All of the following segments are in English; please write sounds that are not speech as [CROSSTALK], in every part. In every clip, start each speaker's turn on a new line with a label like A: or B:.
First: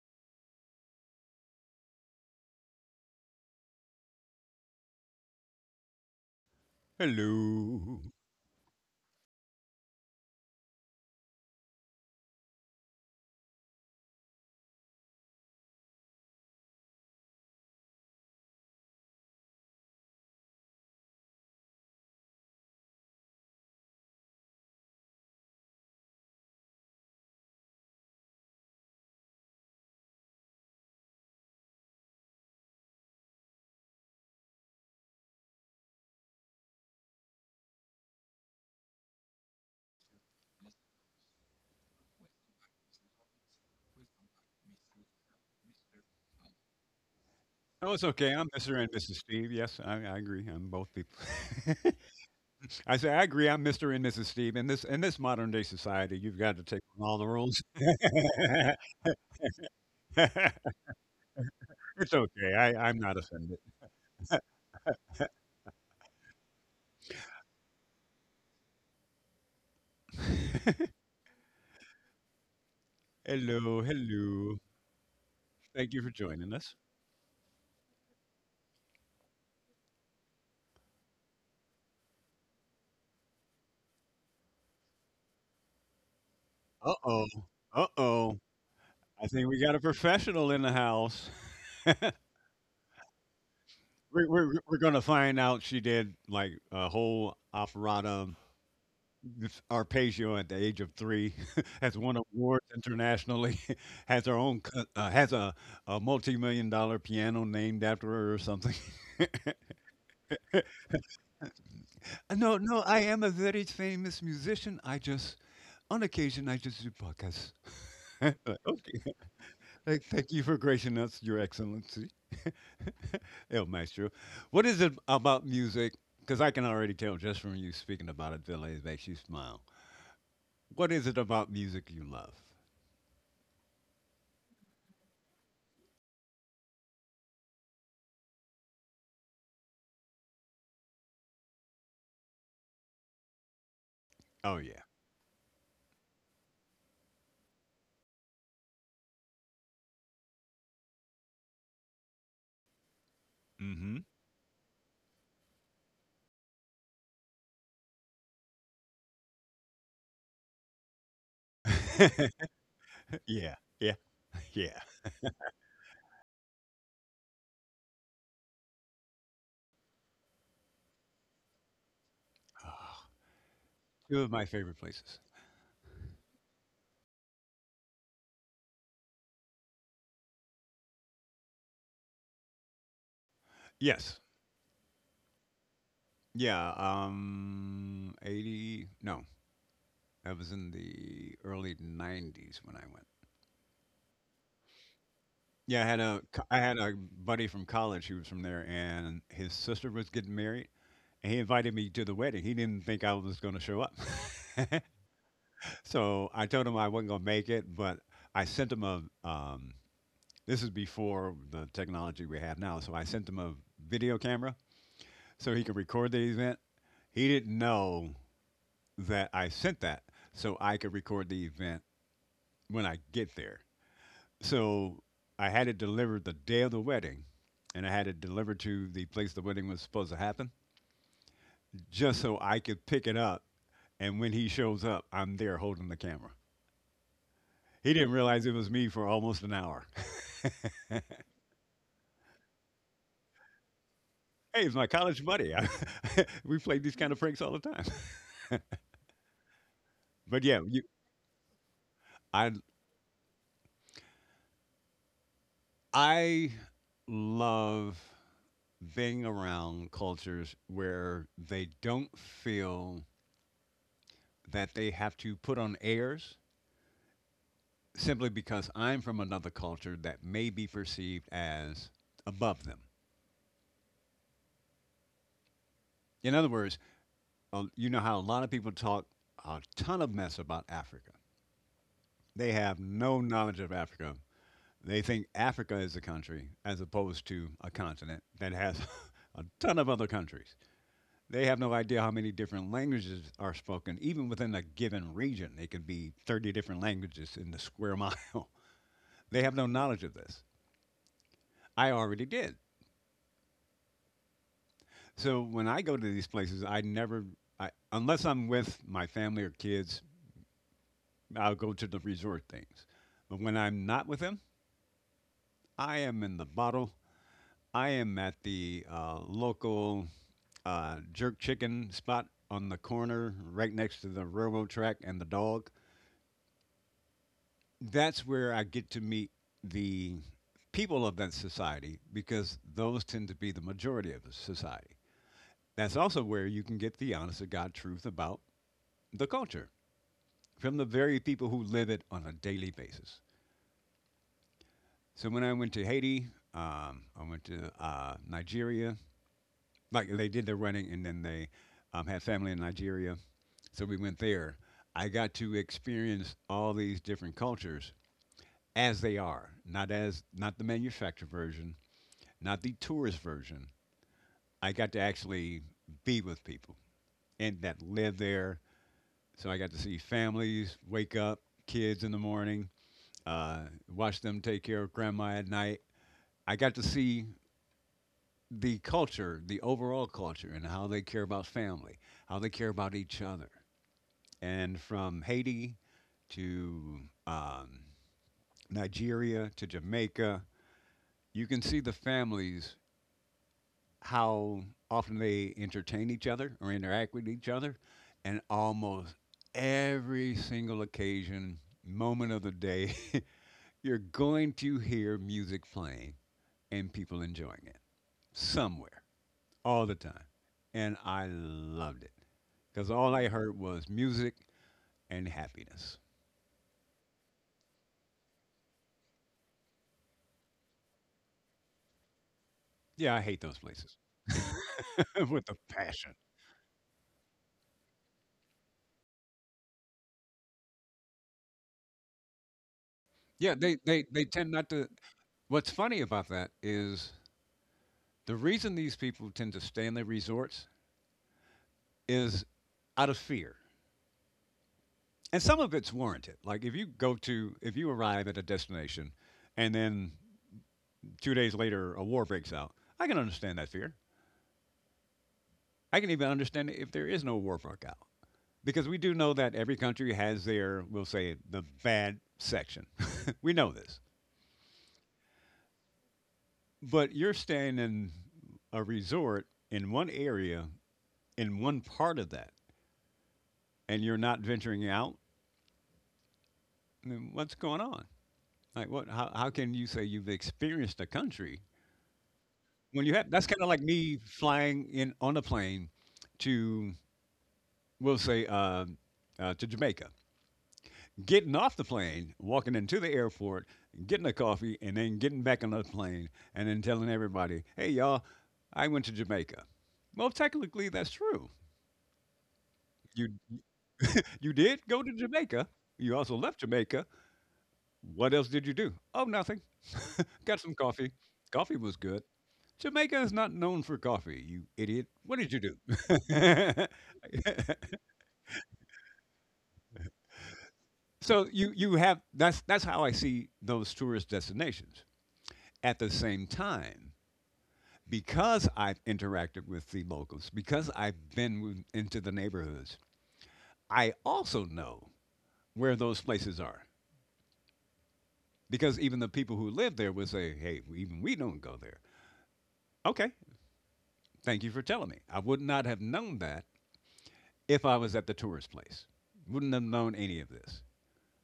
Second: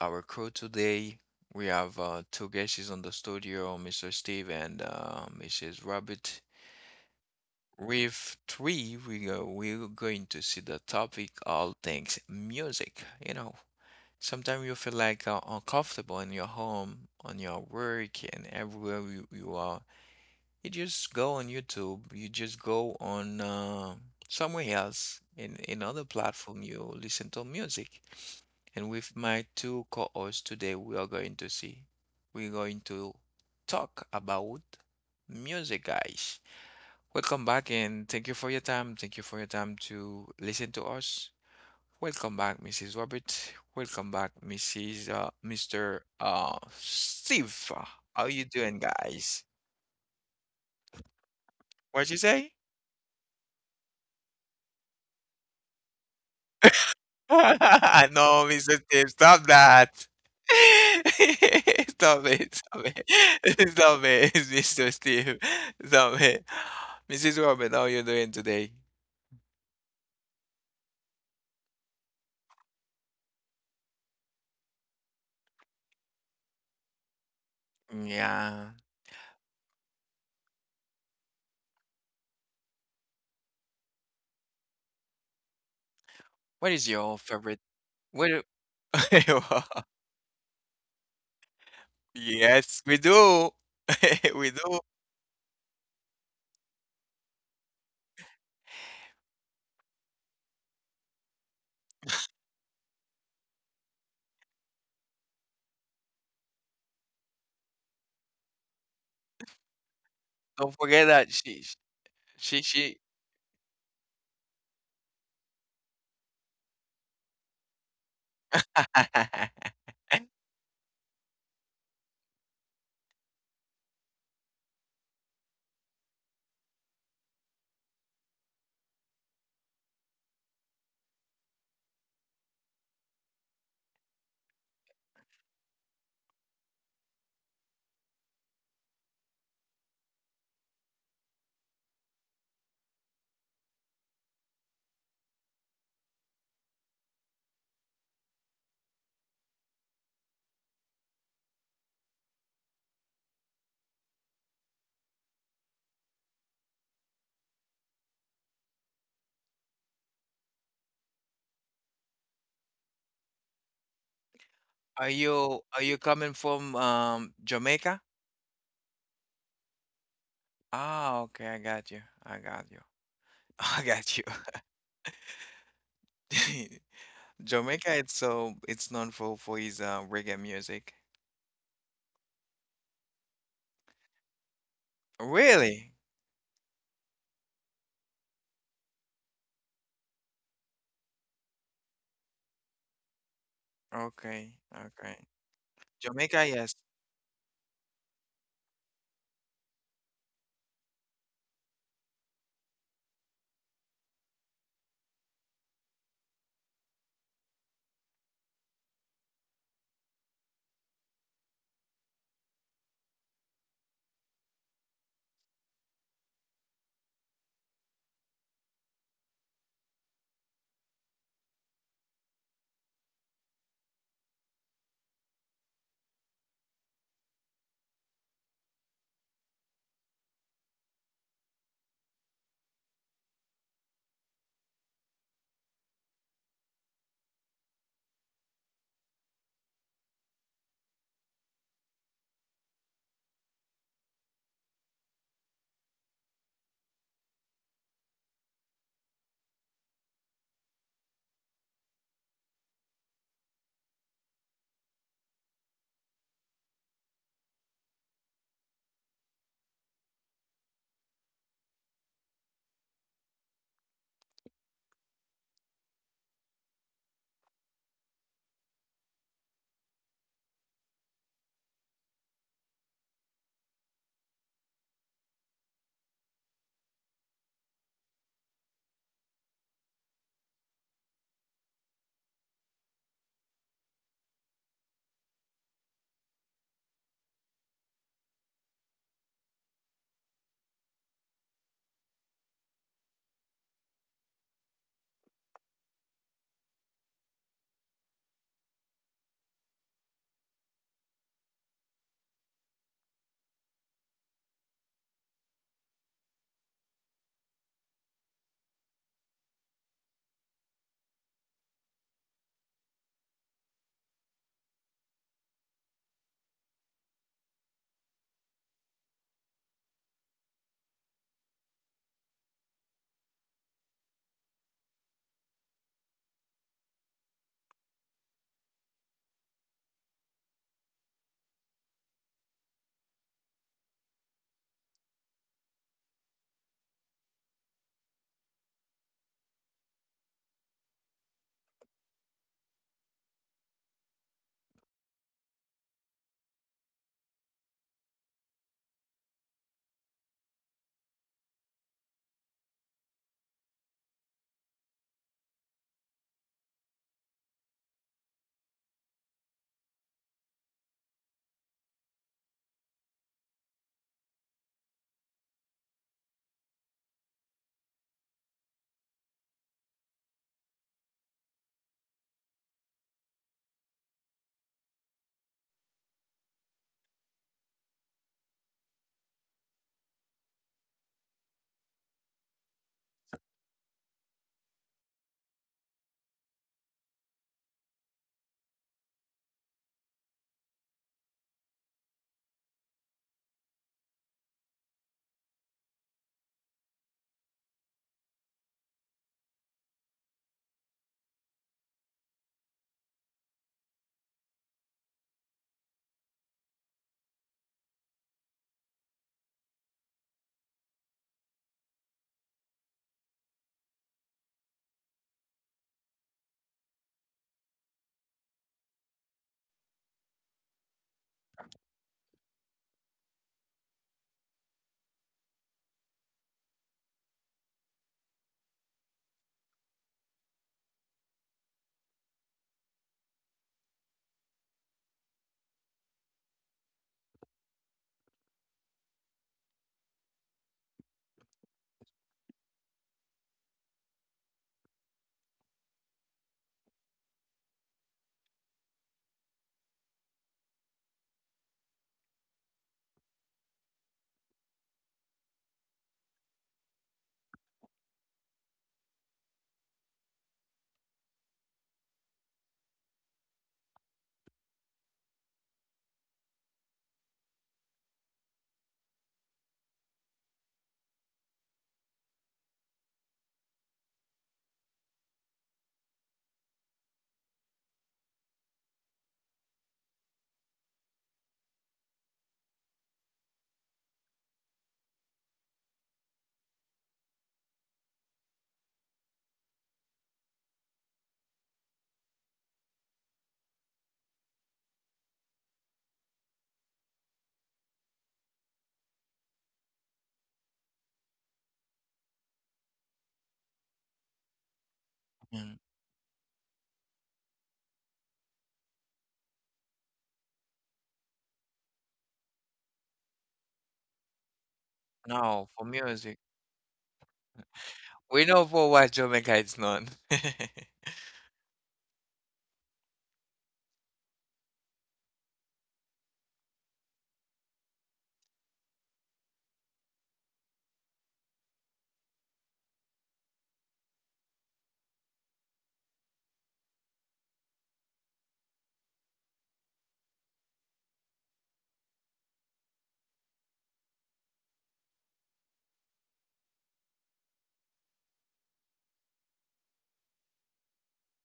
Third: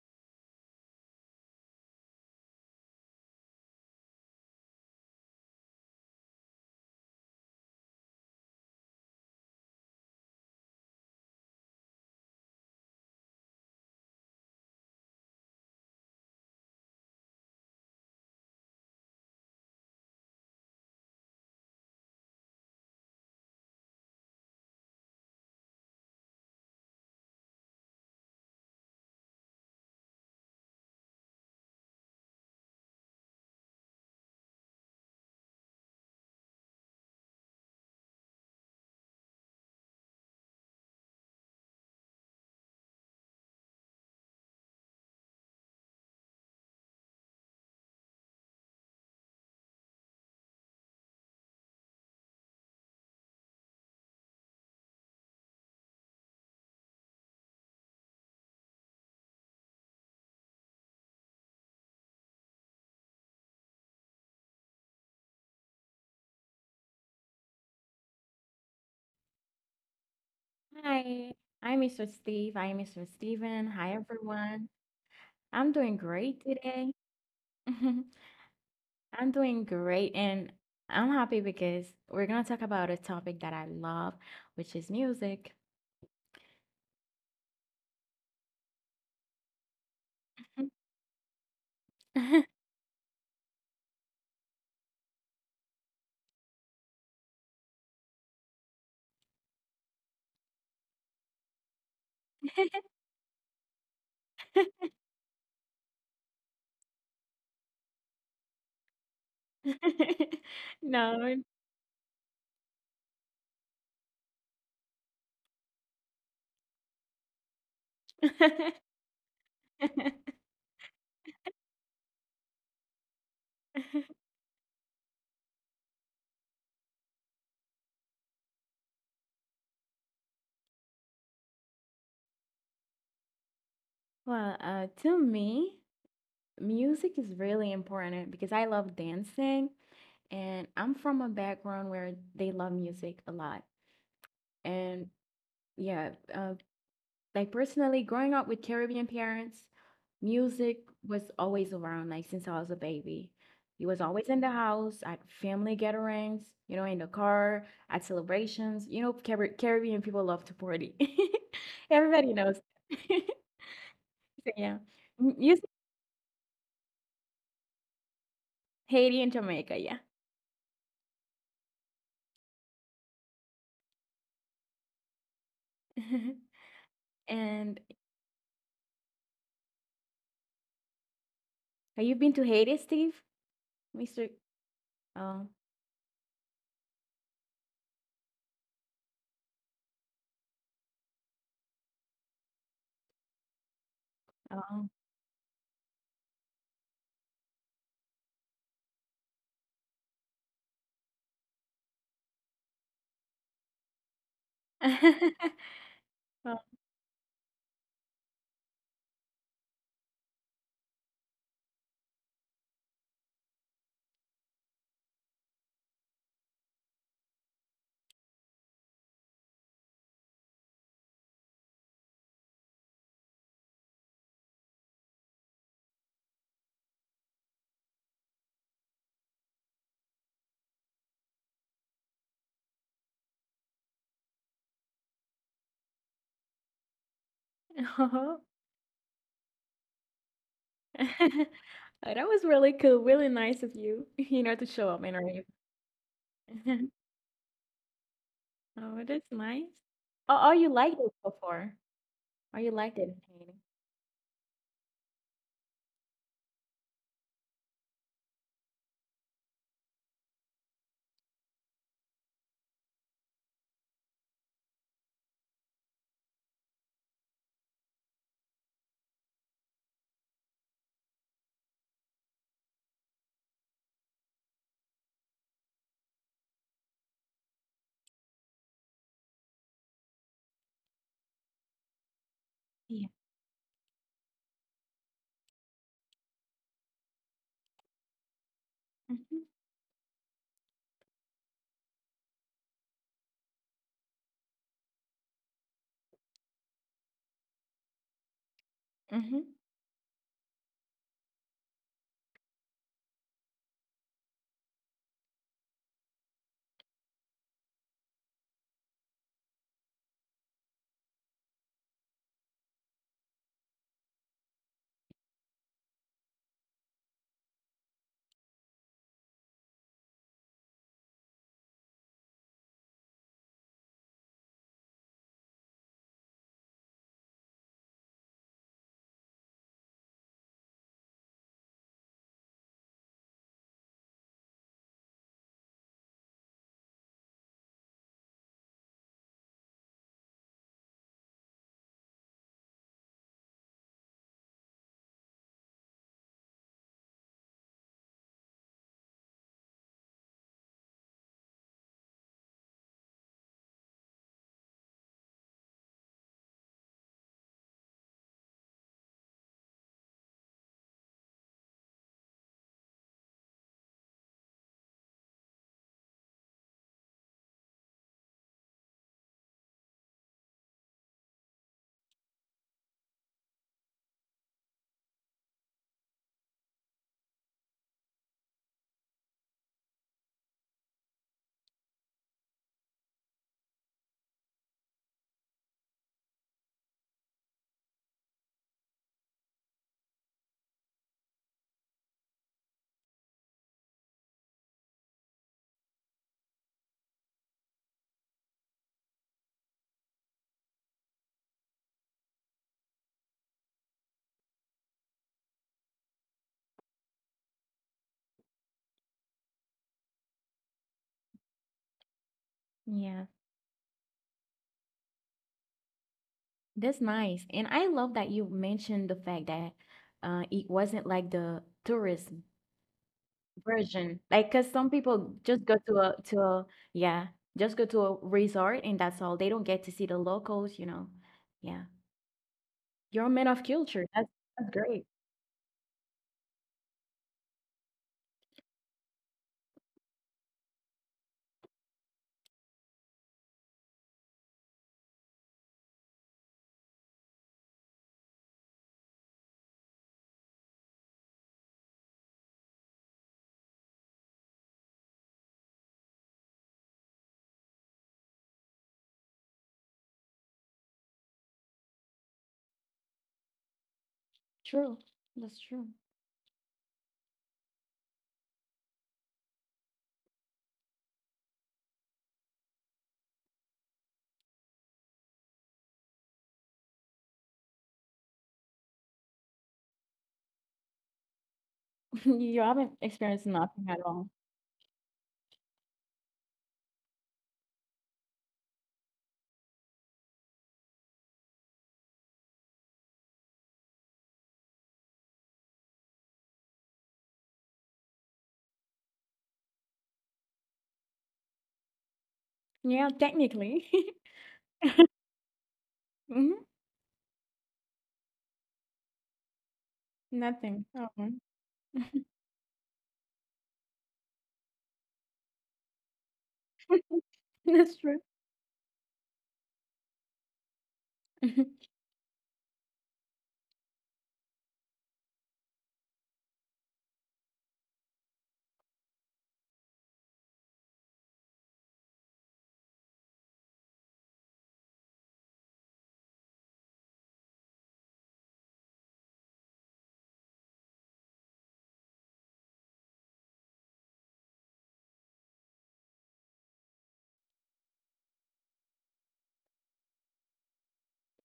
A: our crew today. We have two guests on the studio, Mr. Steve and Mrs. Robert.
B: Hello.
A: With three, we're going to see the topic, all things music. You know, sometimes you feel like uncomfortable in your home, on your work, and everywhere you are, you just go on YouTube, you just go on somewhere else in another platform, you listen to music. And with my two co-hosts today, we're going to talk about music, guys. Welcome back and thank you for your time. Thank you for your time to listen to us. Welcome back, Mrs. Robert. Welcome back, Mrs. Uh, Mr. Steve.
B: Oh, it's
A: How
B: okay.
A: you
B: I'm Mr.
A: doing,
B: and Mrs.
A: guys?
B: Steve. Yes, I agree. I'm both people.
A: What'd you say?
B: [LAUGHS] I say I agree. I'm Mr. and Mrs. Steve. In this modern day society, you've got to take on all the rules. [LAUGHS]
A: [LAUGHS] No, Mr. Steve, stop that.
B: It's
A: [LAUGHS]
B: okay. I,
A: Stop
B: I'm
A: it,
B: not
A: [LAUGHS]
B: offended.
A: stop it, [LAUGHS] Mr. Steve, stop it. Mrs. Robin, how are you doing today?
C: Hi, I'm Mr. Steve. I'm Mr. Steven.
B: Hello,
C: Hi,
B: hello.
C: everyone. I'm
B: Thank
C: doing
B: you for
C: great
B: joining us.
C: today. [LAUGHS]
A: Yeah.
C: I'm doing great, and I'm happy because we're gonna talk about a topic that I love, which is music.
A: What is
B: Uh
A: your
B: oh.
A: favorite?
B: Uh
A: What?
B: oh. I think we got a professional in the house.
A: [LAUGHS]
C: [LAUGHS]
A: Yes, we do.
B: We're,
A: [LAUGHS] We
B: we're,
A: do.
B: we're going to find out she did like a whole operata Arpeggio at the age of three, [LAUGHS] has won awards internationally, [LAUGHS] has her own, has a multi-million dollar piano named after her or something. [LAUGHS]
A: Don't forget that
C: No.
A: she,
B: No,
A: she,
B: no,
A: she.
B: I am a very famous musician. I just, on occasion, I just do podcasts. [LAUGHS] Like, okay.
C: [LAUGHS]
A: [LAUGHS]
B: Like, thank you for gracing us, Your Excellency, [LAUGHS] El Maestro. What is it about music? Because I can already tell just from you speaking about it, Villa, it makes you smile. What is it about music you love?
C: Well, to me, music is really important because I love dancing, and I'm from a background where they love music a lot.
B: Oh, yeah.
C: And yeah, like personally growing up with Caribbean parents, music was always around, like since I was a baby.
B: Mm
C: It
B: hmm.
C: was always in the house, at family gatherings, you know, in the car, at celebrations. Caribbean people love to party. [LAUGHS] Everybody knows. [LAUGHS]
B: [LAUGHS] Yeah. Yeah.
C: So
B: Yeah.
C: yeah.
A: Are you
C: Music.
A: are you coming from Jamaica?
C: Haiti and Jamaica, yeah.
A: Ah, okay, I got you. I got you. [LAUGHS] I got
B: Two
A: you.
B: of my favorite places.
C: [LAUGHS]
A: [LAUGHS]
C: And
A: Jamaica, it's so, it's known for his reggae music.
C: have you been to Haiti, Steve?
B: Yes.
C: Mr. Oh.
A: Really?
B: Yeah. 80. No, that was in the early 90s when I went.
A: Okay,
C: Oh.
A: okay.
B: Yeah,
A: Jamaica,
B: I
A: yes.
B: had a buddy from college who was from there, and his sister was getting married, and he invited me to the wedding. He didn't think I was going to show up. [LAUGHS]
C: [LAUGHS]
B: So I told him I wasn't going to make it. But I sent him a this is before the technology we have now, so I sent him a video camera so he could record the event. He didn't know that I sent that so I could record the event when I get there. So I had it delivered the day of the wedding, and I had it delivered to the place the wedding was supposed to happen, just so I could pick it up. And when he shows up, I'm there holding the camera. He didn't realize
C: Oh.
B: it
C: [LAUGHS]
B: was me for almost an hour. [LAUGHS]
C: [LAUGHS] Oh, that was really cool, really nice of you, [LAUGHS],
B: Hey, it's
C: to
B: my
C: show up
B: college
C: and everything.
B: buddy. [LAUGHS] [LAUGHS] We played these kind
C: [LAUGHS]
B: of pranks all the time.
C: Oh, that's nice.
B: [LAUGHS] But
C: Oh,
B: yeah,
C: oh, you
B: you,
C: liked it before.
B: I
C: Oh, you liked it in Haiti.
B: I love being around cultures where they don't feel that they have to put on airs simply because I'm from another culture that may be perceived as above them. In other words, you know how a lot of people talk a ton of mess about Africa. They have
C: Yeah.
B: no knowledge of Africa. They think Africa is a country as opposed to a continent that has [LAUGHS] a
C: Mhm.
B: ton of other countries. They have no idea how many different languages are spoken, even within a given region. It could be 30 different languages in the square mile. [LAUGHS] They have
C: Mhm.
B: no knowledge of this. I already did. So when I go to these places, I never, I, unless I'm with my family or kids, I'll go to the resort things. But when I'm not with them, I am in the bottle. I am at the local jerk chicken spot on the corner right next to the railroad track and the dog. That's where I get to meet the people of that society, because those tend to be the majority of the society. That's also where you can get the honest to God truth about the culture from the very people who live it on a daily basis. So when I went to Haiti, I went to Nigeria. Like they did the running, and then they had family in Nigeria, so we went there. I got to experience all these different cultures as they are, not as not the manufactured version, not the tourist version. I got to actually be with people and that live there. So I got to see families wake up, kids in the morning, uh, watch them take care of grandma at night. I got to see the culture, the overall culture, and how they care about family, how they care about each other. And from Haiti to um, Nigeria to Jamaica, you can see the families, how often they entertain each other or interact with each other. And almost every single occasion, moment of the day, [LAUGHS] you're going to hear music playing and people enjoying it somewhere all the time. And I loved it because all I
C: Yeah.
B: heard was music and happiness.
C: That's nice. And I love that you mentioned the fact that it wasn't like the tourist
B: Yeah, I hate those places
C: version. Like, cause some
B: [LAUGHS]
C: people
B: with a
C: just go to
B: passion.
C: a to a, yeah, just go to a resort and that's all. They don't get to see the locals. Yeah. You're a
B: Yeah,
C: man
B: they,
C: of
B: they,
C: culture.
B: they tend not
C: That's
B: to.
C: great.
B: What's funny about that is the reason these people tend to stay in the resorts is out of fear. And some of it's warranted. Like if you go to, if you arrive at a destination and then 2 days later a war breaks out, I can understand that fear. I can even understand it if there is no war breakout, because we do know that every country has their, we'll say, the bad section. [LAUGHS] We know this.
C: True. That's true.
B: But you're staying in a resort in one area, in one part of that, and you're not venturing out. I mean, what's going on? Like, what? How can you say you've experienced a country
C: [LAUGHS] You haven't
B: when you have? That's
C: experienced
B: kind of like
C: nothing at
B: me
C: all.
B: flying in on a plane to, we'll say, to Jamaica. Getting off the plane, walking into the airport, getting a coffee, and then getting back on the plane, and then telling everybody, "Hey, y'all, I went to Jamaica." Well, technically, that's true.
C: Yeah,
B: You
C: technically. [LAUGHS]
B: you did go to Jamaica.
A: Mm.
B: You also left
C: Mhm.
B: Jamaica. What else did you do? Oh, nothing. Got some
C: Nothing.
B: coffee. Coffee was good. Jamaica is not known for coffee, you idiot. What did you
A: No,
B: do?
A: for music.
B: [LAUGHS]
C: [LAUGHS] That's true.
A: We know for what Jamaica is known. [LAUGHS]
B: So you
C: [LAUGHS]
B: have that's how I see those tourist destinations. At the same time, because I've interacted with the locals, because I've been into the neighborhoods, I also know where those places are. Because even the people who live there would say, hey, even we don't go there. Okay, thank you for telling me. I would not have known that if I was at the tourist place. Wouldn't have known any of this.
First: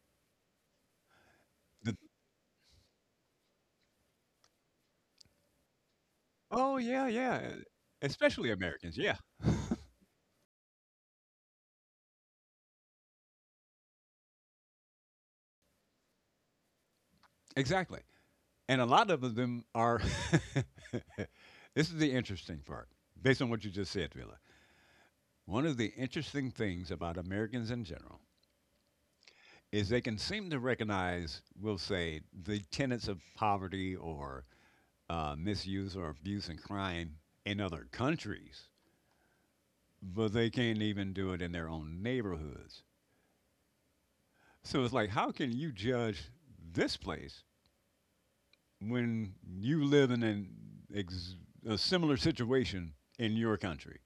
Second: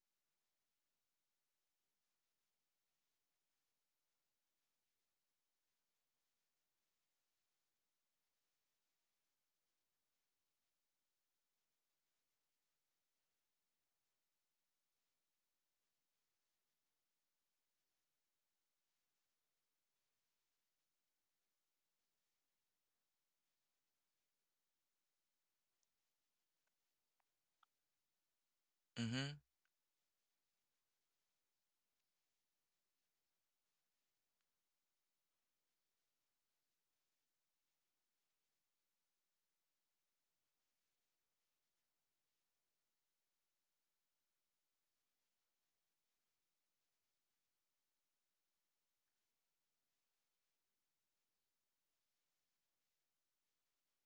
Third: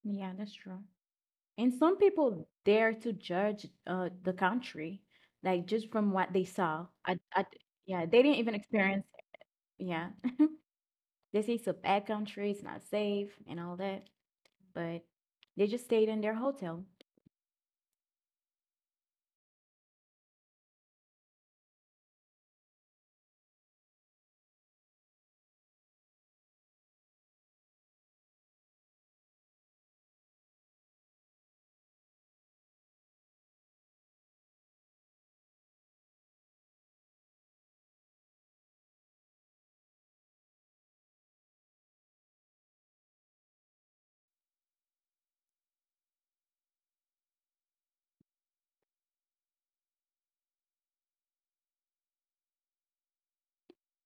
C: Yeah, that's true. And
B: The,
C: some people dare to judge the country, like just from what they
B: oh,
C: saw.
B: yeah, yeah.
C: Yeah, they didn't
B: Especially
C: even
B: Americans.
C: experience
B: Yeah,
C: it. Yeah. [LAUGHS] They say it's a bad country, it's not safe and all that, but they just stayed in their hotel.
B: exactly. And a lot of them are. [LAUGHS] This is the interesting part, based on what you just said, Phil. One of the interesting things about Americans in general
A: Mm-hmm.
B: is they can seem to recognize, we'll say, the tenets of poverty or misuse or abuse and crime in other countries, but they can't even do it in their own neighborhoods. So it's like, how can you judge this place when you live in ex- a similar situation in your country?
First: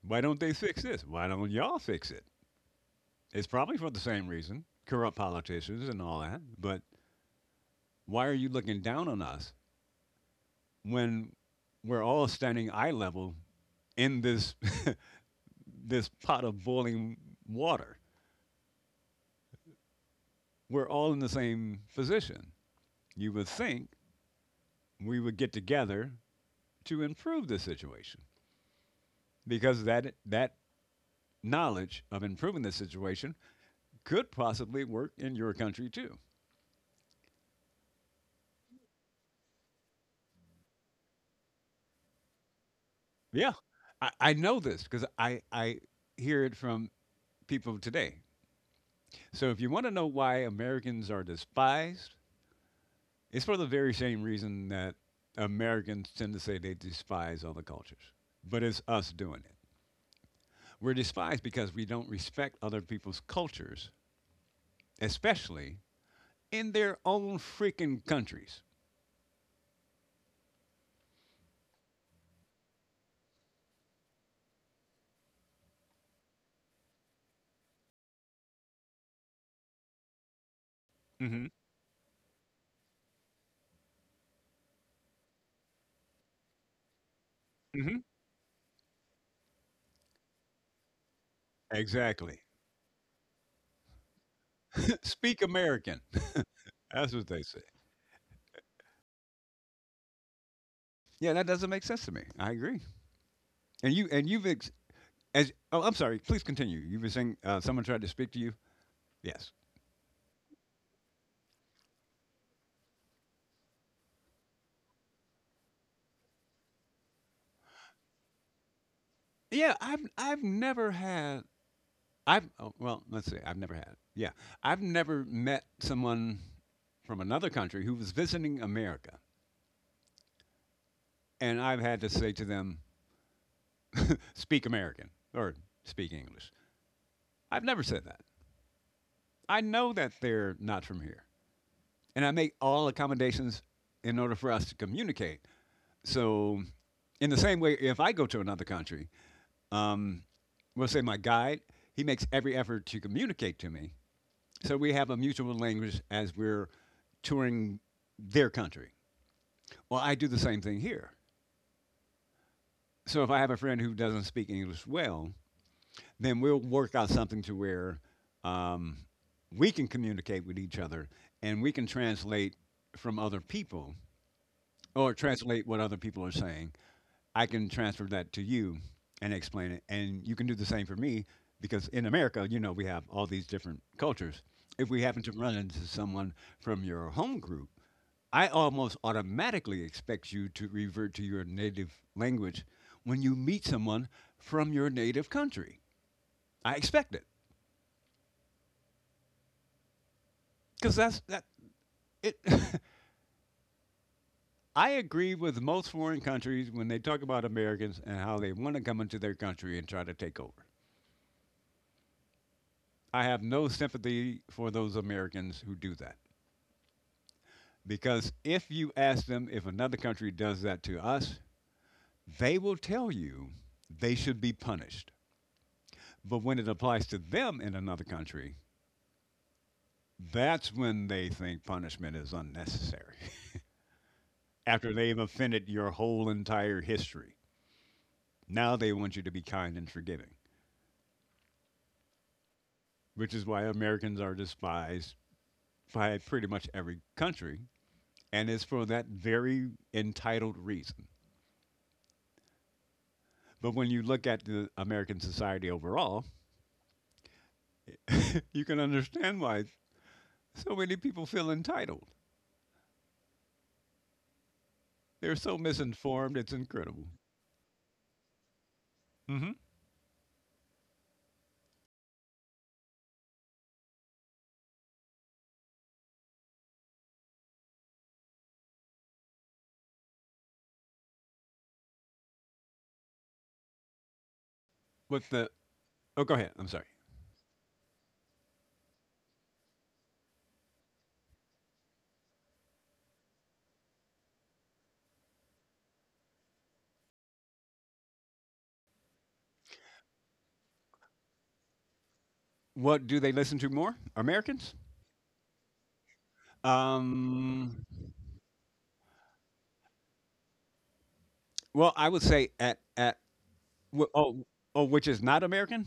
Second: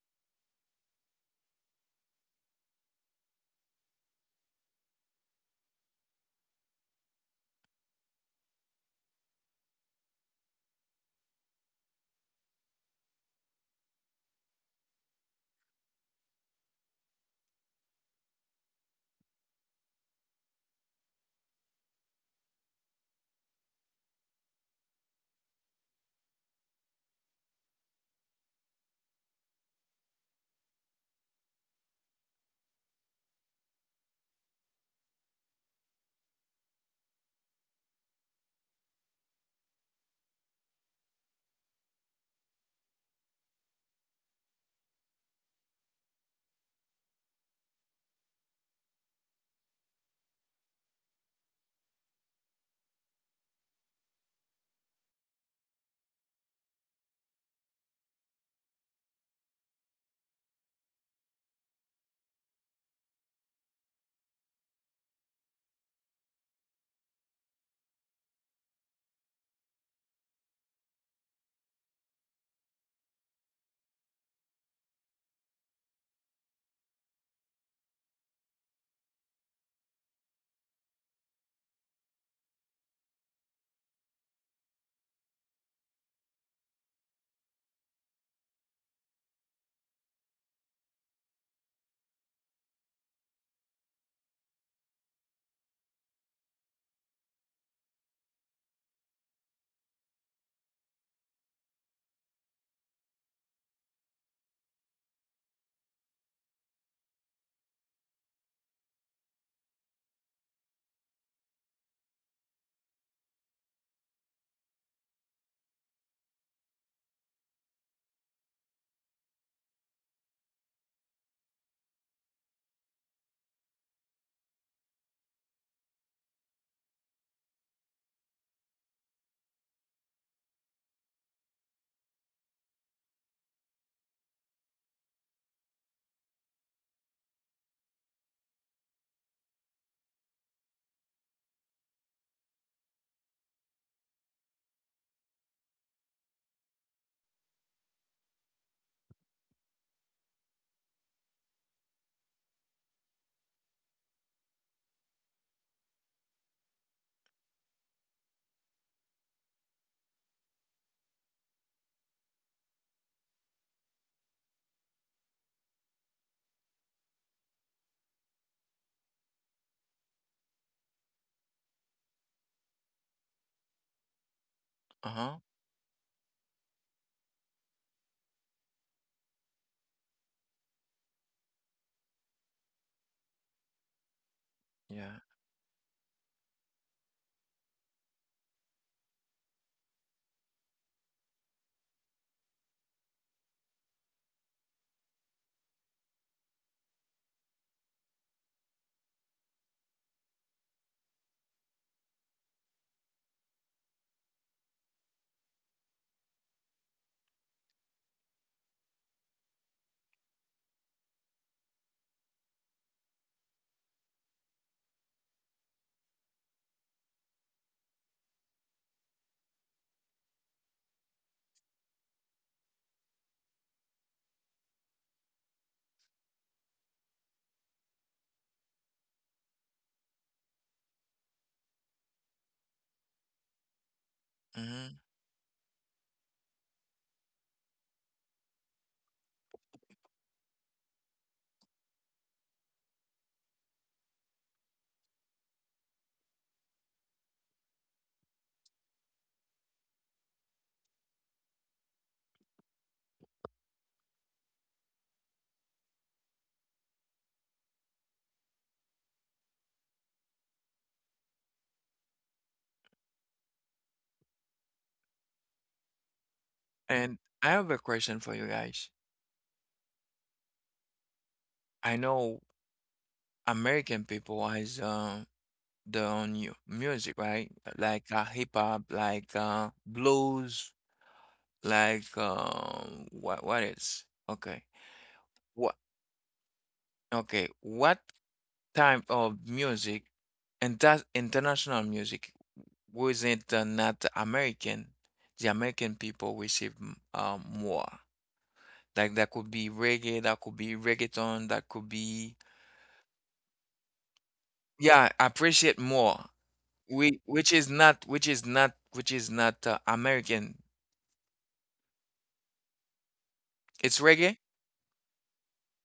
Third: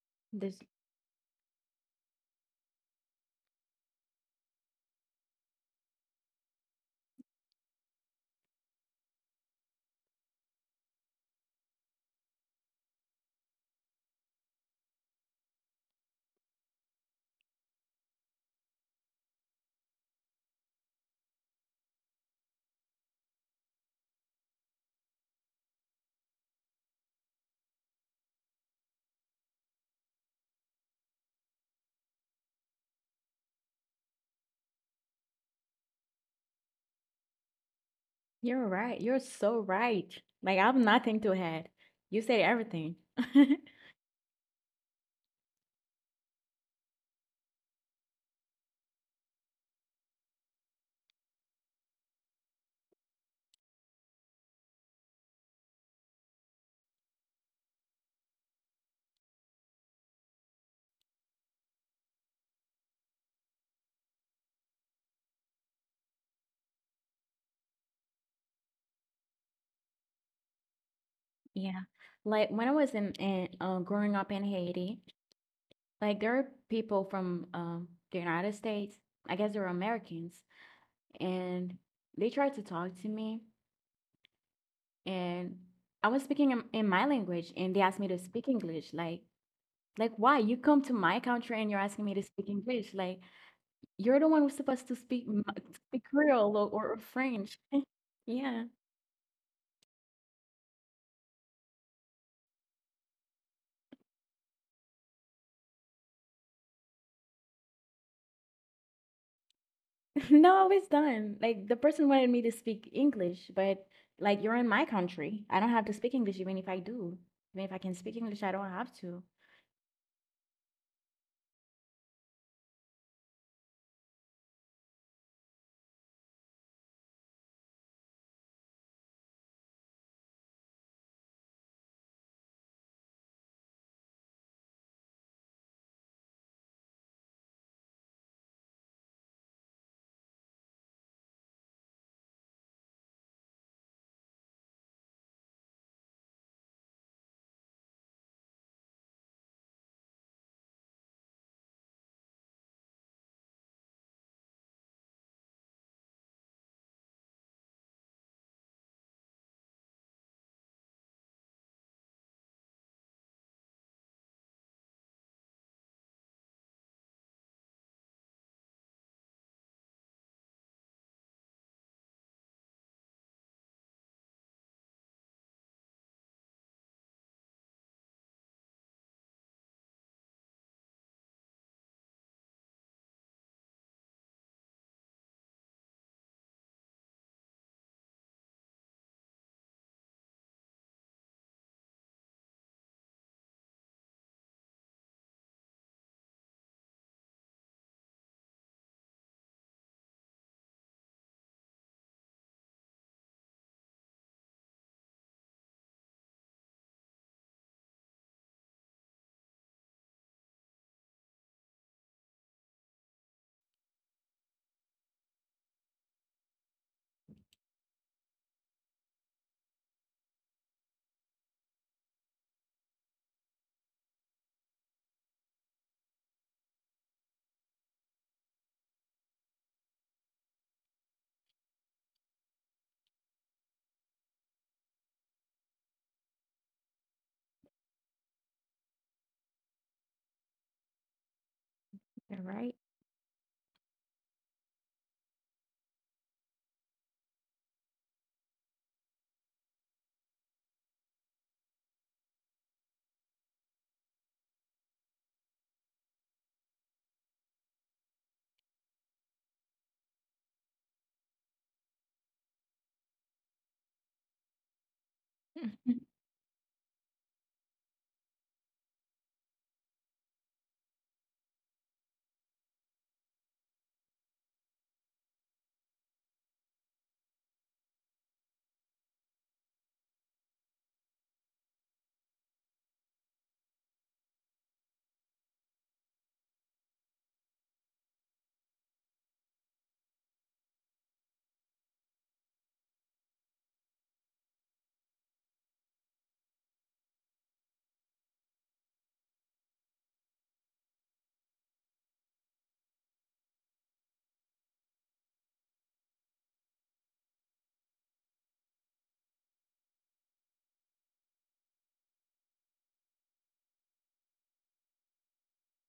B: Why don't they
C: This
B: fix this? Why don't y'all fix it? It's probably for the same reason, corrupt politicians and all that, but why are you looking down on us when we're all standing eye level in this [LAUGHS] this pot of boiling water? We're all in the same position. You would think we would get together to improve the situation, because that knowledge of improving the situation could possibly work in your country too.
C: you're right. You're so right. Like, I have nothing to add. You said everything. [LAUGHS]
B: Yeah, I know this because I hear it from people today. So if you want to know why Americans are despised, it's for the very same reason that Americans tend to say they despise other cultures, but it's us doing it. We're despised because we don't respect other people's cultures, especially in their own freaking countries.
C: Yeah. Like when I was in, growing up in Haiti, like there are people from the United States. I guess they're Americans,
B: Hmm.
C: and they tried to talk to me, and I was speaking in my language, and they
B: Hmm.
C: asked me to speak English. Like why you come to my country and you're asking me to
B: Exactly.
C: speak English? Like, you're the one who's supposed to
B: [LAUGHS]
C: speak
B: Speak American.
C: speak Creole, or
B: That's what they
C: French.
B: say.
C: [LAUGHS] Yeah.
B: Yeah, that doesn't make sense to me. I agree. And you and you've ex- as oh, I'm sorry. Please continue. You've been saying someone tried to speak to you. Yes.
C: [LAUGHS] No, I was done. Like the person wanted me to speak English, but like you're in my country. I don't have to speak English even if I do. Even if I can speak English, I don't have to.
B: Yeah, I've never had I've oh, well, let's see. I've never had it. Yeah, I've never met someone from another country who was visiting America, and I've had to say to them, "Speak American" or "Speak English." I've never said that. I know that they're not from here, and I make all accommodations in order for us to communicate. So, in the same way, if I go to another country, um, we'll say my guide, he makes every effort to communicate to me, so we have a mutual language as we're touring their country. Well, I do the same thing here. So if I have a friend who doesn't speak English well, then we'll work out something to where um, we can communicate with each other, and we can translate from other people or
A: Uh-huh.
B: translate what other people are saying. I can transfer that to you and explain it. And you can do the same for me, because in America, you know, we have all these different cultures. If we
A: Yeah.
B: happen to run into someone from your home group, I almost automatically expect you to revert to your native language when you meet someone from your native country. I expect it because that's that. It, [LAUGHS] I agree with most foreign countries when they talk about Americans and how they want to come into their country and try to take over. I have no sympathy for those Americans who do that. Because if you ask them if another country does that to us, they will tell you they should be punished. But when it applies to them in another country, that's when they think punishment is unnecessary. [LAUGHS] After
A: Mm-hmm.
B: they've offended your whole entire history, now they want you to be kind and forgiving,
C: All right.
B: which is why Americans are despised by pretty much every country. And it's for that very entitled reason. But when you look at the American society overall, you can understand why so many people feel entitled. They're so
C: Hmm.
B: misinformed, it's incredible.
A: And I have a question for you guys.
B: Hmm.
A: I know American people has their own new music, right? Like hip hop, like blues, like what else? Okay.
B: With the—
A: What
B: oh, go ahead. I'm sorry.
A: Okay, what type of music, and that's international music, was it not American? The American people receive more. Like that could be reggae, that could be reggaeton, that could be
B: What do they listen to more? Americans?
A: yeah, appreciate more. We which is
B: Um,
A: not which is not which is not American.
B: well, I would say at
A: It's reggae.
B: oh, oh, which is not American.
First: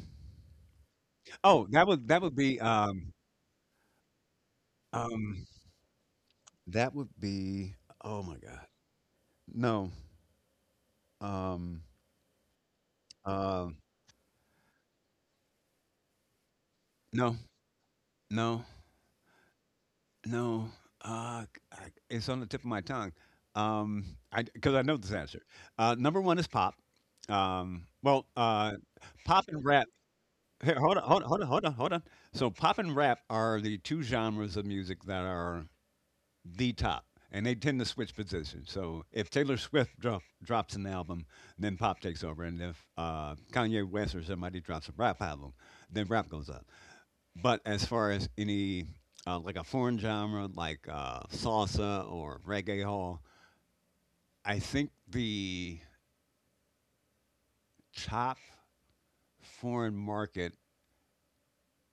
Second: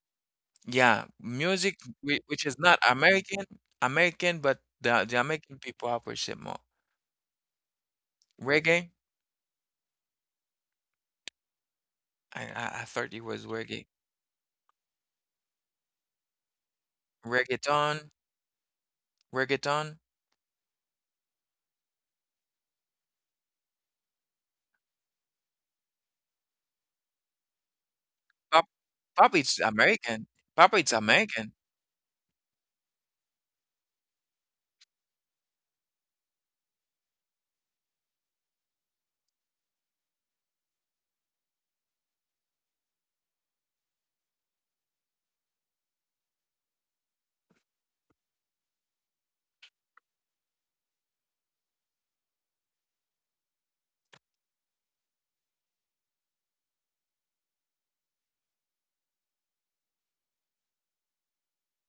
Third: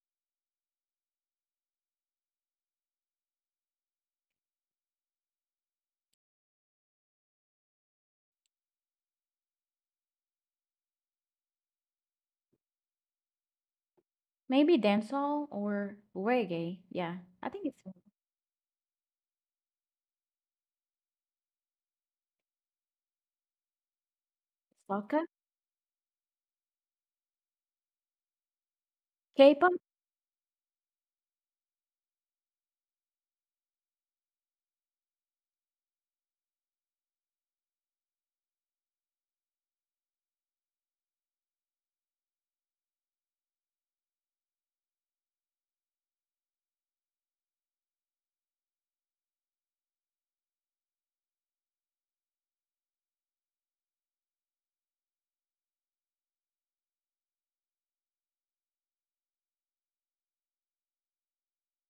A: Yeah,
B: Oh,
A: music
B: that would— that would
A: which is
B: be
A: not
B: um
A: American, American, but the
B: um
A: American people appreciate more.
B: that would be— oh my god.
A: Reggae.
B: No. Um.
A: I thought it was
B: Um.
A: reggae.
C: Maybe dancehall or reggae. Yeah,
B: No.
C: I think it's
A: Reggaeton,
B: No.
A: reggaeton.
B: No, I, it's on the tip of my tongue. Um, I, because I know this
C: soca,
B: answer. Number one is pop. Um, well,
A: Pop,
B: uh,
A: pop
B: pop
A: it's
B: and
C: K-pop.
B: rap.
A: American. Pop
B: Hey,
A: it's
B: hold on, hold on, hold on,
A: American.
B: hold on, hold on. So pop and rap are the two genres of music that are the top, and they tend to switch positions. So if Taylor Swift drops an album, then pop takes over, and if Kanye West or somebody drops a rap album, then rap goes up. But as far as any like a foreign genre like salsa or reggae hall, I think the top foreign market.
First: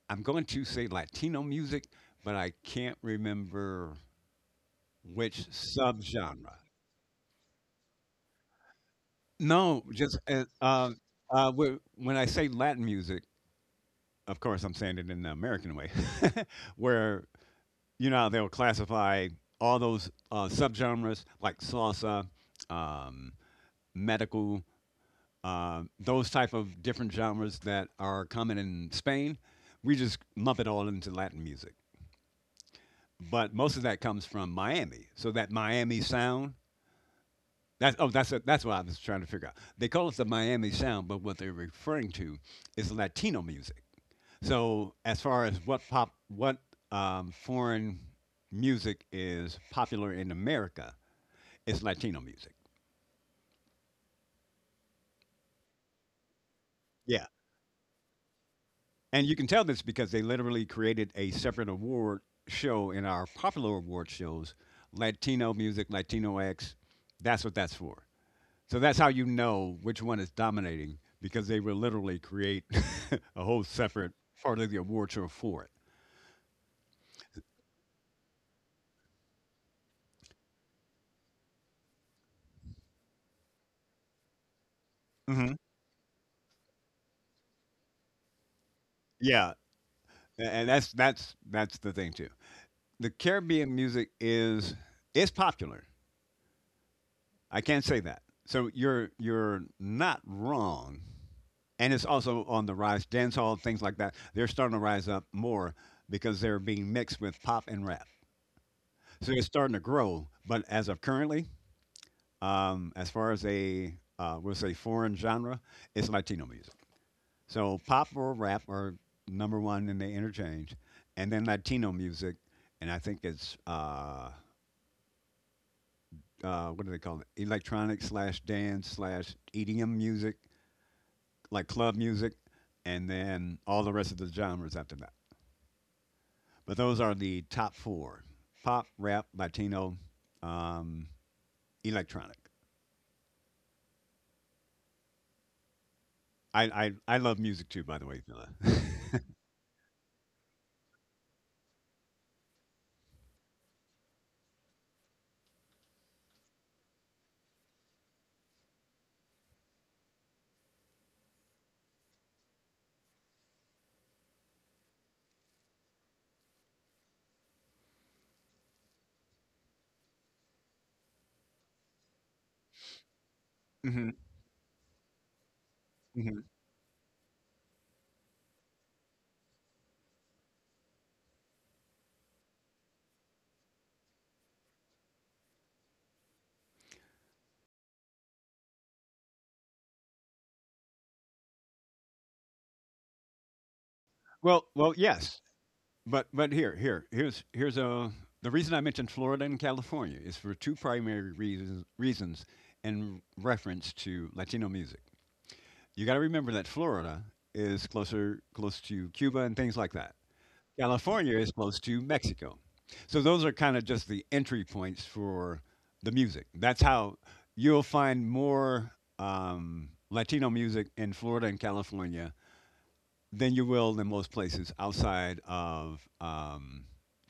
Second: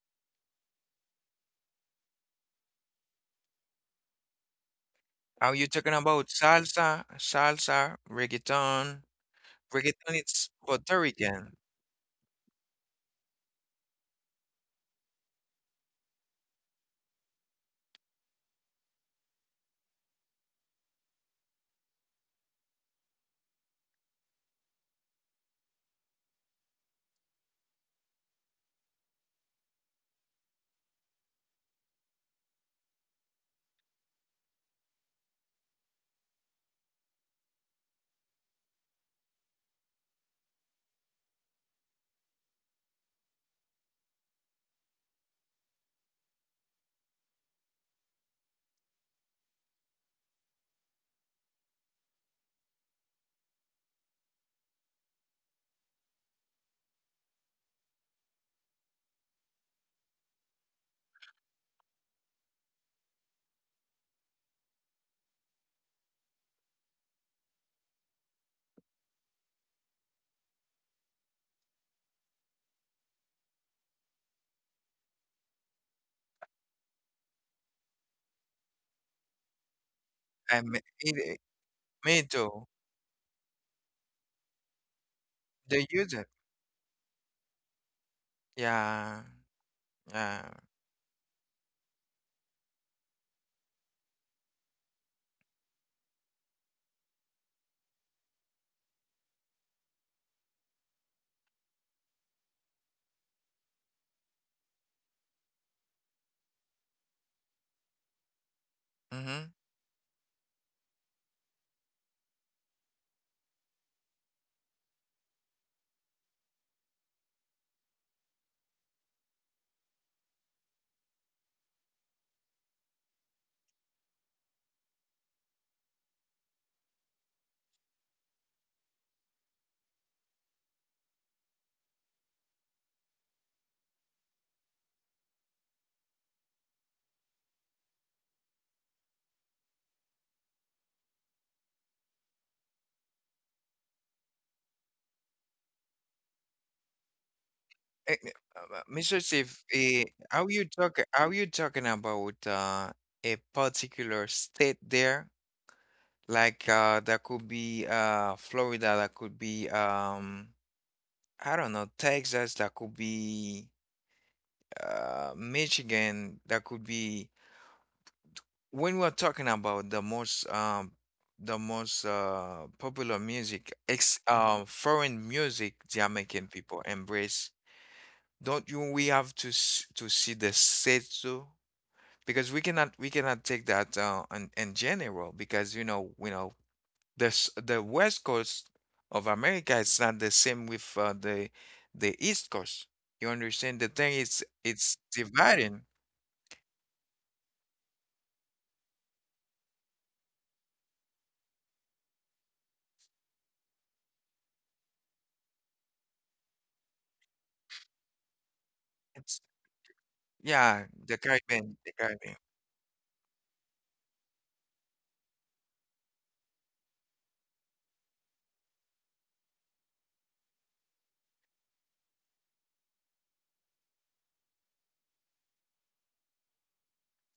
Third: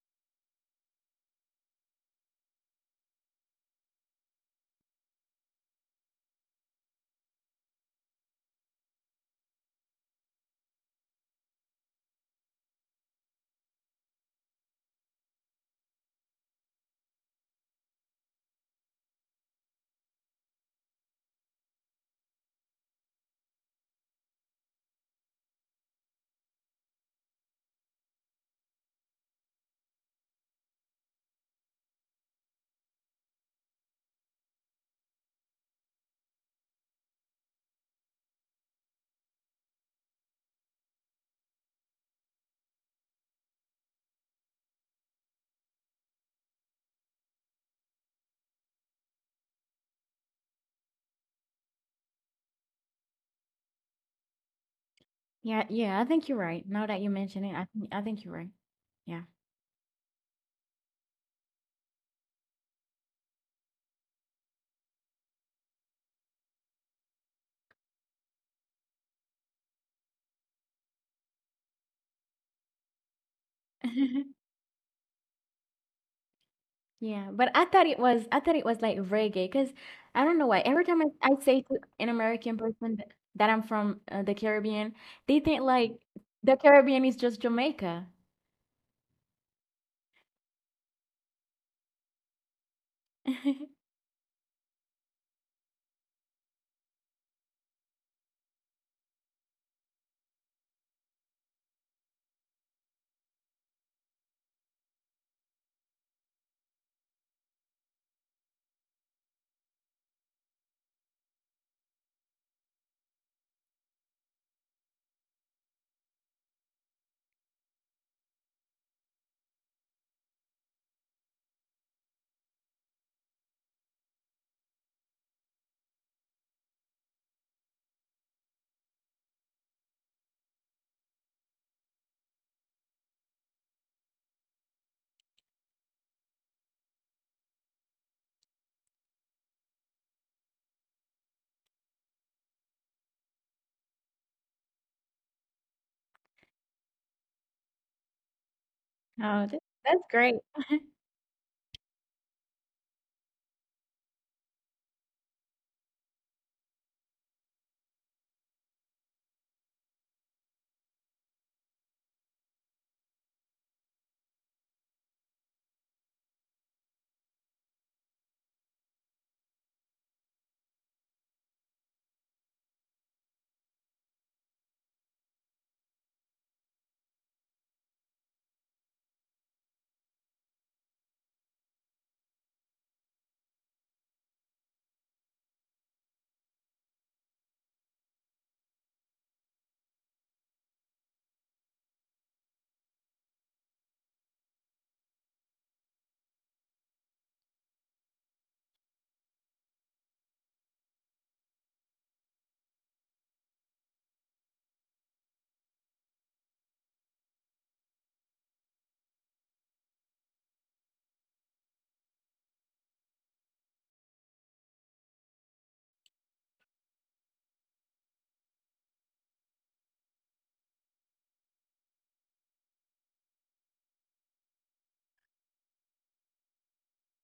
B: I'm going to say Latino music, but I can't remember which
A: Are you talking about
B: subgenre.
A: salsa, reggaeton?
B: No,
A: Reggaeton
B: just
A: it's Puerto Rican.
B: when I say Latin music, of course, I'm saying it in the American way, [LAUGHS] where, you know, how they'll classify all those subgenres like salsa, um, medical, those type of different genres that are common in Spain. We just lump it all into Latin music, but most of that comes from Miami. So that Miami sound. That's— oh, that's— that's what I was trying to figure out. They call it the Miami sound, but what they're referring to is Latino music. So as far as what pop, what foreign music is popular in America, it's Latino music.
C: Yeah, yeah, I think you're right. Now that you
B: Yeah.
C: mention it, I think you're right. Yeah.
B: And you can tell this because they literally created a separate award show in our popular award shows— Latino music, Latino X. That's what that's for. So that's how you know which one is dominating, because they will literally create [LAUGHS] a whole separate
C: [LAUGHS]
B: part of the award show for it.
C: Yeah, but I thought it was I thought it was like reggae because I don't know
A: I
C: why
A: mean,
C: every time I say to an
A: me
C: American
A: too.
C: person that, that I'm from the Caribbean, they
B: Hmm.
C: think
A: They
C: like
A: use it.
C: the Caribbean is just Jamaica.
A: Yeah,
B: Yeah,
A: yeah.
B: and that's the thing too. The Caribbean
C: [LAUGHS]
B: music is— is popular. I can't say that. So you're— you're not wrong, and it's also on the rise. Dance hall, things like that, they're starting to rise up more because they're being mixed with pop and rap. So
A: Mm-hmm.
B: it's starting to grow. But as of currently, as far as a we'll say foreign genre, it's Latino music. So pop or rap are number one in the interchange, and then Latino music, and I think it's what do they call it? Electronic slash dance slash EDM music, like club music, and then all the rest of the genres after that. But those are the top four: pop, rap, Latino, um, electronic. I love music too, by the way, Villa.
A: Mr. Steve,
C: Oh, that,
A: eh,
C: that's
A: are
C: great.
A: you talking? Are you talking about a particular state there? Like that could be Florida. That could be I don't know, Texas, that could be Michigan, that could be when we're talking about the most popular music,
B: [LAUGHS] Hmm.
A: ex foreign music
B: Hmm.
A: Jamaican people embrace. Don't you we have to see the set too? Because we cannot take that in general, because you know, the the west coast of America is not the same with the east coast. You understand? The thing is,
B: Well,
A: it's
B: well, yes,
A: dividing.
B: but here here here's here's a the reason I mentioned Florida and California is for two primary reasons in reference to Latino music. You got to remember that Florida is close to
A: It's
B: Cuba and things like that.
A: yeah, the
B: California is
A: Caribbean,
B: close
A: the
B: to
A: Caribbean.
B: Mexico. So those are kind of just the entry points for the music. That's how you'll find more Latino music in Florida and California than you will in most places outside of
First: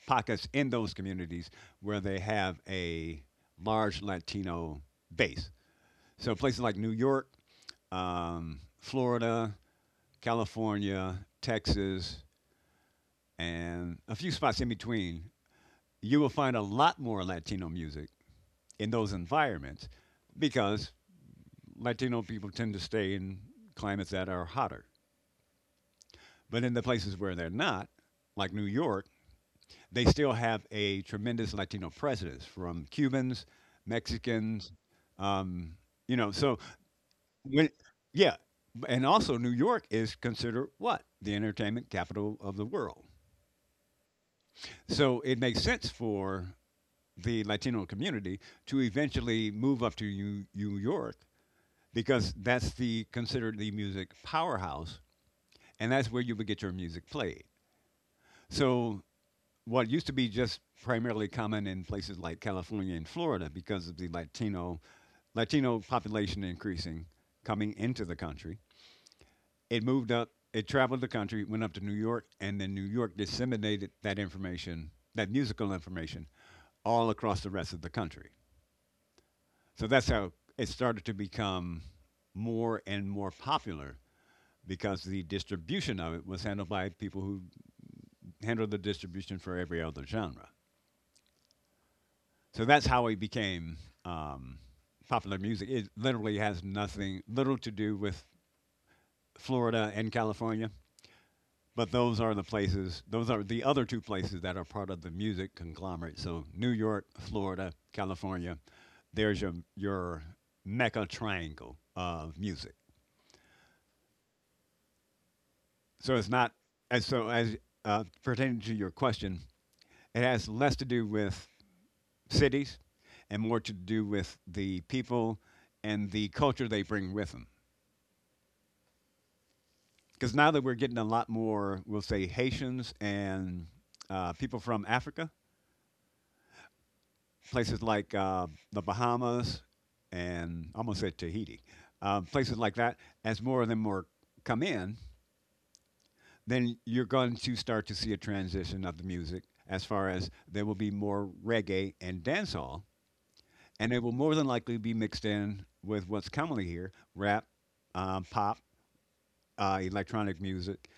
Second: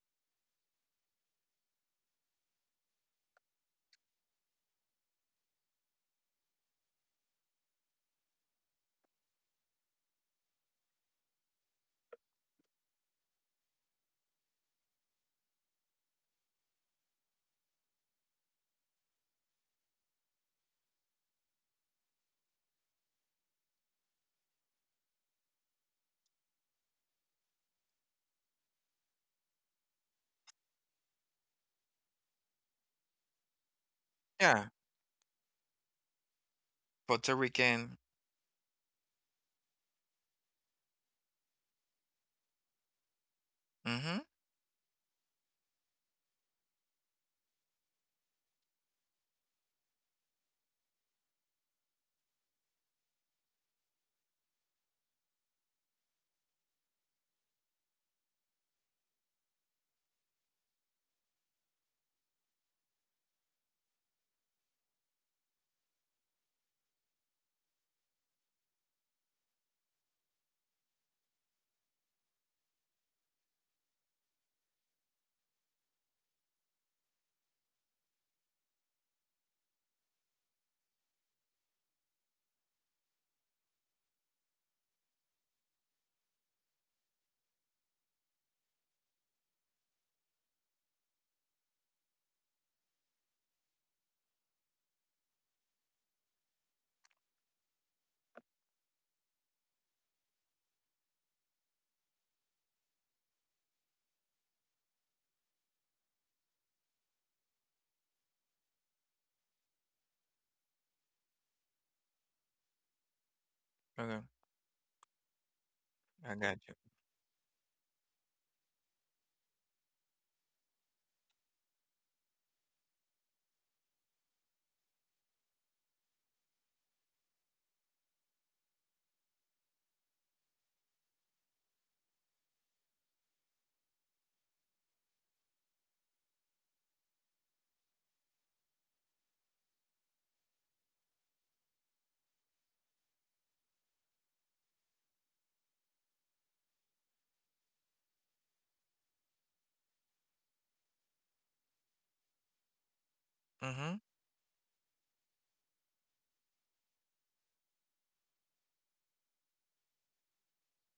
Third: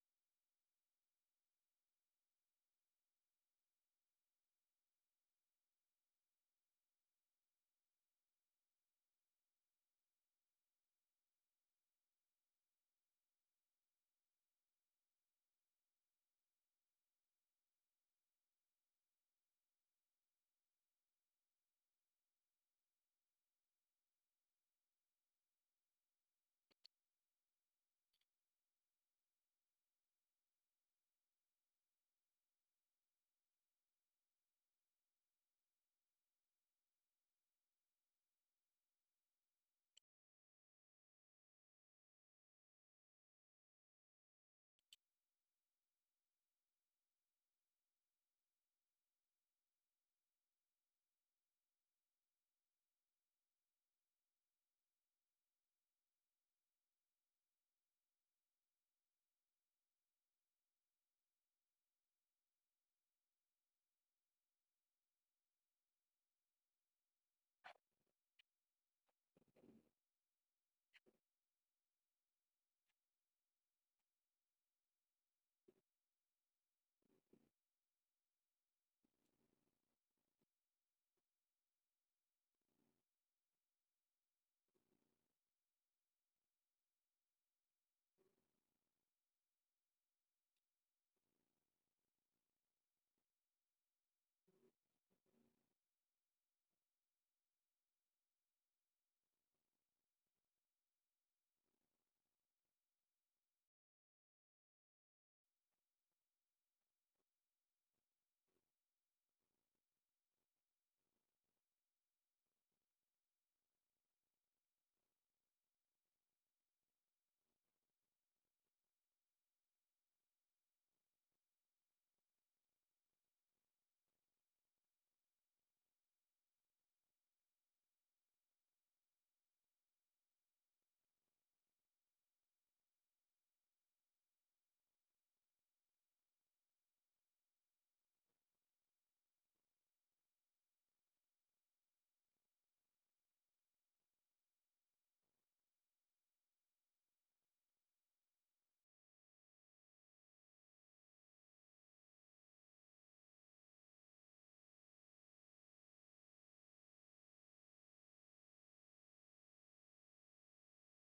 B: pockets in those communities where they have a large Latino base. So places like New York, Florida, California, Texas, and a few spots in between, you will find a lot more Latino music in those environments because Latino people tend to stay in climates that are hotter. But in the places where they're not, like New York, they still have a tremendous Latino presence from Cubans,
A: Yeah,
B: Mexicans, um, you know. So
A: Puerto
B: when,
A: Rican.
B: yeah, and also New York is considered what— the entertainment capital of the world.
A: Mm-hmm.
B: So it makes sense for the Latino community to eventually move up to New York, because that's the considered the music powerhouse, and that's where you would get your music played. So what used to be just primarily common in places like California and Florida, because of the Latino population increasing, coming into the country, it moved up. It traveled the country, went up to New York, and then New York disseminated that information, that musical information, all across the rest of the country. So that's how it started to become more and more popular, because the distribution of it was handled by people who handled the distribution for every other genre. So that's how it became um, popular music. It literally has nothing, little to do with Florida and California, but those are the places, those are the other two places that are part of the music conglomerate. So New York, Florida, California, there's your mecca triangle of music.
A: Okay,
B: So it's
A: I
B: not
A: got you.
B: as so as pertaining to your question, it has less to do with cities and more to do with the people and the culture they bring with them. Because now that we're getting a lot more, we'll say Haitians and people from Africa, places like the Bahamas, and I almost said Tahiti, places like that, as more of them more come in, then you're going to start to see a transition of the music, as far as there will be more reggae and dancehall, and
A: Mm-hmm.
B: it will more than likely be mixed in with what's commonly here— rap, pop, electronic music.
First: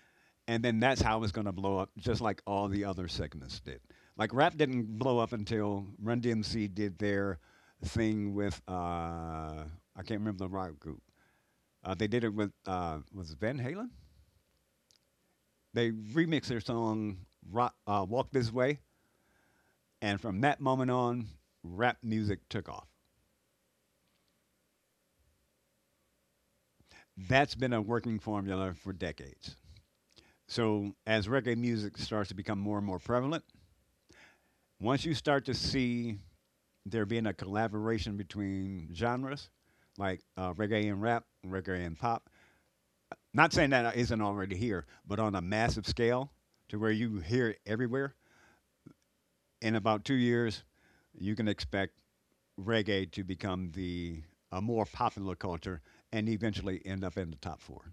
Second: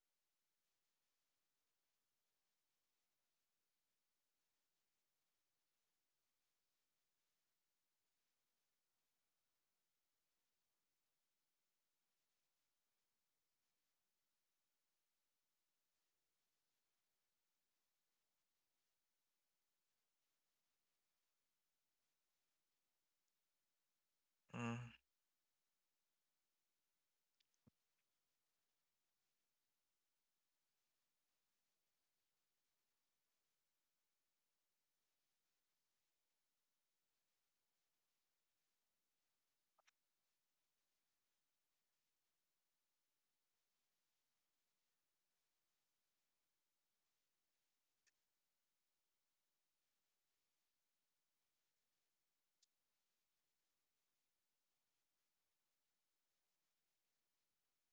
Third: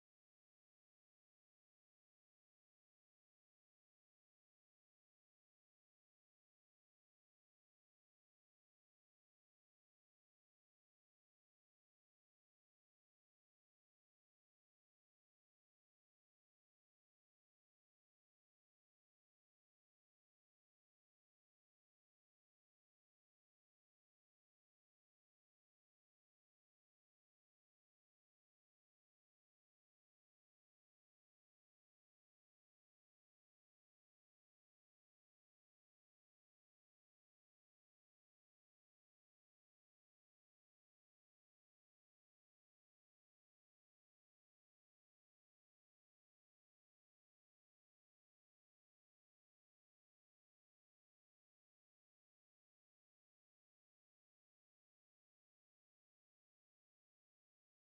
B: And then that's how it's going to blow up, just like all the other segments did. Like rap didn't blow up until Run DMC did their thing with, I can't remember the rock group. They did it with, was it Van Halen? They remixed their song— rock, Walk This Way. And from that moment on, rap music took off.
A: Mm,
B: That's been a working formula for decades. So, as reggae music starts to become more and more prevalent, once you start to see there being a collaboration between genres, like reggae and rap, reggae and pop, not saying that isn't already here, but on a massive scale to where you hear it everywhere, in about 2 years, you can expect reggae to become the— a more popular culture and eventually end up in the top four.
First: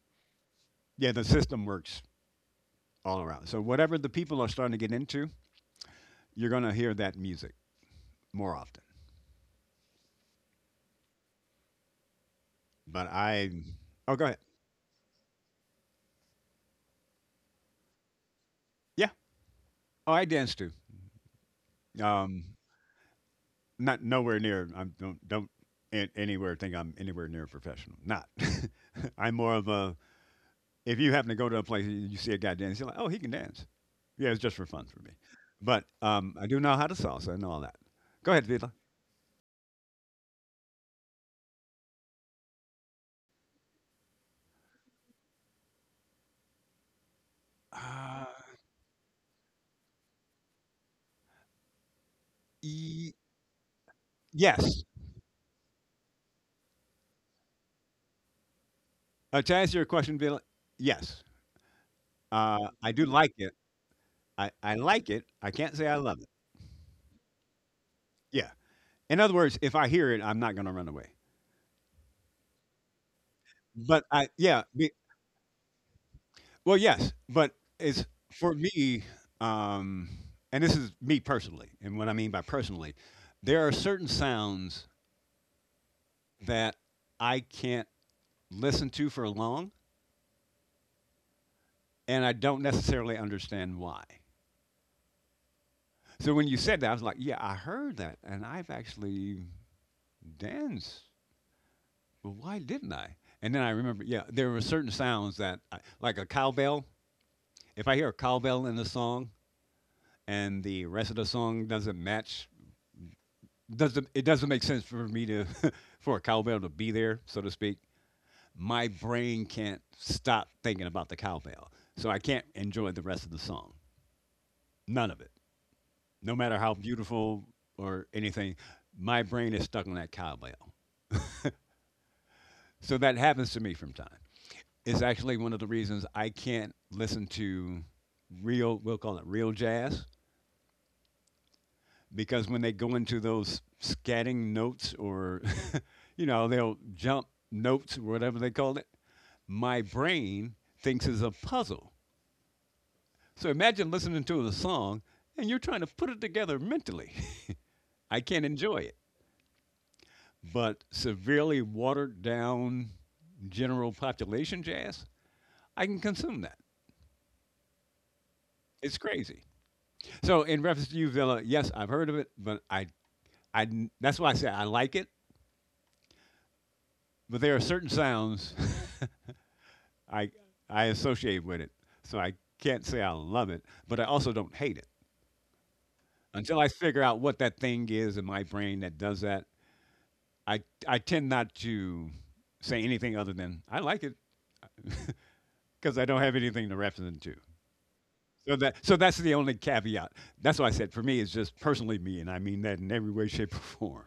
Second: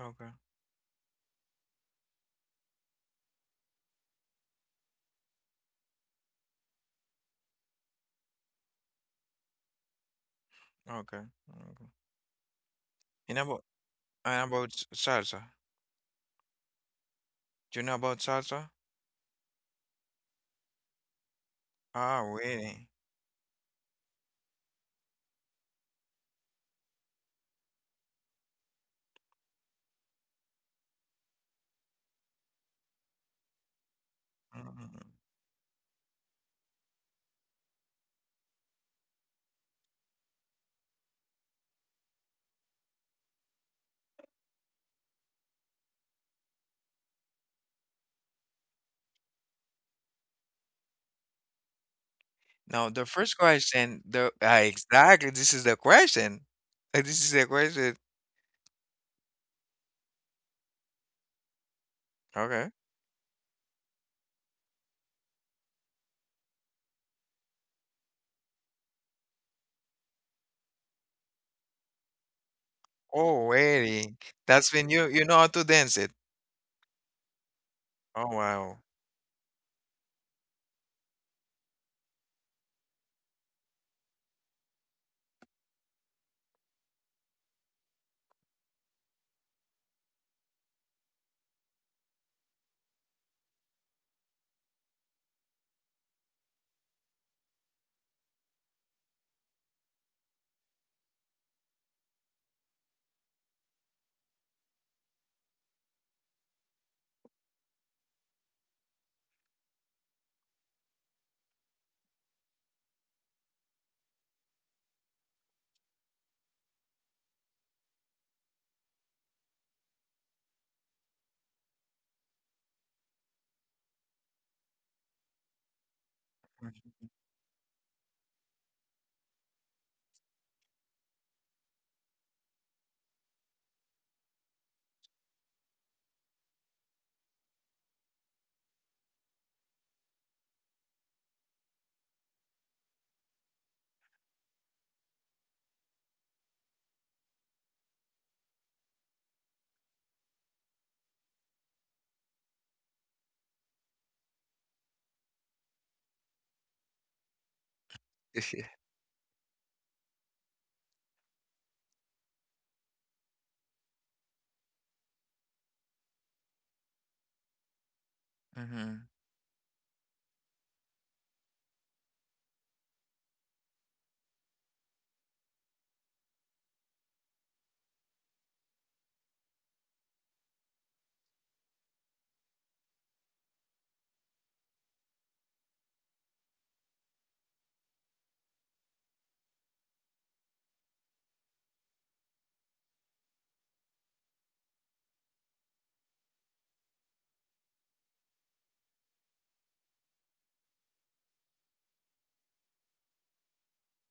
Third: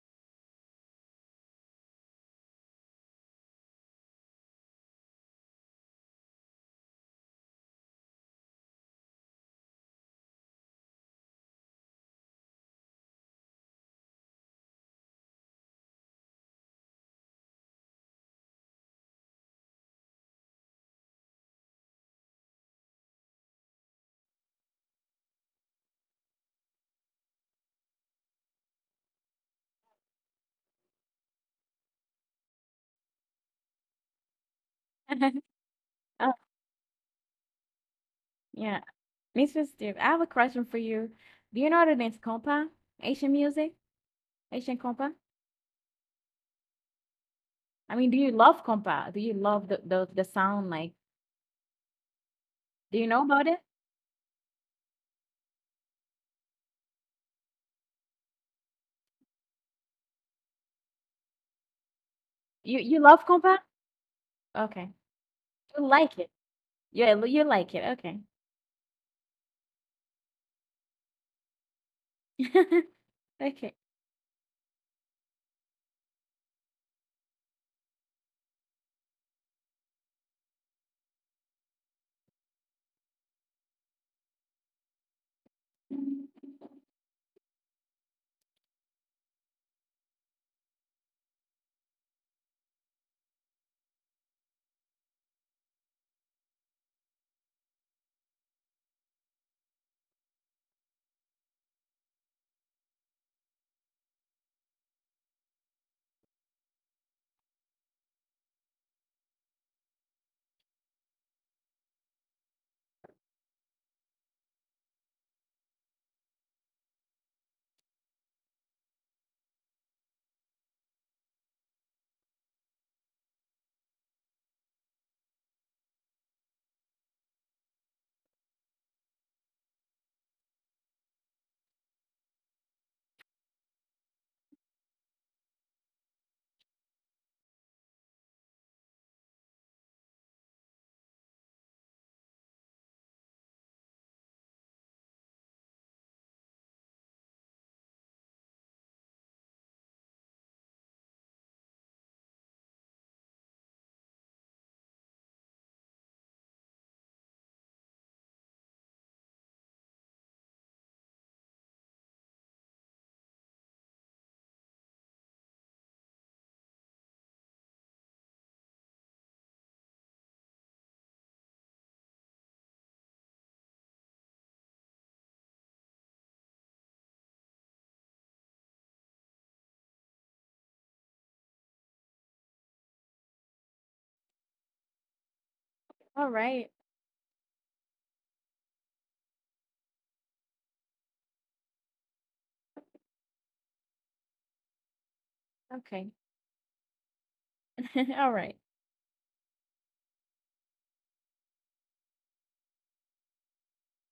A: okay,
B: Yeah, the system works all around. So whatever the people are starting to get into, you're gonna hear that music more often.
A: okay, okay.
B: But
A: And
B: I—
A: about,
B: oh, go ahead.
A: salsa. Do you know about salsa?
B: Yeah. Oh, I dance too.
A: Ah,
B: Um,
A: really?
B: not nowhere near. I don't an- anywhere— think I'm anywhere near professional. Not. [LAUGHS] I'm more of a— if you happen to go to a place and you see a guy dance, you're like, oh, he can dance. Yeah, it's just for fun for
A: Mm.
B: me.
C: [LAUGHS]
B: But
C: Oh,
B: I do know how to salsa and all that. Go ahead, Vila.
C: yeah. Mr. Steve, I have a question for you. Do you know the dance compa? Asian music? Asian compa? I mean, do
B: Uh,
C: you love compa? Do you love the sound? Like,
A: Now
C: do
A: the
C: you
B: y-
C: know
A: first
C: about it?
A: question, the
B: yes.
A: exactly, this is the question. [LAUGHS] This is the question.
B: To answer your question, Vila, yes.
A: Okay.
C: You
B: I
C: you
B: do
C: love
B: like it.
C: compa?
B: I
C: Okay.
B: like it. I can't
C: You
B: say I
C: like
B: love
C: it.
B: it.
C: Yeah, you like it. Okay.
B: Yeah. In other words, if I hear it, I'm not gonna run away.
C: [LAUGHS]
A: Oh,
C: Okay.
B: But
A: wedding.
B: I— yeah,
A: That's when
B: be—
A: you know how to dance it.
B: well, yes, but it's—
A: Oh,
B: for
A: wow.
B: me, um, and this is me personally, and what I mean by personally, there are certain sounds that I can't listen to for long, and I don't necessarily understand why. So when you said that, I was like, yeah, I heard that, and I've actually danced— well, why didn't I? And then I remember, yeah, there were certain sounds that— I, like a cowbell. If I hear a cowbell in a song and the rest of the song doesn't match, doesn't it doesn't make sense for me to, [LAUGHS] for a cowbell to be there, so to speak. My brain can't stop thinking about the cowbell, so I can't enjoy the rest of the song. None of it, no matter how
A: Mm-hmm.
B: beautiful or anything. My brain is stuck on that cowbell, so that happens to me from time. Is actually one of the reasons I can't listen to real, we'll call it real jazz, because when they go into those scatting notes or, [LAUGHS] you know, they'll jump notes or whatever they call it, my brain thinks is a puzzle. So imagine listening to a song and you're trying to put it together mentally. [LAUGHS] I can't enjoy it. But severely watered down general population jazz, I can consume that. It's
A: [LAUGHS]
B: crazy. So in reference to you, Villa, yes, I've heard of it, but I, that's why I say I like it. But there are certain sounds [LAUGHS] I, I associate with it, so I can't say I love it, but I also don't hate it.
C: All
B: Until
C: right.
B: I figure out what that thing is in my brain that does that, I, I tend not to say anything other than I like it because I
C: Okay.
B: don't have anything to reference it to.
C: [LAUGHS] All right.
B: So that's the only caveat. That's why I said for me, it's just personally me, and I mean that in every way, shape, or form.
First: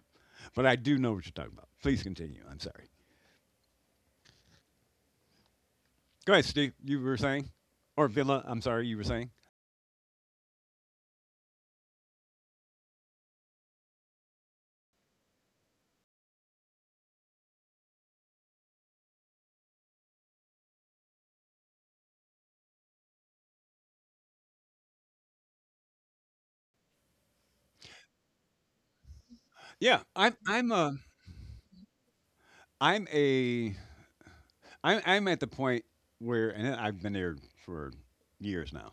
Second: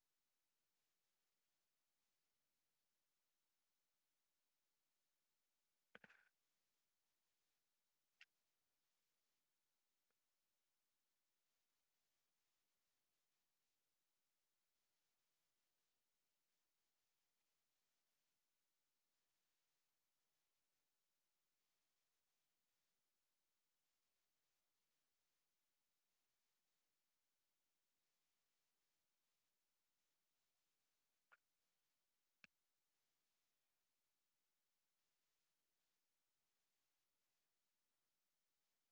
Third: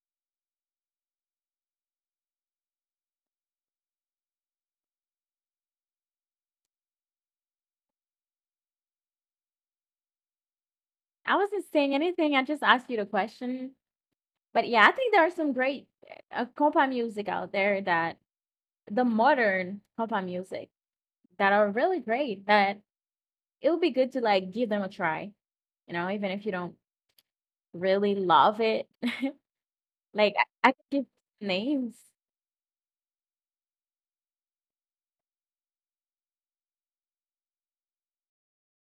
B: But I do know what you're talking about. Please continue. I'm sorry. Go ahead, Steve. You were saying, or Villa? I'm sorry, you were saying.
C: I wasn't saying anything. I just asked you the question. But yeah, I think there are some great compa music out there that the modern compa music that are really great that it would be good to like give them a try, even if you don't really love it. [LAUGHS]
B: Yeah,
C: Like
B: I'm. I'm
C: I could
B: a.
C: give names.
B: I'm a. I'm. I'm at the point where, and I've been there for years now.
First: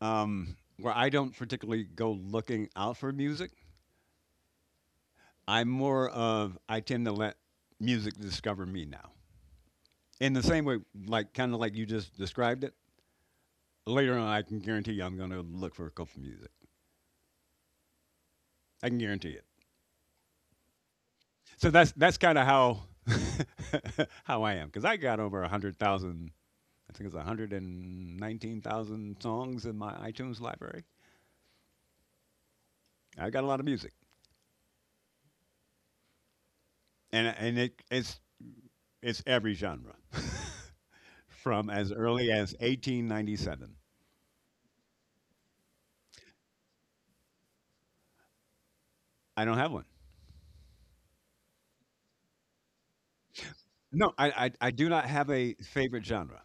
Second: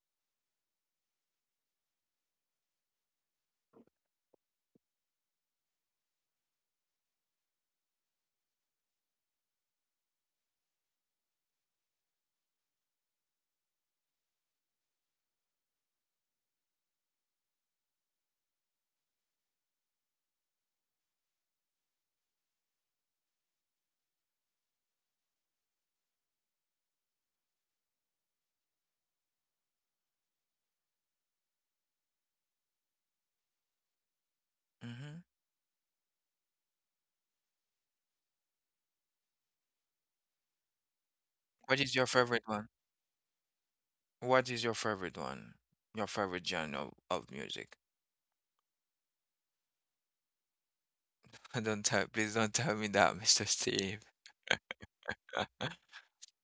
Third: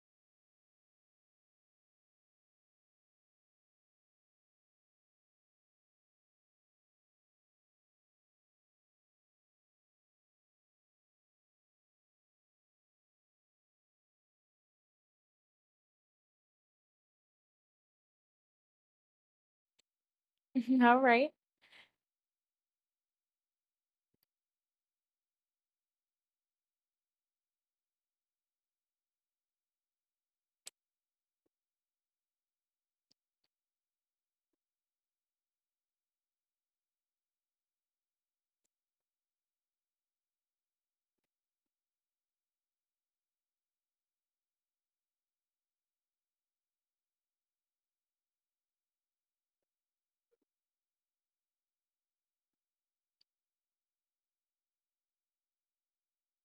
B: Where I don't particularly go looking out for music. I'm more of. I tend to let music discover me now. In the same way, like kind of like you just described it. Later on, I can guarantee you, I'm going to look for a couple of music. I can guarantee it.
C: [LAUGHS] All right.
B: So that's kind of how [LAUGHS] how I am because I got over 100,000 I think it's 119,000 songs in my iTunes library. I got a lot of music,
A: Mm-hmm.
B: and it's every genre, [LAUGHS] from
A: What
B: as
A: is your
B: early
A: favorite
B: as
A: one?
B: 1897.
A: What is your favorite one? Your favorite genre of music?
B: I don't have one.
A: [LAUGHS] Don't tell, please don't tell me that, Mr. Steve.
B: No, I do not have
A: [LAUGHS]
B: a
A: All
B: favorite genre.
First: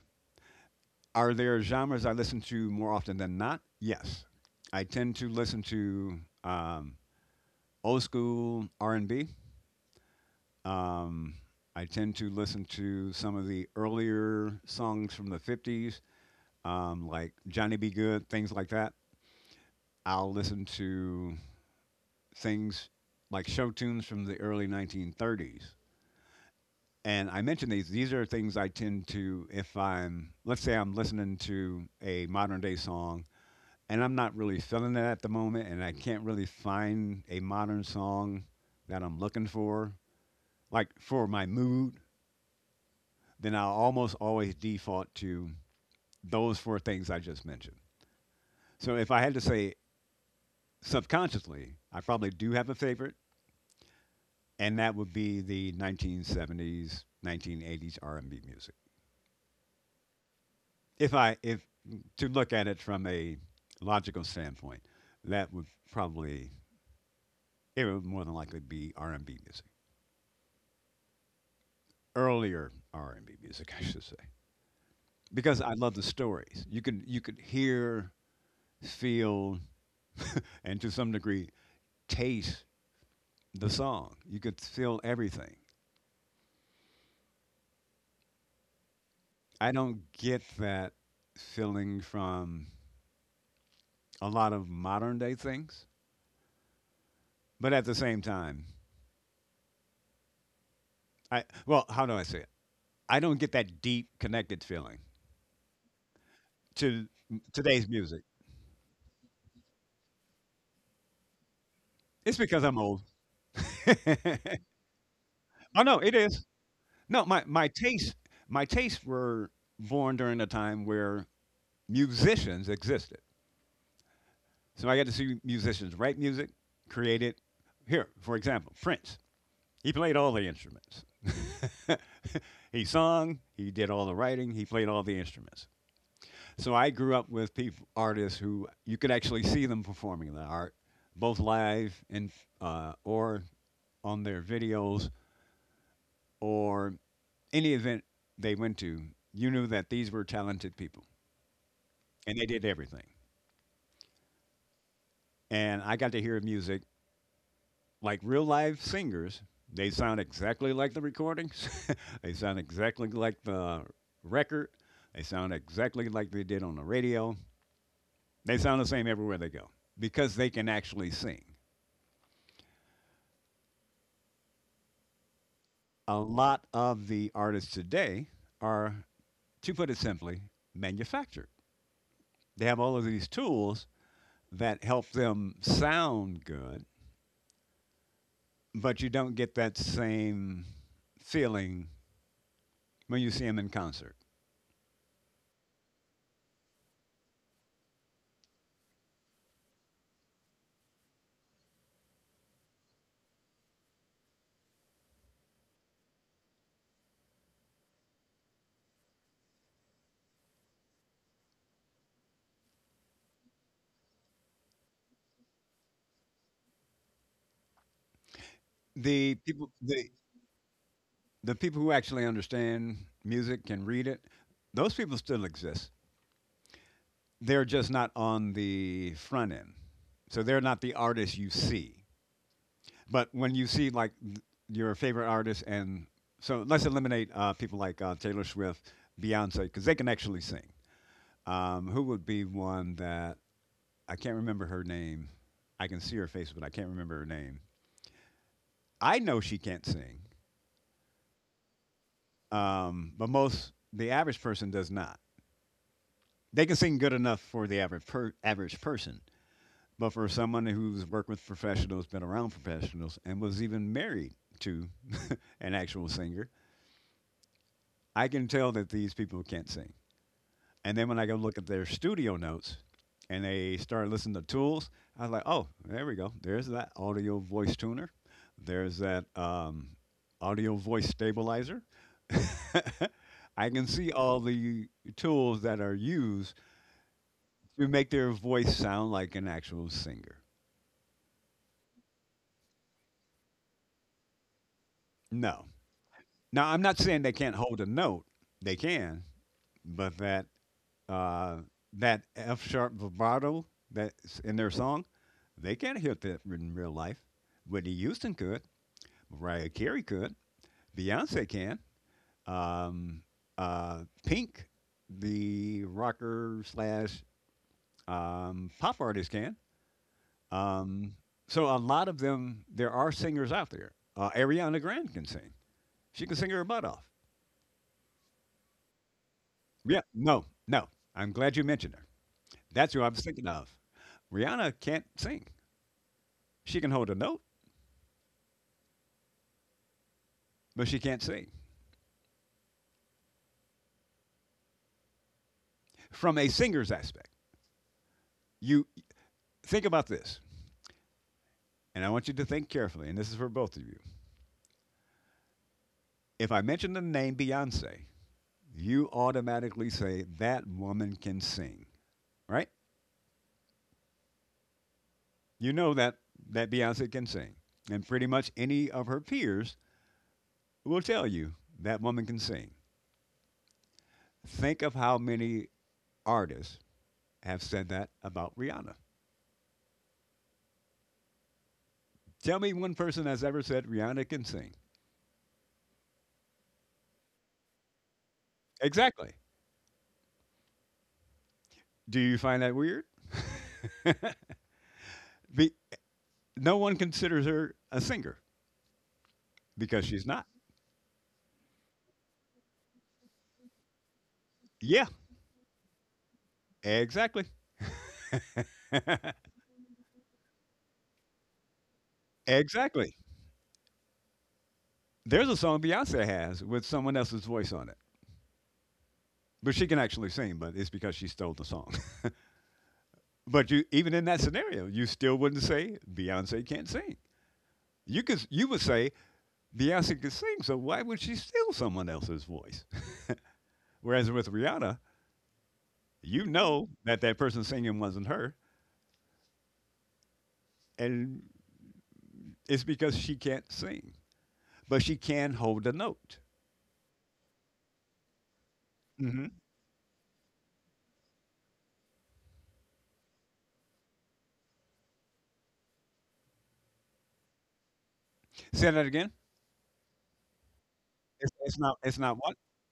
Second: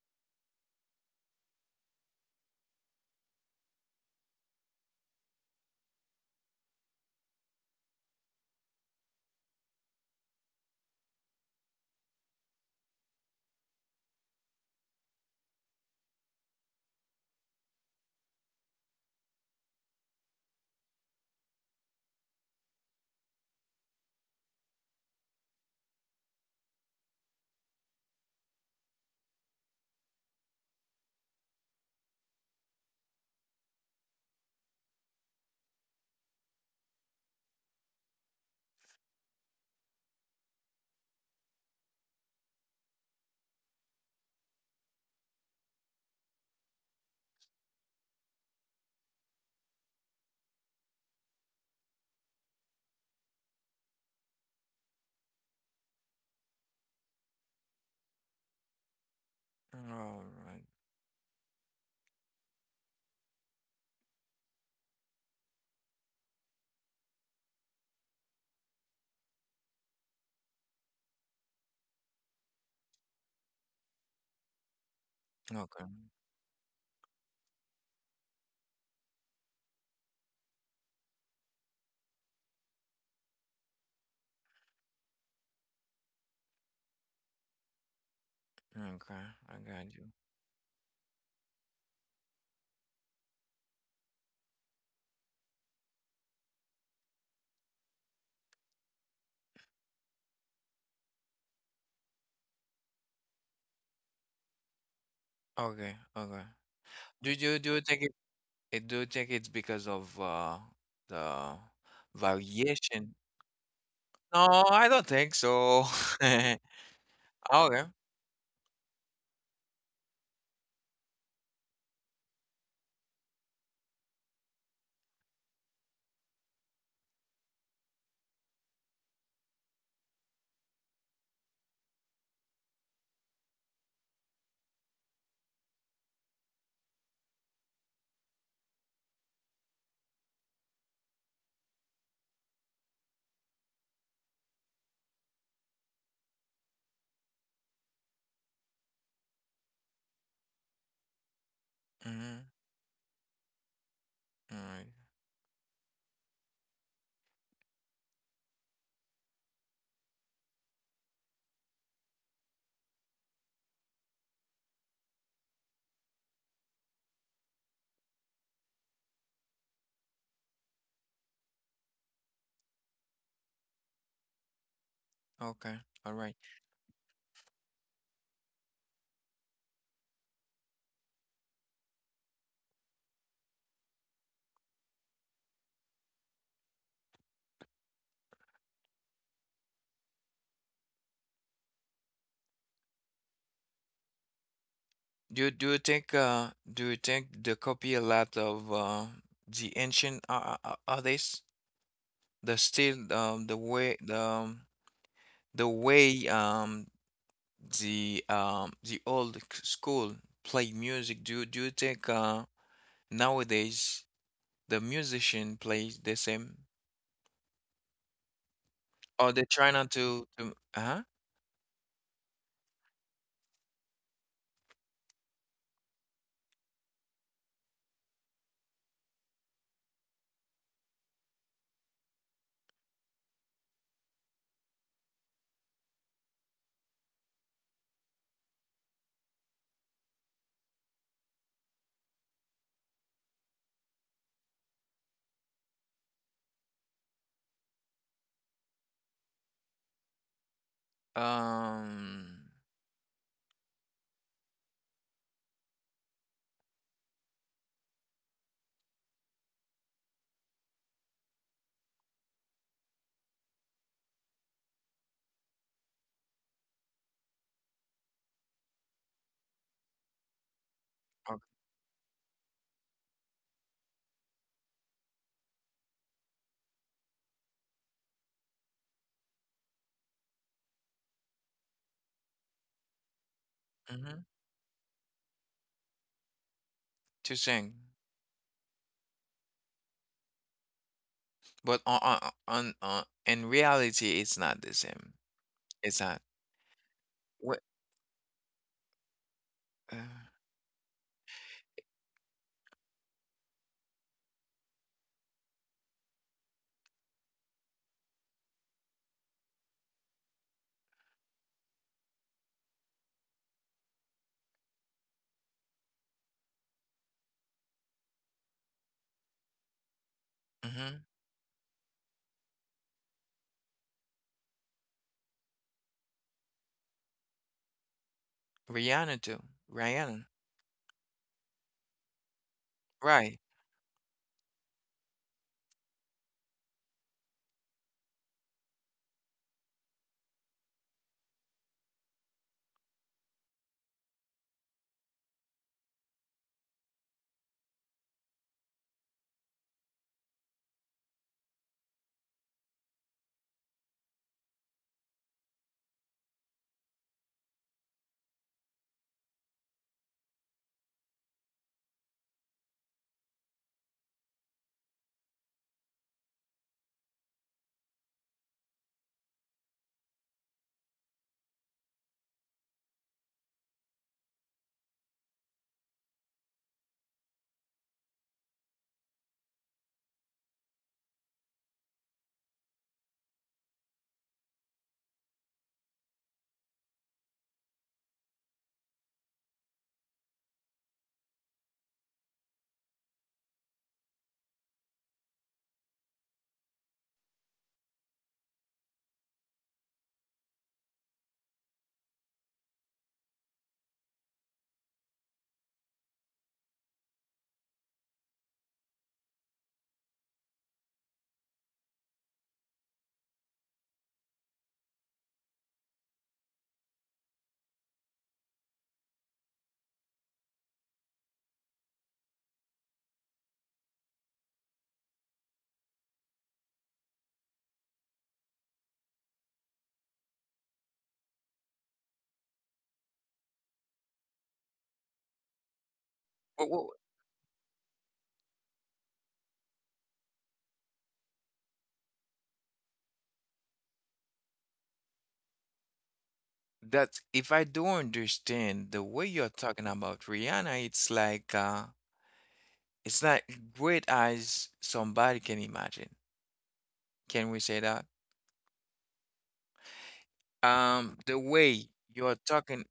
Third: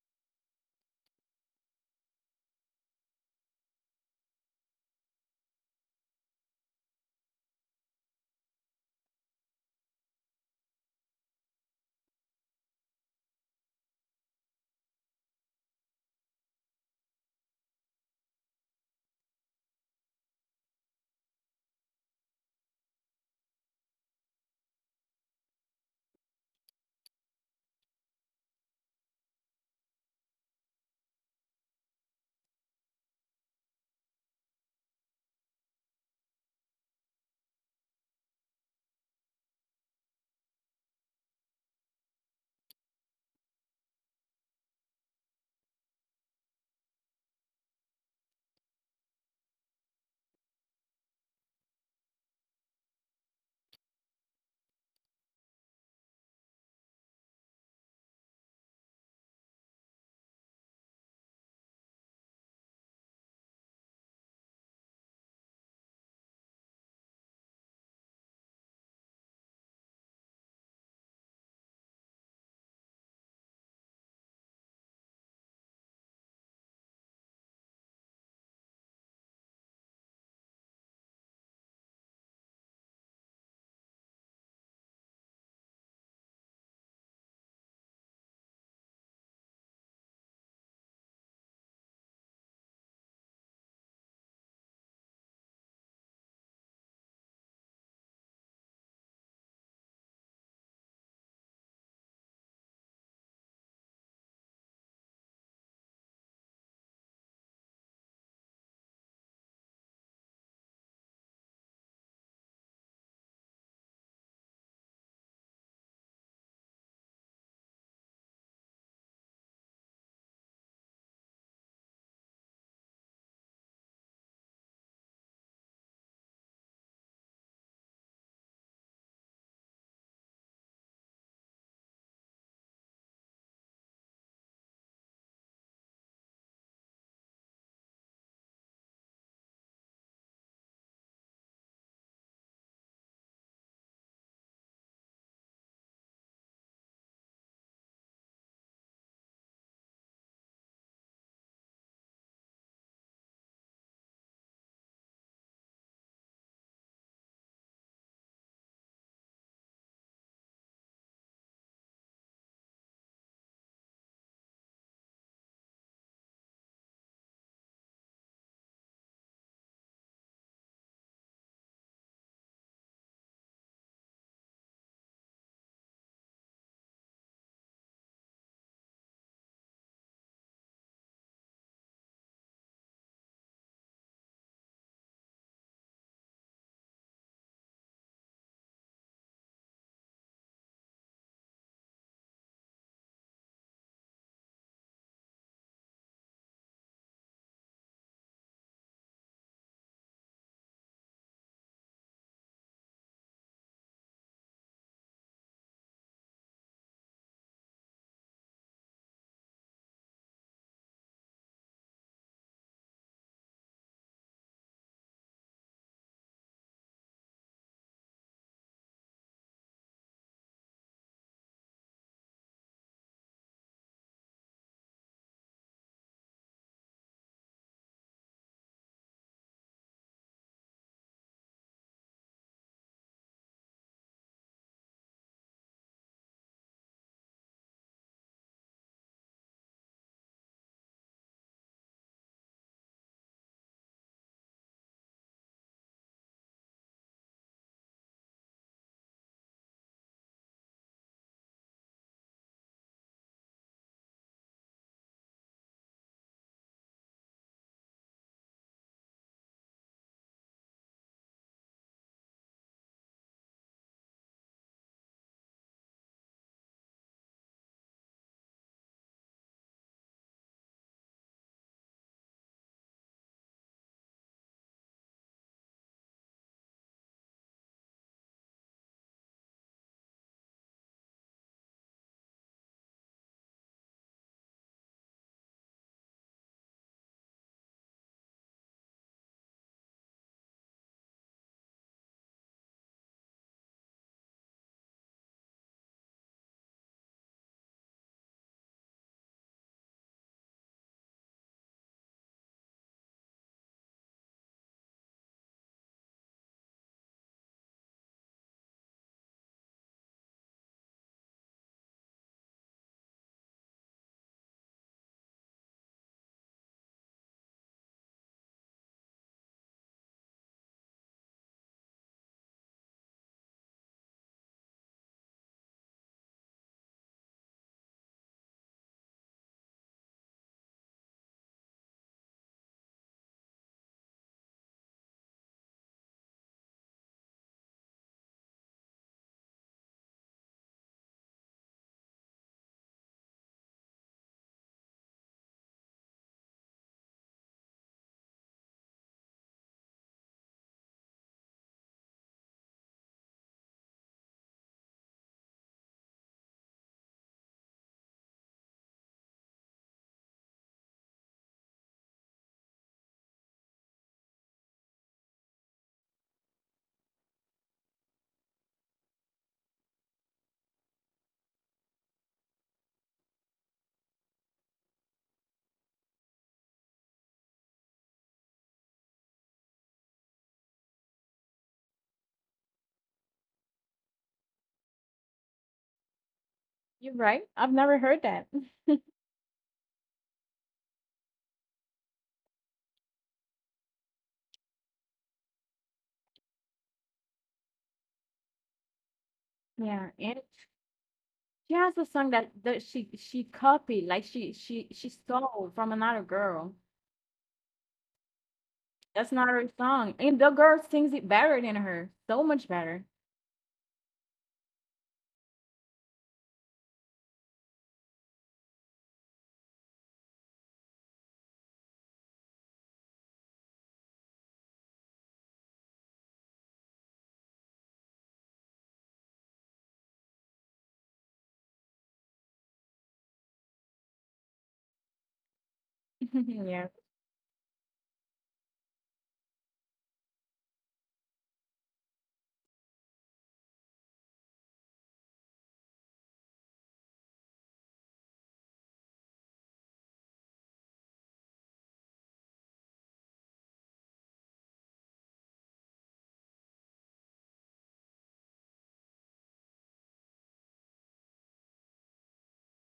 B: Are there genres I listen to more often than not? Yes, I tend to listen to old school R and B. Um, I tend to listen to some of the earlier songs from the 50s, like Johnny B. Good, things like that. I'll listen to things like show tunes from the early 1930s. And I mention these are things I tend to, if I'm, let's say I'm listening to a modern day song and I'm not really feeling it at the moment and I can't really find a modern song that I'm looking for, like for my mood, then I'll almost always default to those four things I just mentioned. So if I had to say subconsciously, I probably do have a favorite, and that would be the 1970s, 1980s R&B music.
A: right.
B: If to look at it from a logical standpoint, that would probably it would more than likely be R&B music, earlier R&B music, [LAUGHS] I should say, because I
A: Okay.
B: love the stories. You could hear, feel, and to some degree taste the song. You could feel everything.
A: Okay. I
B: I
A: got you.
B: don't get that feeling from a lot of modern day things, but at the same time, I well, how do I say it? I don't get that deep connected feeling
A: Okay. Okay.
B: to
A: Do
B: m-
A: you do you
B: today's
A: think it,
B: music.
A: do you think it's because of the
B: It's because I'm old.
A: variation?
B: [LAUGHS] oh
A: No, I don't think so.
B: no, it is.
A: [LAUGHS]
B: No, my
A: Okay.
B: tastes my tastes were born during a time where musicians existed. So I got to see musicians write music, create it. Here, for example, Prince. He played all the instruments. [LAUGHS] he sung, he did all the writing, he played all the instruments. So I grew up with people, artists who you could actually see them performing the art, both live and or on their videos or any event they went to. You knew that these were talented people, and
A: Mm-hmm.
B: they did everything.
A: All right.
B: And I got to hear music like real live singers. They sound exactly like the recordings. [LAUGHS] they sound exactly like the record. They sound exactly like they did on the radio. They sound the same everywhere they go because they can actually sing.
A: Okay. All
B: A
A: right.
B: lot of the artists today are, to put it simply, manufactured. They have all of these tools that help them sound good, but you don't get that same feeling when you see them in concert.
A: Do you think do you think they copy a lot of the ancient artists? The still the way the way the old school play music. Do you think nowadays the musician plays the same or
B: The
A: they try
B: people,
A: not
B: the,
A: to uh-huh
B: the people who actually understand music can read it. Those people still exist. They're just not on the front end. So they're not the artists you see. But when you see like th- your favorite artist, and so let's eliminate people like Taylor Swift, Beyonce, because they can actually sing. Who would be one that I can't remember her name? I can see her face, but I can't remember her name. I know she can't sing,
A: um
B: but most the average person does not. They can sing good enough for the average person, but for someone who's worked with professionals, been around professionals, and was even married to an actual singer, I can tell that these people can't sing. And then when I go look at their studio notes and they start listening to tools, I was like, oh, there we go. There's that audio voice tuner. There's that audio voice stabilizer. [LAUGHS] I can see
A: mm-hmm,
B: all the tools that are used
A: to sing,
B: to make their voice sound like an actual singer.
A: but in reality it's not the same.
B: No.
A: It's not.
B: Now, I'm not saying they can't
A: What
B: hold a note, they can,
A: uh,
B: but that uh, that F sharp vibrato that's in their song, they can't hit that in real life. Whitney Houston could, Mariah Carey could, Beyonce can. Um, uh, Pink, the rocker slash pop artist, can.
A: mhm.
B: Um, so a lot of them, there are singers out there. Ariana Grande can sing. She can sing her butt off.
A: Rihanna too?
B: Yeah,
A: Rihanna.
B: no. I'm glad you mentioned her. That's who I was
A: Right.
B: thinking of. Rihanna can't sing. She can hold a note, but she can't sing. From a singer's aspect, you think about this, and I want you to think carefully, and this is for both of you. If I mention the name Beyonce, you automatically say that woman can sing, right? You know that Beyonce can sing, and pretty much any of her peers will tell you that woman can sing. Think of how many artists have said that about Rihanna. Tell me one person has ever said Rihanna can sing.
C: You're right. I've never heard that. [LAUGHS]
B: Exactly. Do you find that weird? Be- no one considers her a singer because
C: Yeah.
B: she's
C: And
B: not.
C: she has a song that that she copied, like
B: Yeah,
C: she stole from another girl.
B: exactly.
C: That's
B: [LAUGHS]
C: not her song, and the girl sings it better than her, so much better.
B: exactly. There's a song Beyonce has with someone else's voice on it. But she can actually sing, but it's because she stole the song. [LAUGHS] but you even in that scenario, you still wouldn't say Beyonce can't sing. You would say Beyonce can sing, so why would she steal someone else's voice? [LAUGHS] Whereas with Rihanna, you
C: [LAUGHS]
A: Well,
B: know
C: Yeah,
A: well,
B: that person singing wasn't her, and it's because she can't sing, but she can hold a note.
A: that's, if I do understand the way you're
B: Hmm.
A: talking about Rihanna, it's like it's not great as somebody can imagine. Can we say that?
B: Say that again.
A: The
B: It's
A: way
B: not. It's
A: you're
B: not what.
A: talking,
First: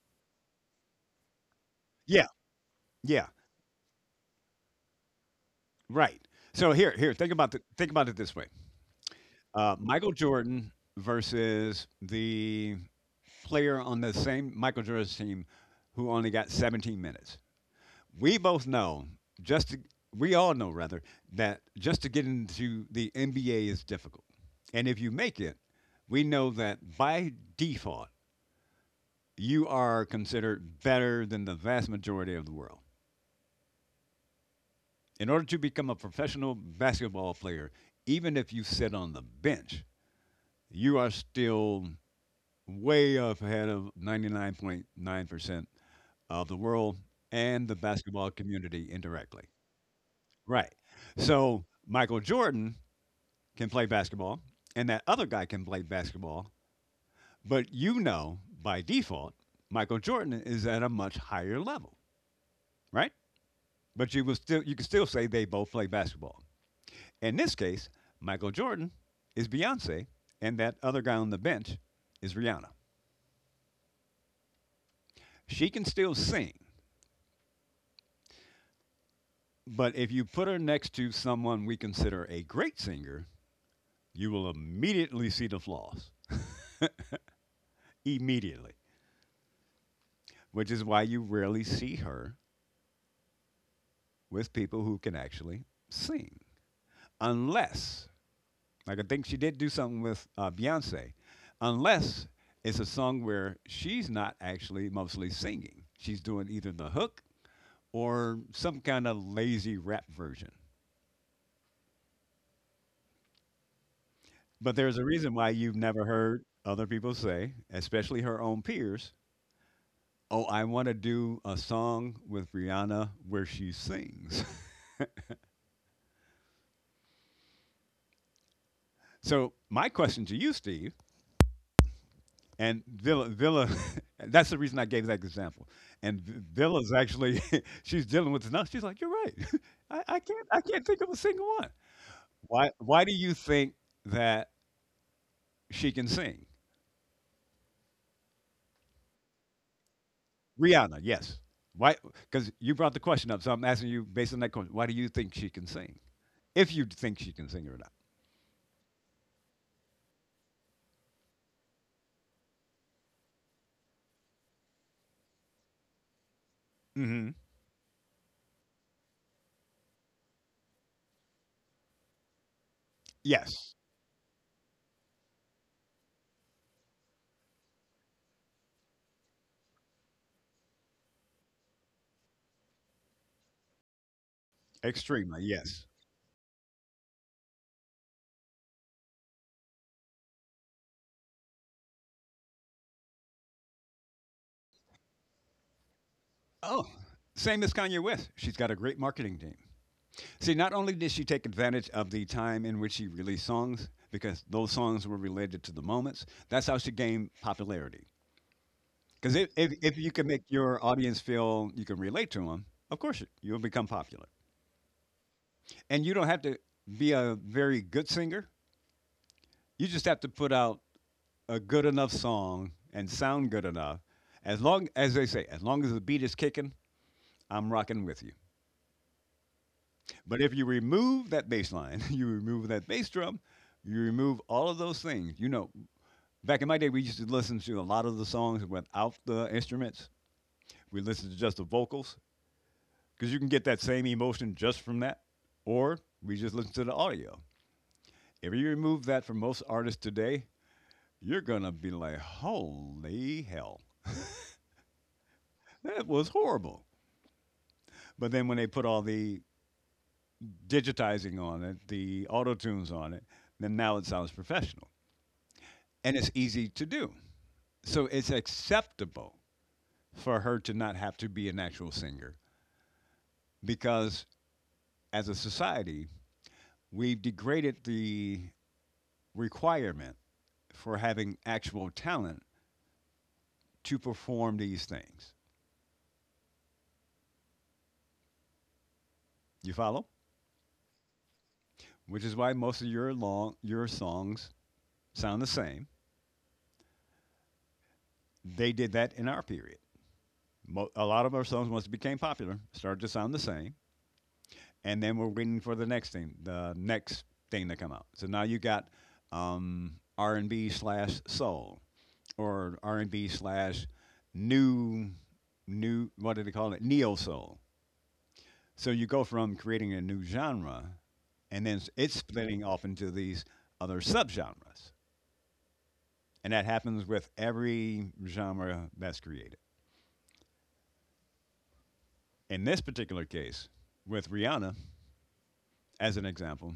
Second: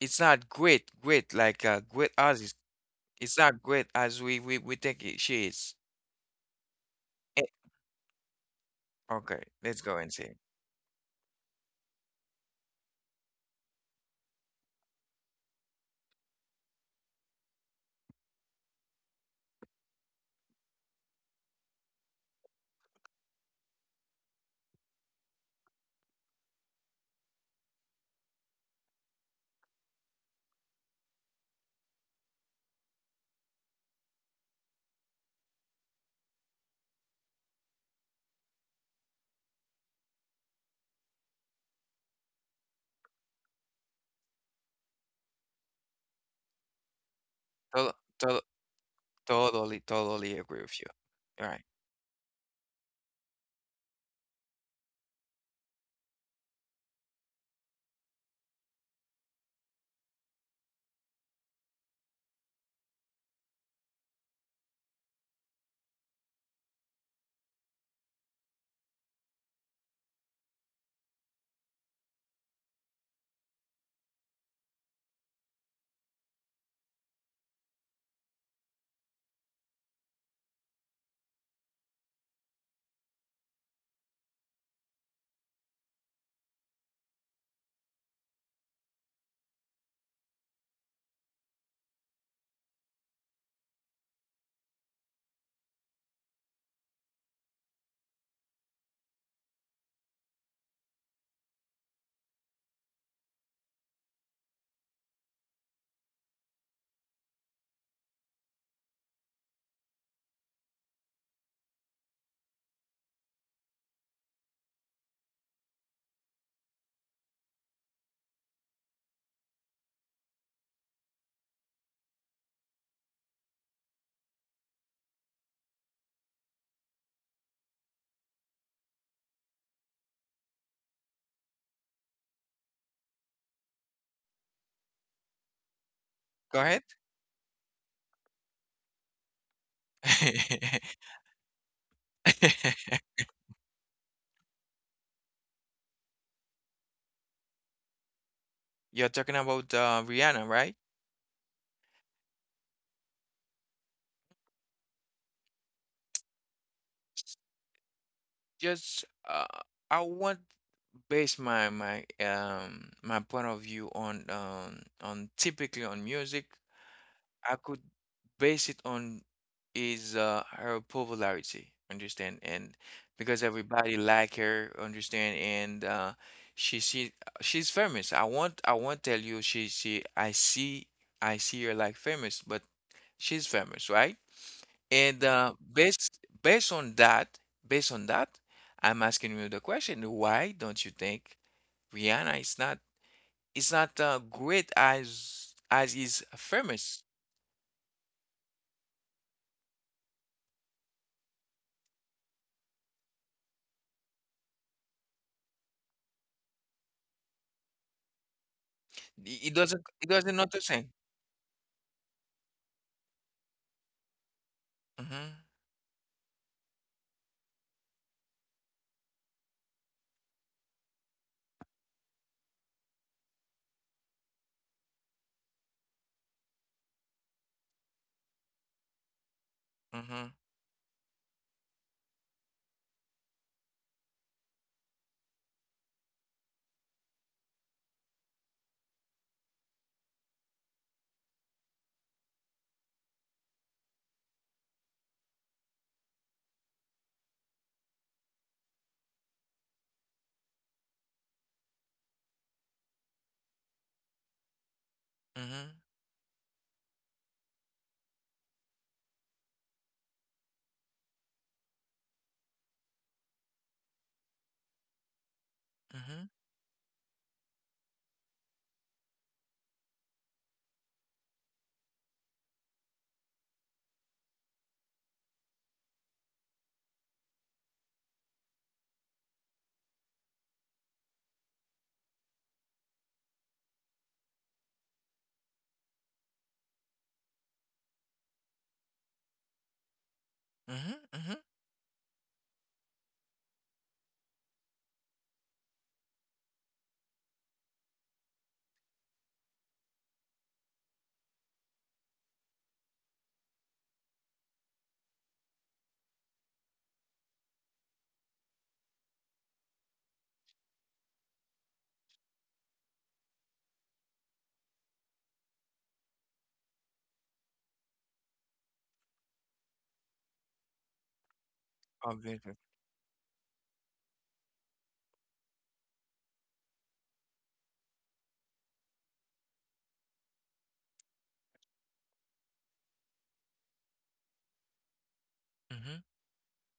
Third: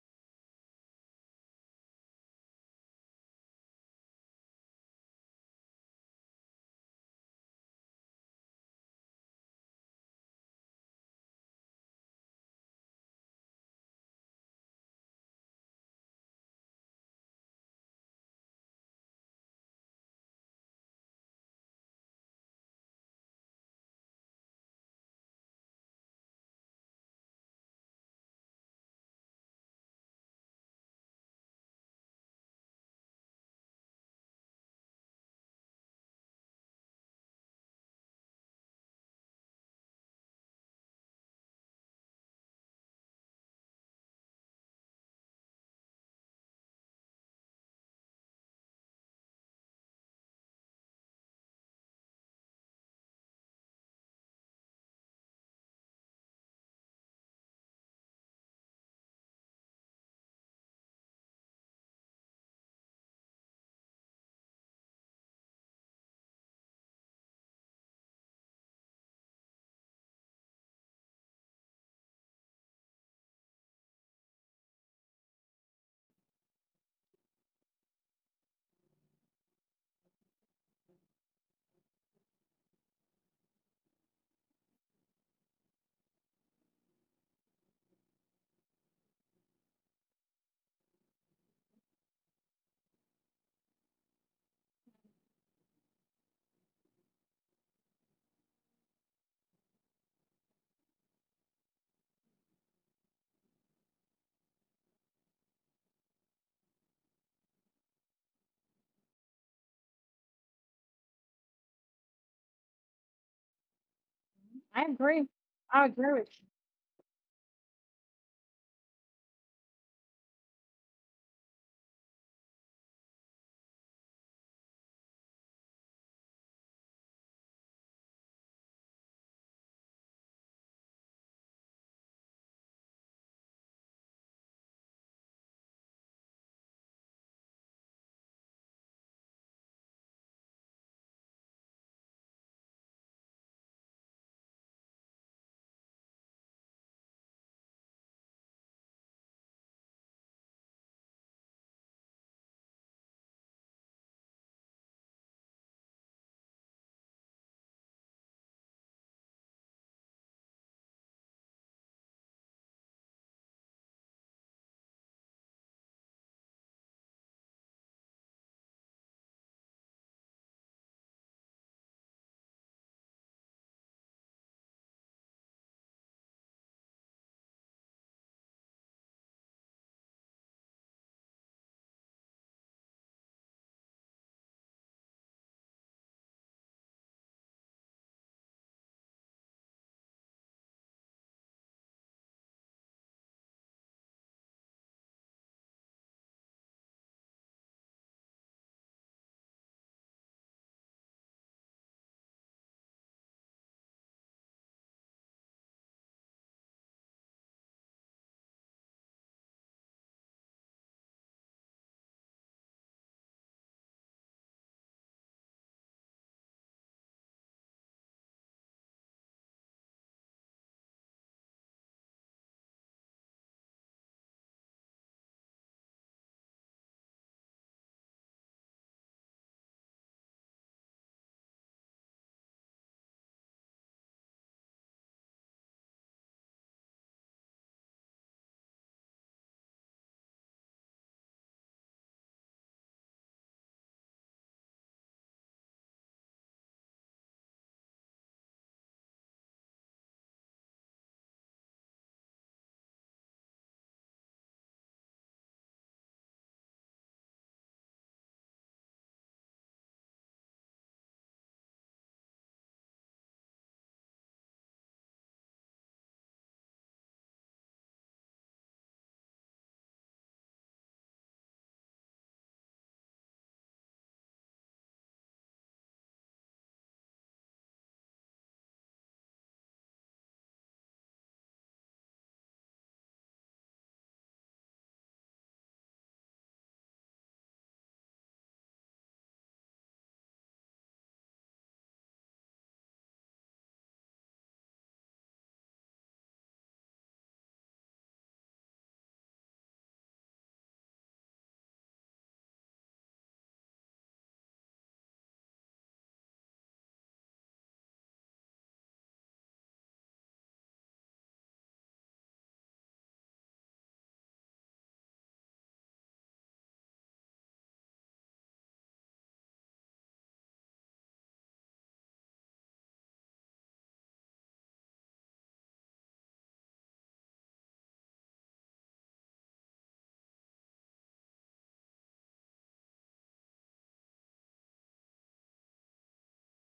A: it's not great, great like great
B: Yeah.
A: as is,
B: Yeah.
A: it's not great as we think it, she is.
B: Right. So here. Think
A: Eh,
B: about the. Think about it this way.
A: okay, let's go and
B: Michael
A: see.
B: Jordan versus the player on the same Michael Jordan's team who only got 17 minutes. We both know just to, we all know rather that just to get into the NBA is difficult. And if you make it, we know that by default you are considered better than the vast majority of the world. In order to become a professional basketball player, even if you sit on the bench, you are still way up ahead of 99.9% of the world and the
A: Tol-
B: basketball
A: tol-
B: community indirectly.
A: totally agree
B: Right.
A: with you. All right,
B: So Michael Jordan can play basketball, and that other guy can play basketball, but you know by default, Michael Jordan is at a much higher level, right? But you can still say they both play basketball. In this case, Michael Jordan is Beyonce, and that other guy on the bench is Rihanna. She can still sing, but if you put her next to someone we consider a great singer, you will immediately see the flaws. Immediately. Which is why you rarely see her with people who can actually sing. Unless, like I think she did do something with Beyonce, unless it's a song where she's not actually mostly singing. She's doing either the hook or some kind of lazy rap version. But
C: I
B: there's a
C: agree.
B: reason why you've
C: I
B: never
C: agree with
B: heard other people say, especially her own peers, oh, I want to do a song with Rihanna where she sings. [LAUGHS] so, my question to you, Steve, and Villa, [LAUGHS] that's the reason I gave that example. And V-
A: go ahead.
B: Villa's actually, [LAUGHS] she's dealing with enough. She's like, you're right. [LAUGHS] I can't think
A: [LAUGHS]
B: of a single one. Why do you think that she can sing?
A: You're talking about Rihanna, right?
B: Rihanna, yes. Why? Because you brought the question up, so I'm asking you based on that question. Why do you think she can sing? If you think she can sing or not.
A: Just I want base my my point of view on typically on music.
B: Hmm.
A: I could base it on is her popularity, understand? And because
B: Yes,
A: everybody like her, understand? And she she's famous. I won't tell you she, I see, I see her like famous, but she's famous, right? And
B: extremely. Yes.
A: based on that, based on that, I'm asking you the question, why don't you think Rihanna is not, is not great as is
B: Oh,
A: famous?
B: same as Kanye West. She's got a great marketing team. See, not only did she take advantage of the time in which she released songs, because those songs were related to the moments. That's how she gained popularity. Because if, if if
A: It
B: you can
A: doesn't
B: make
A: not the
B: your
A: same.
B: audience feel you can relate to them, of course you'll become popular,
A: Mm-hmm.
B: and you don't have to be a very good singer. You just have to put out a good enough song and sound good enough. As long as as long as the beat is kicking, I'm rocking with you.
A: Mm-hmm.
B: But if you remove that bass line, [LAUGHS] you remove that bass drum, you remove all of those things. You know, back in my day, we used to listen to a lot of the songs without the instruments. We listened to just the vocals because you can get that same emotion just from that, or we just listen to the audio. If you remove that for most artists today, you're gonna be like, holy hell.
A: Mm-hmm.
B: That was horrible. But then when they put all the digitizing on it, the auto tunes on it, then now it sounds professional and
A: Mm-hmm.
B: it's easy to do. So it's acceptable for her to not have to be an actual singer because as a society, we've degraded the requirement for having actual talent to perform these things. You follow?
A: Mm-hmm. Mm-hmm.
B: Which is why most of your long your songs sound the same. They did that in our period. A lot of our songs once it became popular started to sound the same, and then we're waiting for the next thing to come out. So now you got R and B slash soul or R and B slash new new what do they call it, neo soul. So you go from creating a new genre, and then it's
A: Obviously.
B: splitting off into these other subgenres, and that happens with every genre that's created. In this particular case, with Rihanna
A: Mm-hmm.
B: as an example,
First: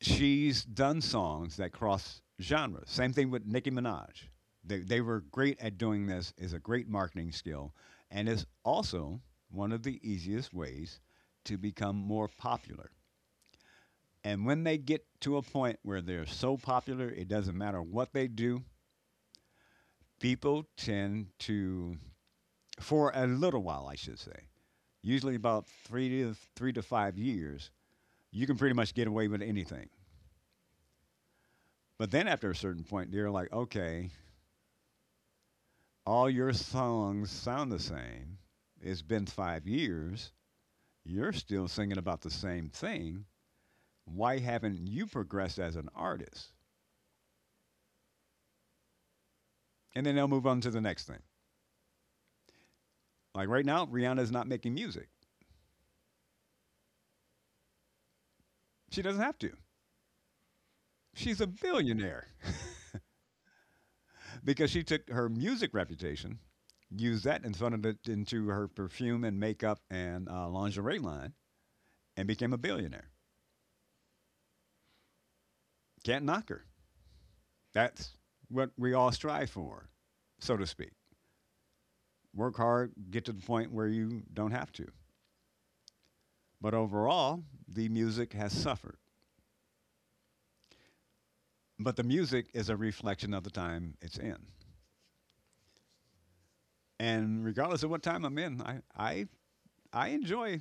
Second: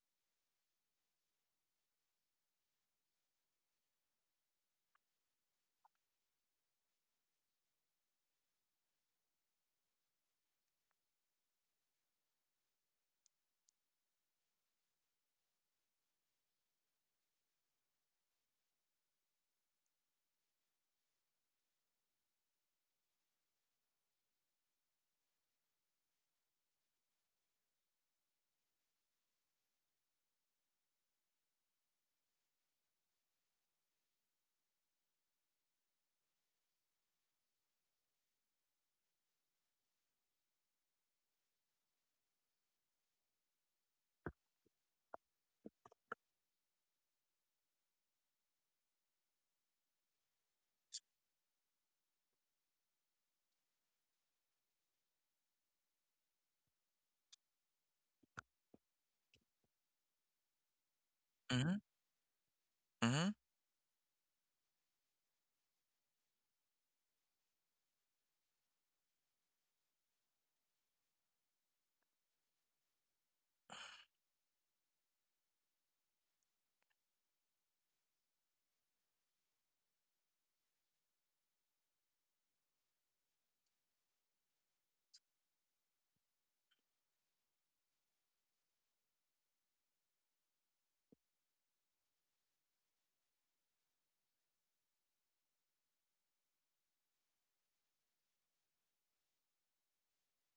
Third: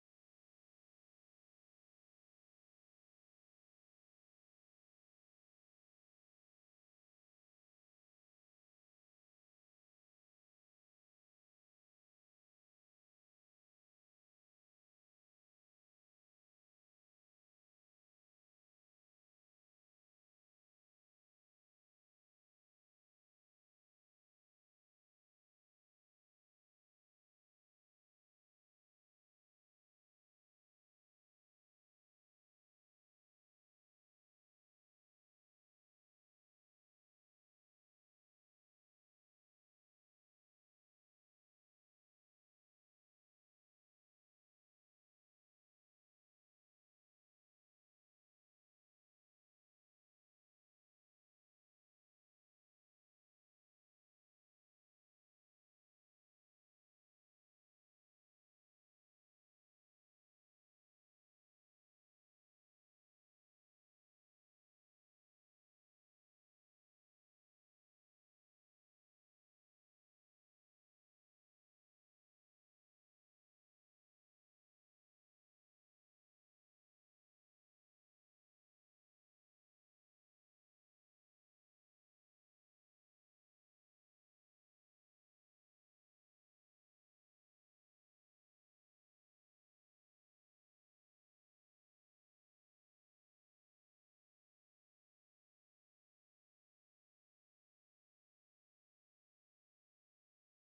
B: she's done songs that cross genres. Same thing with Nicki Minaj. They were great at doing this. Is a great marketing skill, and is also one of the easiest ways to become more popular. And when they get to a point where they're so popular, it doesn't matter what they do. People tend to, for a little while, I should say, usually about three to five years, you can pretty much get away with anything. But then after a certain point, they're like, okay, all your songs sound the same. It's been 5 years. You're still singing about the same thing. Why haven't you progressed as an artist? And then they'll move on to the next thing. Like right now, Rihanna is not making music. She doesn't have to. She's a
A: Mm-hmm.
B: billionaire
A: Mm-hmm.
B: because she took her music reputation, used that and funneled it into her perfume and makeup and lingerie line, and became a billionaire. Can't knock her. That's what we all strive for, so to speak. Work hard, get to the point where you don't have to. But overall, the music has suffered. But the music is a reflection of the time it's in. And regardless of what time I'm in, I enjoy,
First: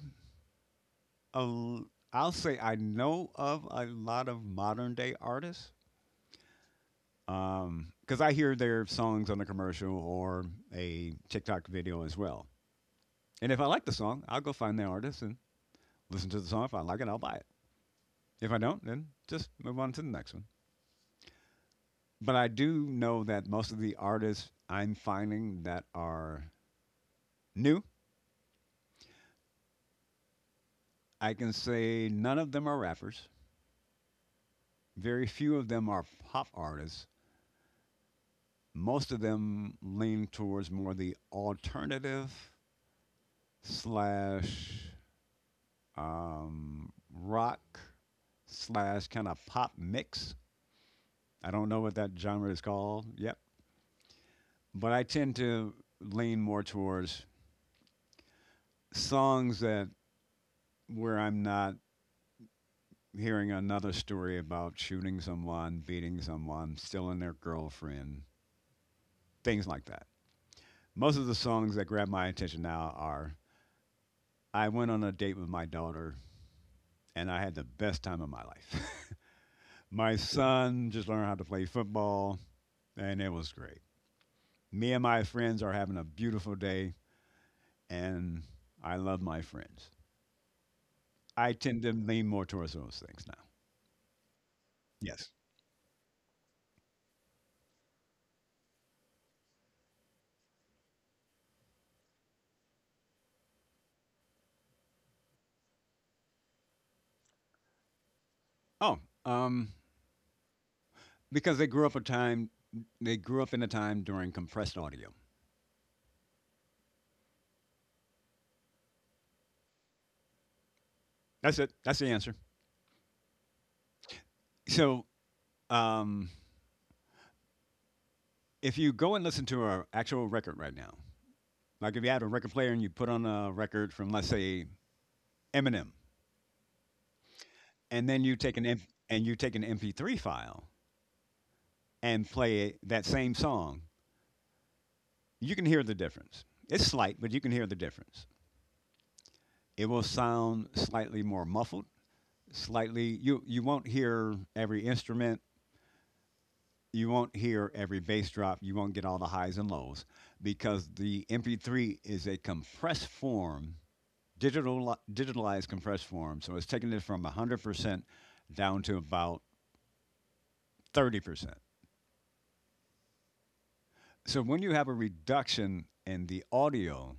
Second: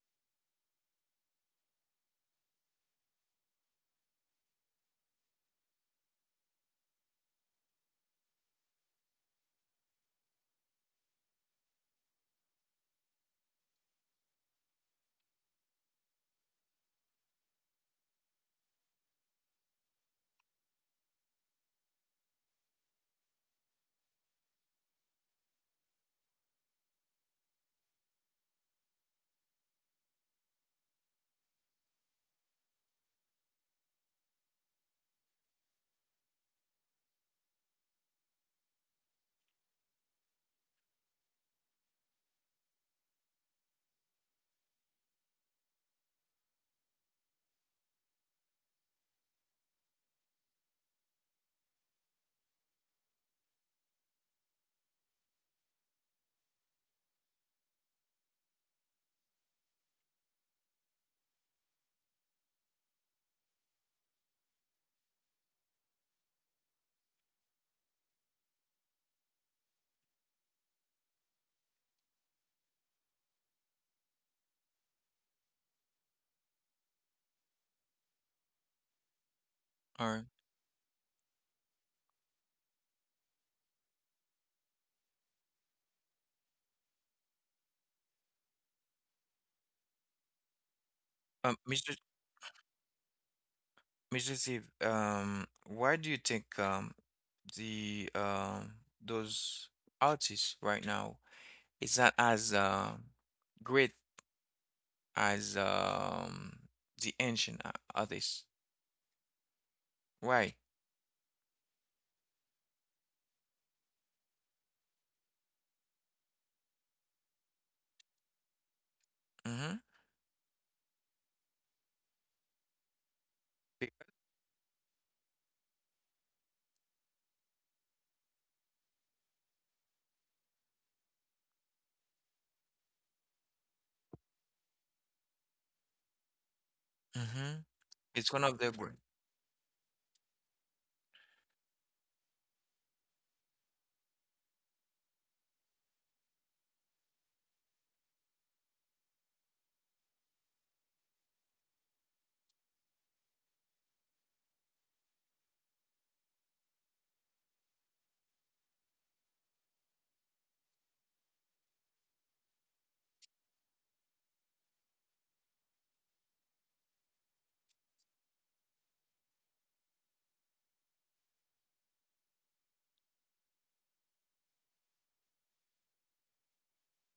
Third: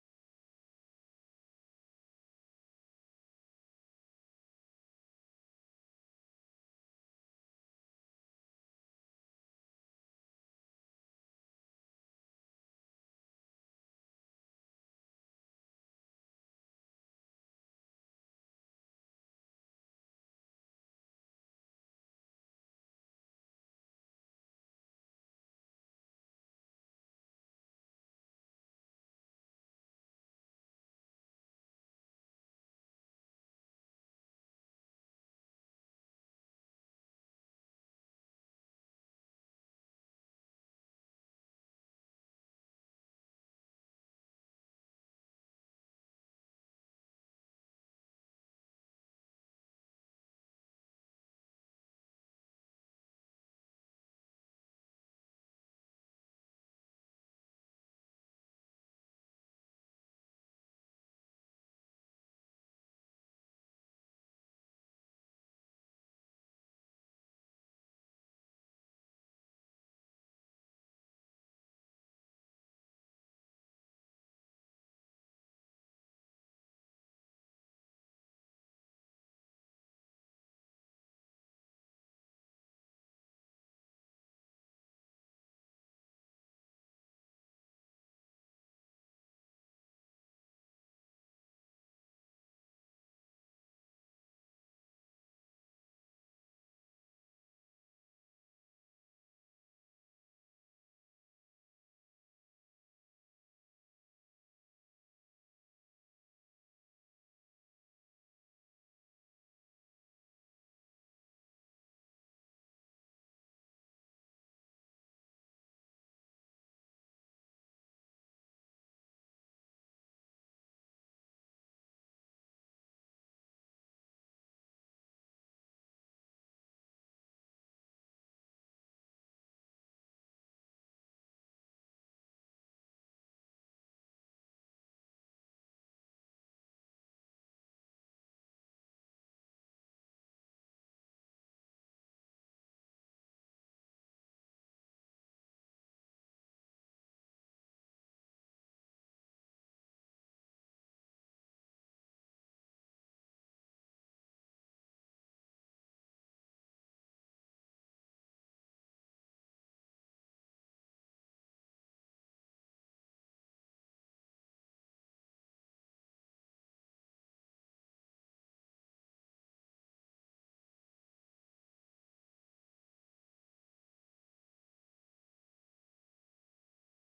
B: a, l- I'll say I know of a lot of modern day artists because I hear their songs on a commercial or a TikTok video as well. And if I like the song, I'll go find the artist and listen to the song. If I like it, I'll buy it. If I don't, then just move on to the next one. But I do know that most of the artists I'm finding that are new, I can say none of them are rappers. Very few of them are pop artists. Most of them lean towards more the alternative slash rock slash kind of pop mix. I don't know what that genre is called. Yep. But I tend to lean more towards songs that where I'm not hearing another story about shooting someone, beating someone, stealing their girlfriend, things like that. Most of the songs that grab my attention now are I went on a date with my daughter and I had the best time of my life. [LAUGHS]
A: All
B: My
A: right.
B: son just learned how to play football and it was great. Me and my friends are having a beautiful day and I love my friends. I
A: Um,
B: tend to
A: Mr.
B: lean more towards those things now.
A: Mr. Steve,
B: Yes.
A: why do you think the those artists right now, it's not as great as the ancient others.
B: Oh, um,
A: Why?
B: because they grew up in a time during compressed audio.
A: Mm-hmm.
B: That's it. That's the answer. So um, if you go and listen to an actual record right now, like if you had a record player and you put on a record from let's say Eminem,
A: Mm-hmm.
B: and then
A: It's
B: you
A: one
B: take
A: of
B: an
A: the
B: M-
A: great.
B: and you take an MP3 file and play that same song, you can hear the difference. It's slight, but you can hear the difference. It will sound slightly more muffled, slightly you won't hear every instrument, you won't hear every bass drop. You won't get all the highs and lows because the MP3 is a compressed form, digitalized compressed form. So it's taking it from 100% down to about 30%. So when you have a reduction in the audio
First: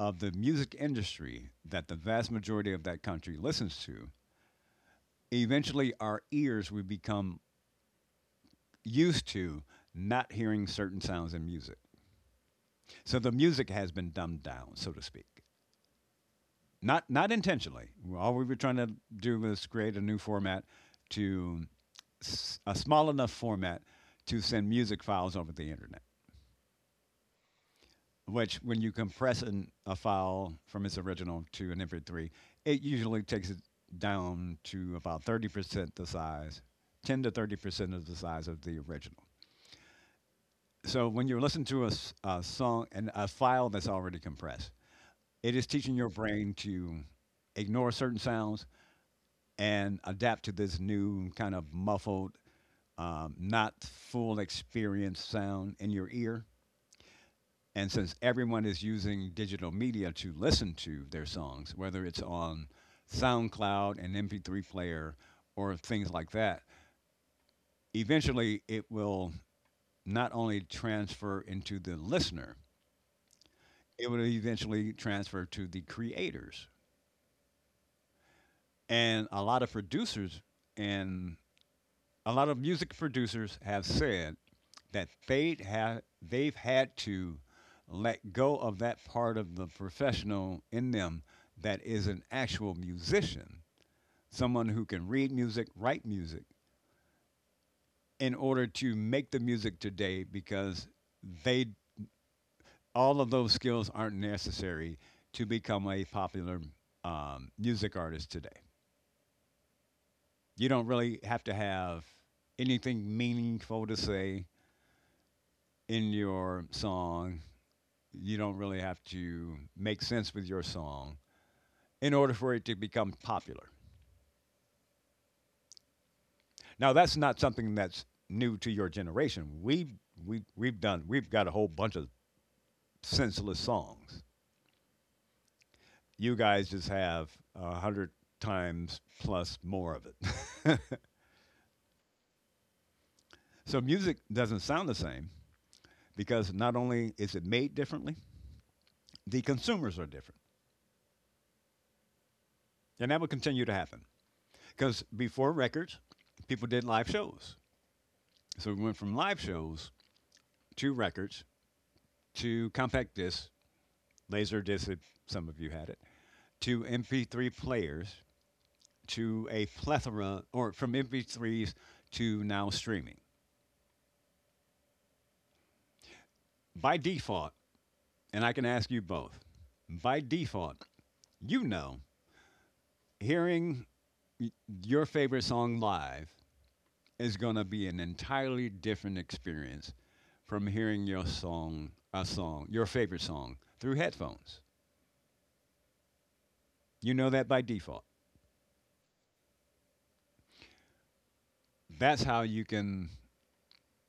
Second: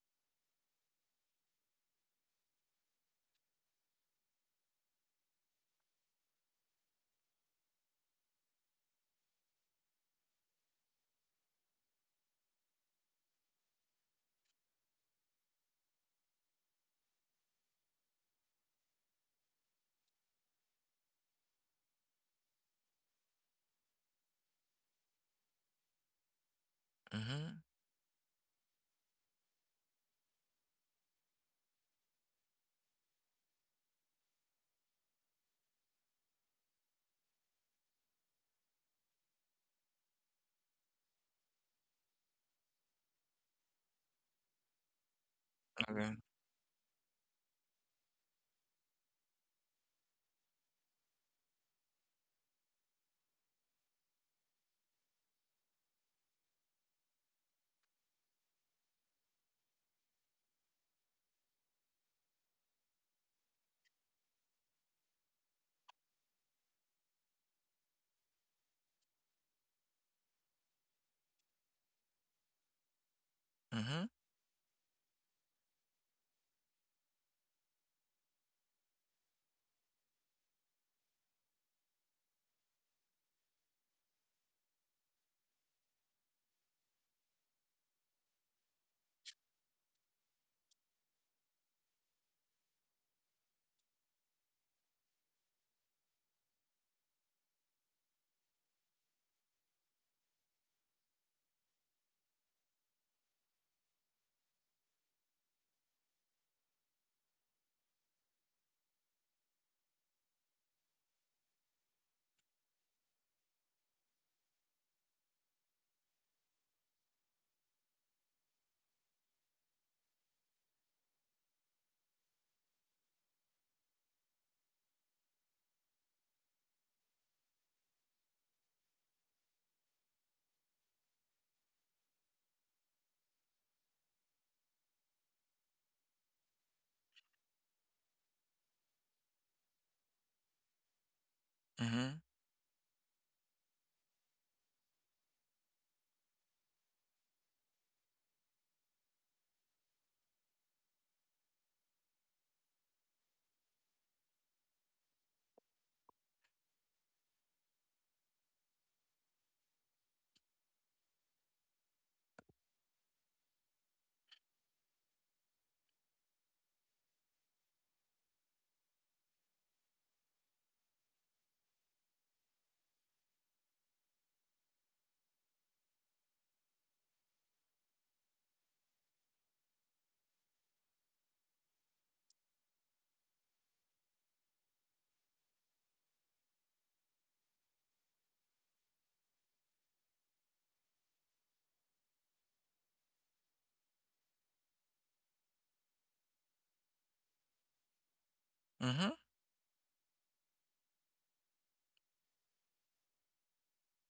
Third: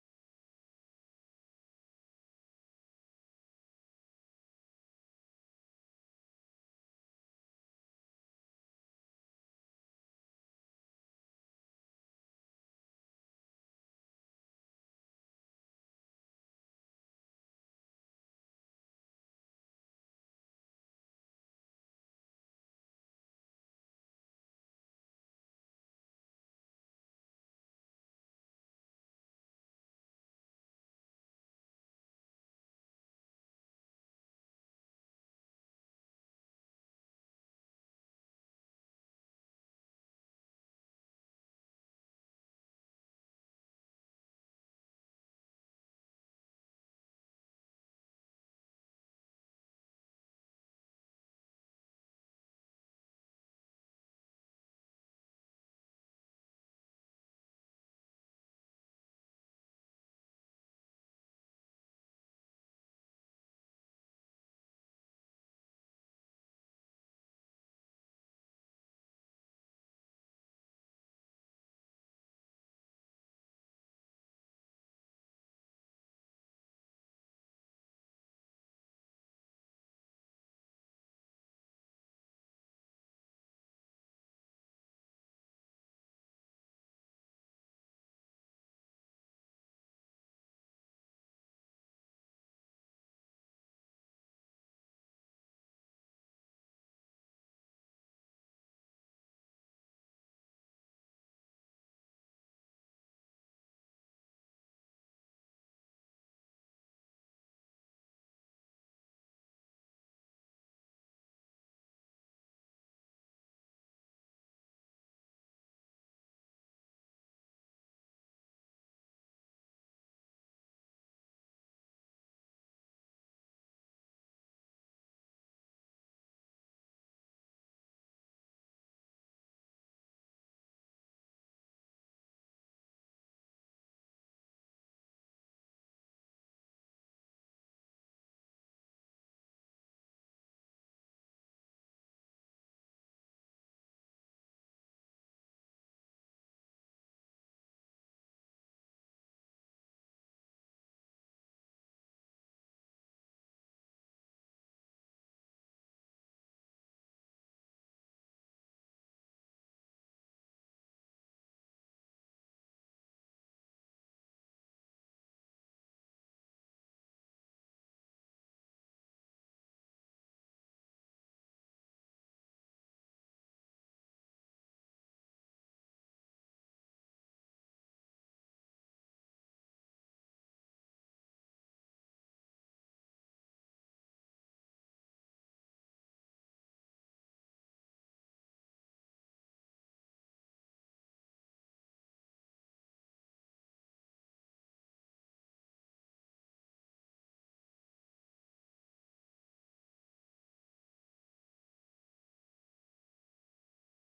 B: of the music industry that the vast majority of that country listens to, eventually our ears will become used to not hearing certain sounds in music. So the music has been dumbed down, so to speak. Not intentionally. All we were trying to do was create a new format to a small enough format to send music files over the internet.
A: Mm-hmm.
B: Which, when you compress a file from its original to an MP3, it usually takes it down to about 30% the size, 10 to 30% of the size of the original. So when you listen to a song and a file that's already compressed, it is teaching your
A: Okay.
B: brain to ignore certain sounds and adapt to this new kind of muffled, not full experience sound in your ear. And since everyone is using digital media to listen to their songs, whether it's on SoundCloud and MP3 player or things like that, eventually it will not only transfer into the listener,
A: Mm-hmm.
B: it will eventually transfer to the creators. And a lot of producers and a lot of music producers have said that they've had to let go of that part of the professional in them that is an actual musician, someone who can read music, write music, in order to make the music today because they all of those skills aren't necessary to become a popular music artist today. You don't really have to have anything meaningful to say in your song, you don't really have to make sense with your song in order for it to become popular. Now that's not something that's new to your generation. We've done we've got a whole bunch of senseless songs. You guys just have a hundred times plus more of it.
A: Mm-hmm.
B: [LAUGHS] So music doesn't sound the same because not only is it made differently, the consumers are different. And that will continue to happen. Because before records, people did live shows. So we went from live shows to records to compact disc, laser disc, some of you had it, to MP3 players, to a plethora, or from MP3s to now streaming. By default, and I can ask you both, by default, you know, hearing your favorite song live is going to be an entirely different experience from hearing a song, your favorite song through headphones. You know that by default.
A: Mm-hmm.
B: That's how you can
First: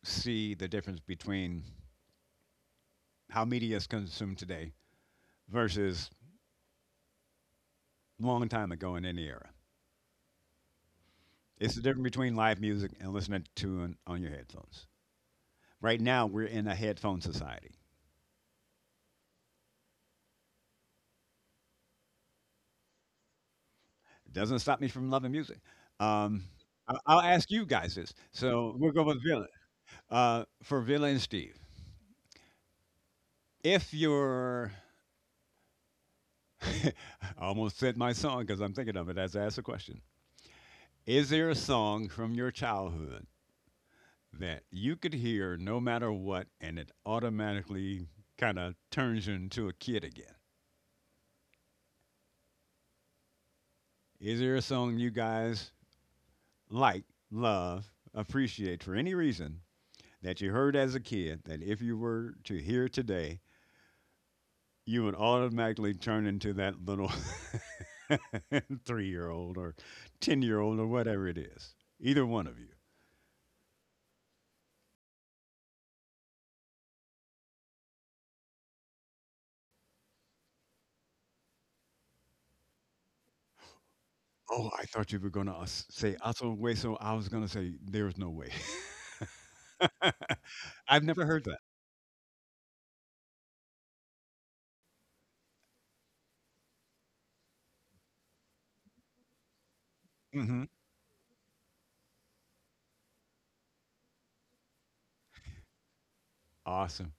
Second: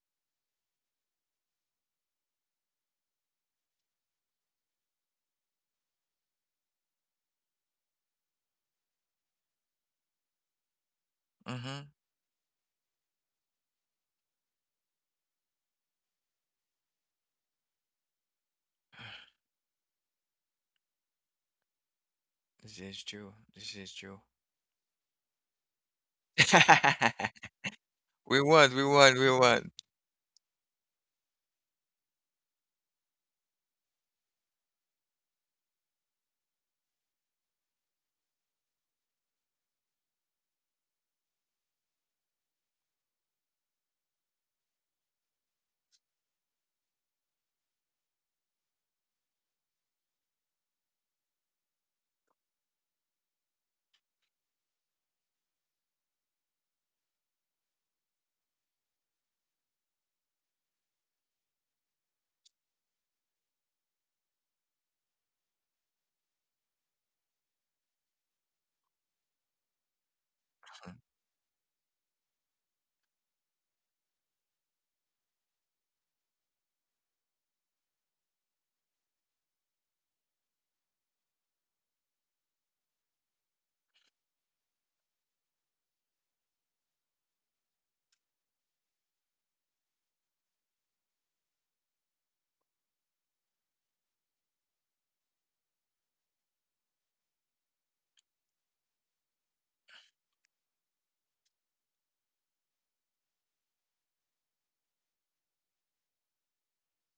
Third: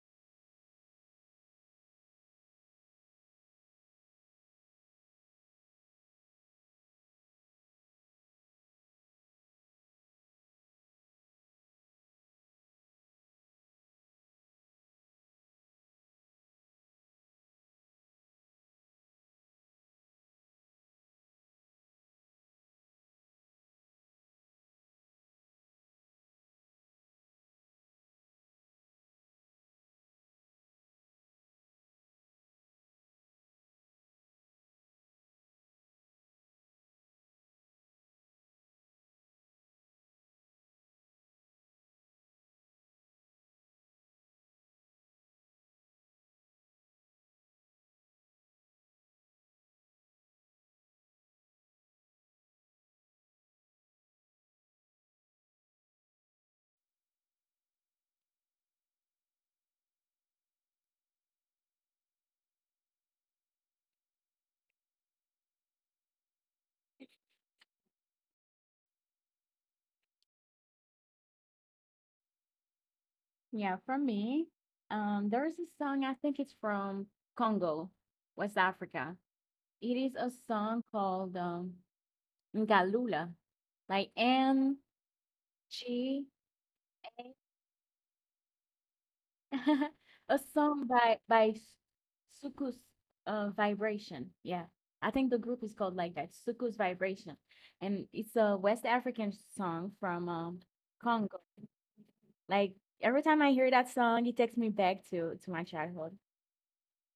B: see the difference between how media is consumed today versus long time ago in any era. It's the
A: Mm-hmm.
B: difference between live music and listening to it on your headphones. Right now, we're in a headphone society.
A: This is true. This is true.
B: It doesn't stop me from loving music. Um, I'll
A: [LAUGHS]
B: ask you guys this.
A: We won.
B: So
A: We
B: we'll go
A: won.
B: with
A: We
B: Villa.
A: won.
B: For Villa and Steve, if you're, [LAUGHS] I almost said my song because I'm thinking of it as I asked the question. Is there a song from your childhood that you could hear no matter what, and it automatically kind of turns you into a kid again? Is there a song you guys like, love, appreciate for any reason that you heard as a kid that if you were to hear today, you would automatically turn into that little [LAUGHS] 3 year old or 10-year-old or whatever it is? Either one of you.
C: you. Yeah, for me, there is a song I think it's from Congo, West Africa. It is a song called Ngalula, like
B: Oh,
C: N
B: I thought you were going to say
C: G.
B: Aso Hueso. I was going to say, there's no way.
C: [LAUGHS] A
B: [LAUGHS]
C: song
B: I've
C: by
B: never heard that.
C: Sukus Vibration. Yeah. I think the group is called like that, Sukus Vibration. And it's a West African song from
B: Hmm.
C: Congo. Like every time I hear that song, it takes me back to my childhood.
B: Awesome.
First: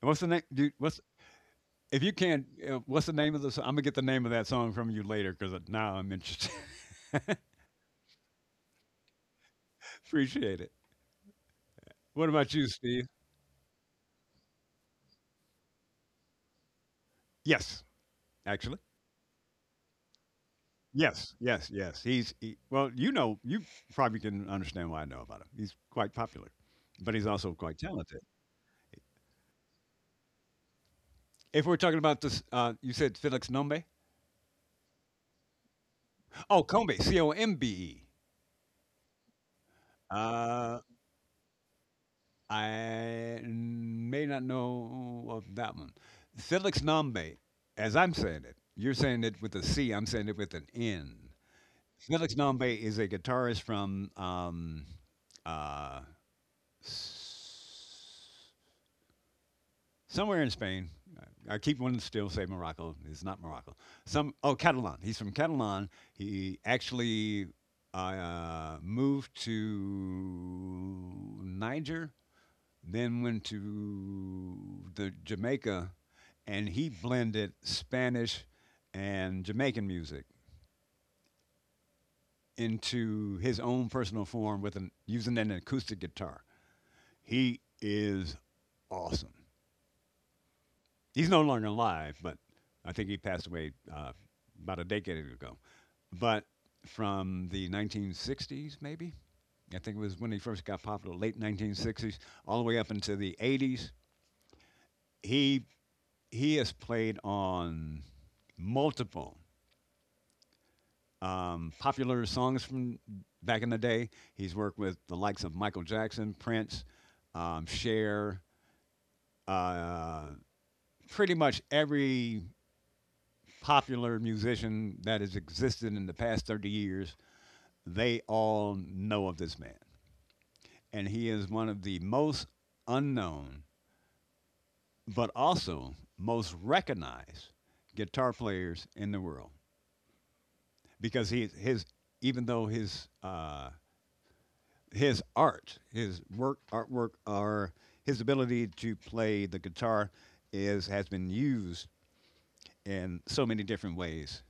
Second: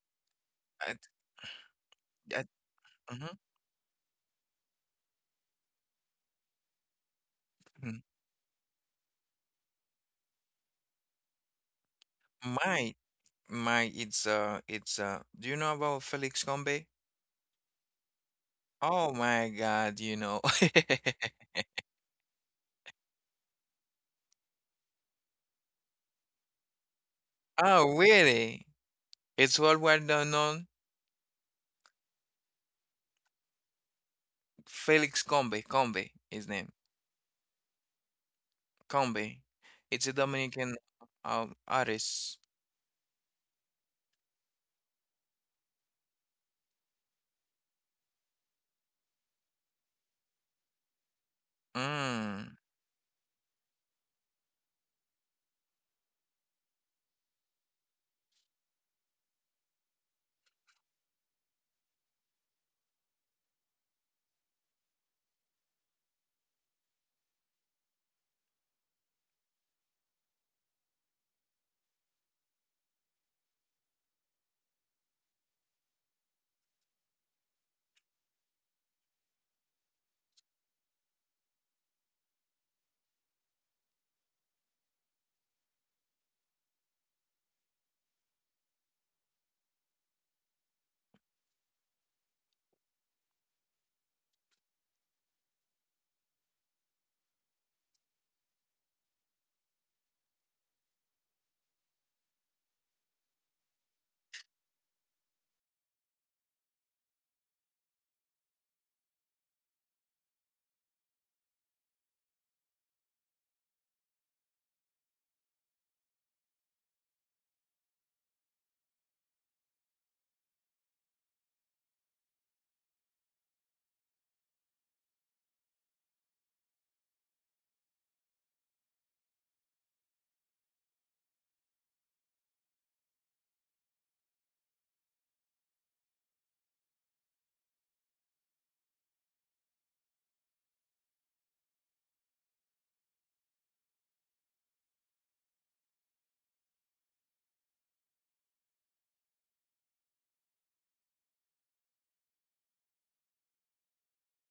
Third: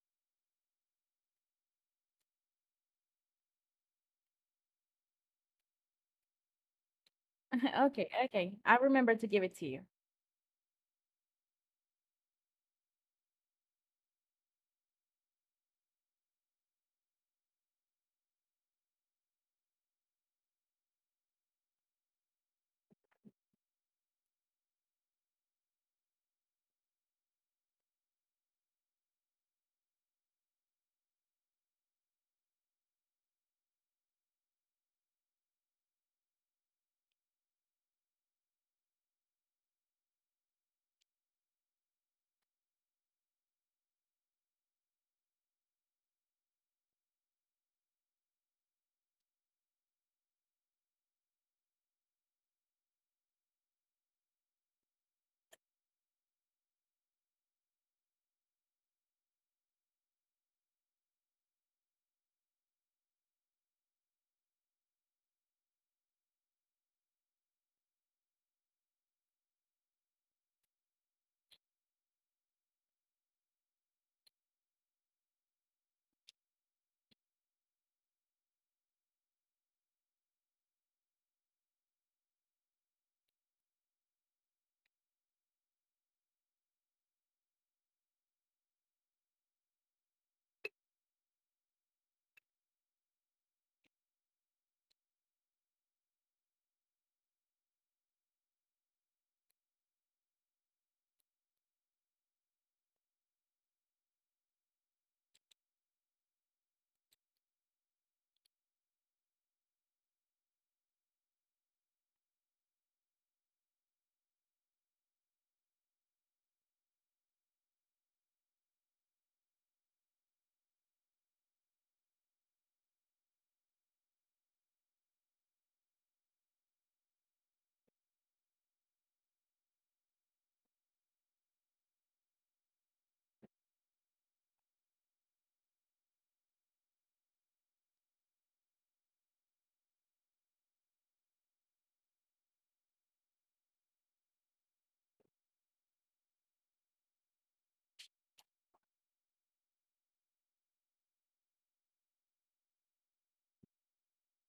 B: What's the name, dude?
A: I,
B: What's if you can?
A: I,
B: What's the name
A: mm-hmm.
B: of the song? I'm gonna get the name of that song from you later because now I'm interested. [LAUGHS]
C: [LAUGHS] Okay, okay. I remember to give it to you.
B: Appreciate it. What about you,
A: My,
B: Steve?
A: my. It's Do you know about Felix Combe?
B: Yes, actually.
A: Oh my God! You know. [LAUGHS]
B: Yes, yes, yes. He, you probably can understand why I know about him. He's quite popular, but he's also quite
A: Oh
B: talented.
A: really? It's worldwide well known.
B: If we're talking about this, you said Felix Nombe.
A: Felix Combe, Combe, his
B: Oh,
A: name,
B: Combe, C O M B E.
A: Combe. It's a Dominican
B: Uh,
A: artist.
B: I may not know of that one. Felix Nambe, as I'm saying it, you're saying it with a C, I'm saying it with an N. Felix
A: Mm.
B: Nambe is a guitarist from uh, s- somewhere in Spain. I keep wanting to still say Morocco. It's not Morocco. Some oh Catalan. He's from Catalan. He actually moved to Niger, then went to the Jamaica, and he blended Spanish and Jamaican music into his own personal form with using an acoustic guitar. He is awesome. He's no longer alive, but I think he passed away about a decade ago. But from the 1960s, maybe I think it was when he first got popular, late 1960s, all the way up into the 80s, he He has played on multiple popular songs from back in the day. He's worked with the likes of Michael Jackson, Prince, Cher, uh, pretty much every popular musician that has existed in the past 30 years. They all know of this man. And he is one of the most unknown, but also most recognized guitar players in the world, because he his even though his his work artwork, or his ability to play the guitar is has been used in so many different ways.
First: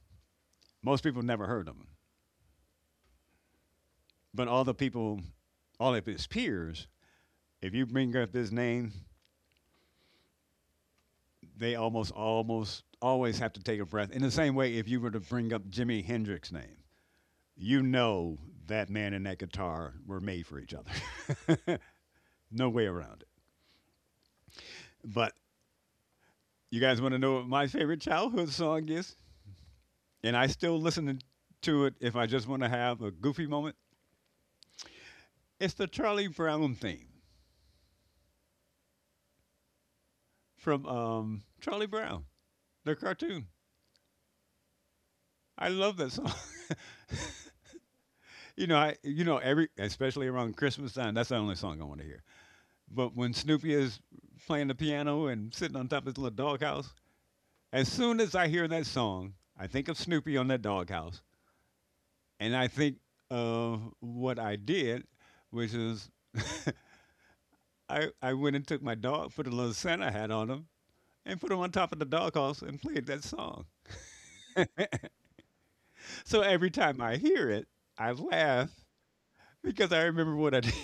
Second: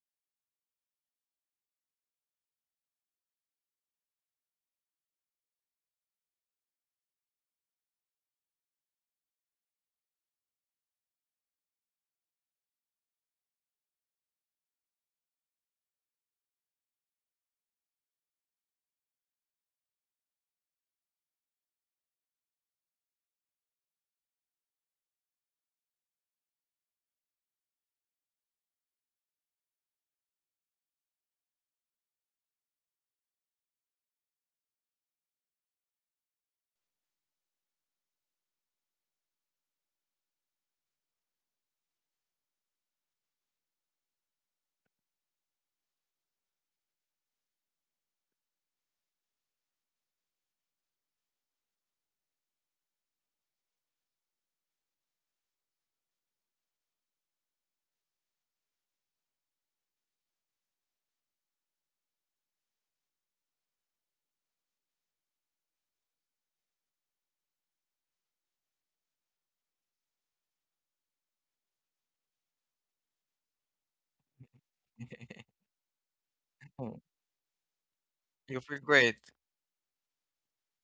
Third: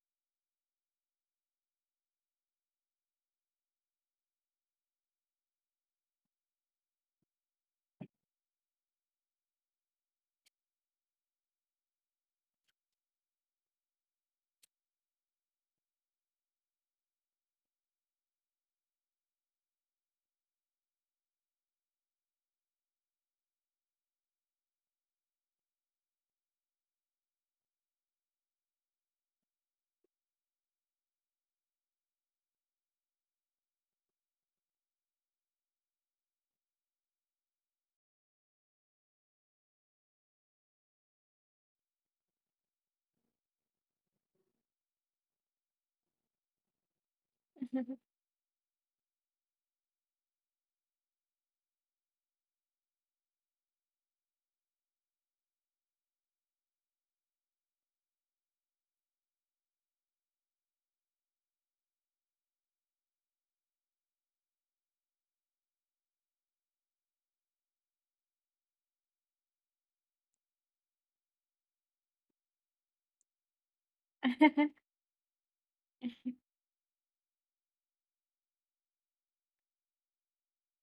B: Most people never heard of him, but all the people, all of his peers, if you bring up his name, they almost always have to take a breath. In the same way, if you were to bring up Jimi Hendrix's name, you know that man and that guitar were made for each other. [LAUGHS] No way around it. But you guys want to know what my favorite childhood song is? And I still listen to it if I just want to have a goofy moment. It's the Charlie Brown theme from Charlie Brown, the cartoon. I love that song.
C: [LAUGHS]
B: [LAUGHS] You know, every, especially around Christmas time, that's the only song I want to hear. But when Snoopy is playing the piano and sitting on top of his little doghouse, as soon as I hear that song, I think of Snoopy on that doghouse, and I think of what I did, which is I went and took my dog, put a little Santa hat on him, and put him on top of the doghouse and played that song.
A: [LAUGHS]
B: So every time I hear it, I
A: You
B: laugh
A: feel great.
B: because I remember what I did. [LAUGHS]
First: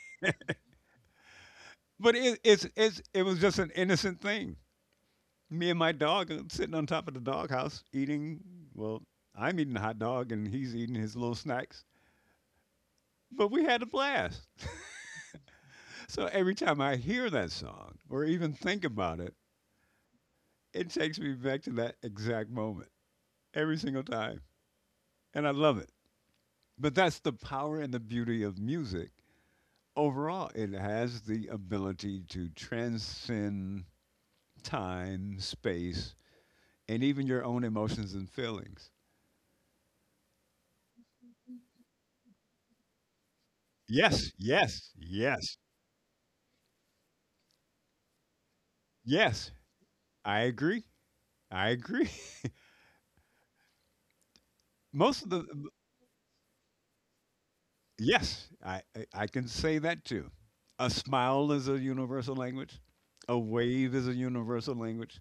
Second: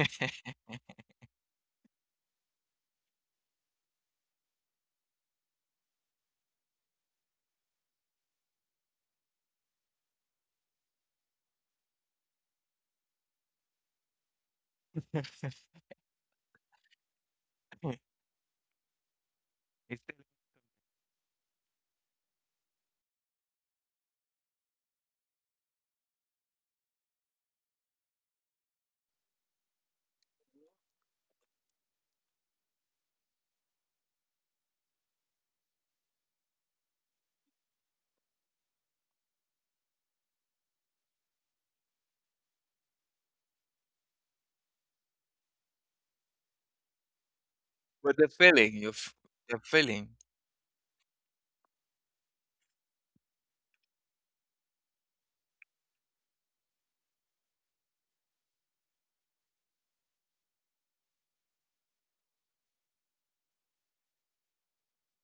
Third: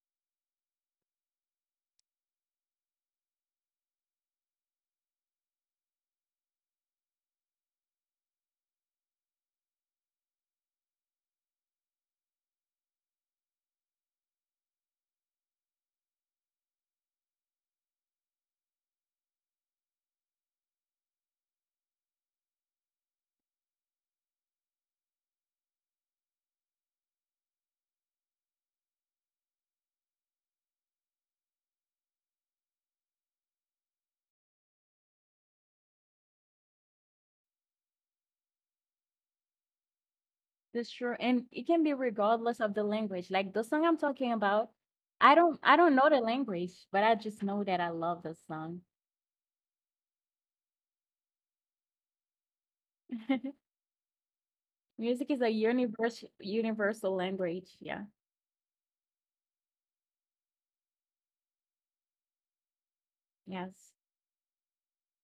A: [LAUGHS]
B: But it was just an innocent thing. Me and my dog sitting on top of the doghouse eating, well, I'm eating a hot dog and he's eating his little snacks. But we had a blast. So every time I hear that song or even think about it,
A: It's
B: it takes me back to that exact moment every single time. And I love it. But that's the power and the beauty of music. Overall, it has the ability to transcend time, space, and even your own emotions and feelings.
C: That's true. And it can be regardless of the language. Like the song I'm talking
B: Yes,
C: about,
B: yes, yes,
C: I don't know the language, but I just know that I
A: but
C: love
A: the
C: the
A: feeling,
C: song.
B: yes.
A: the feeling.
B: I agree. I agree.
C: [LAUGHS]
B: [LAUGHS] Most
C: Music
B: of
C: is a
B: the
C: universal universal language. Yeah.
B: yes, I can say that too. A smile is a universal language. A
C: Yes.
B: wave is a universal language.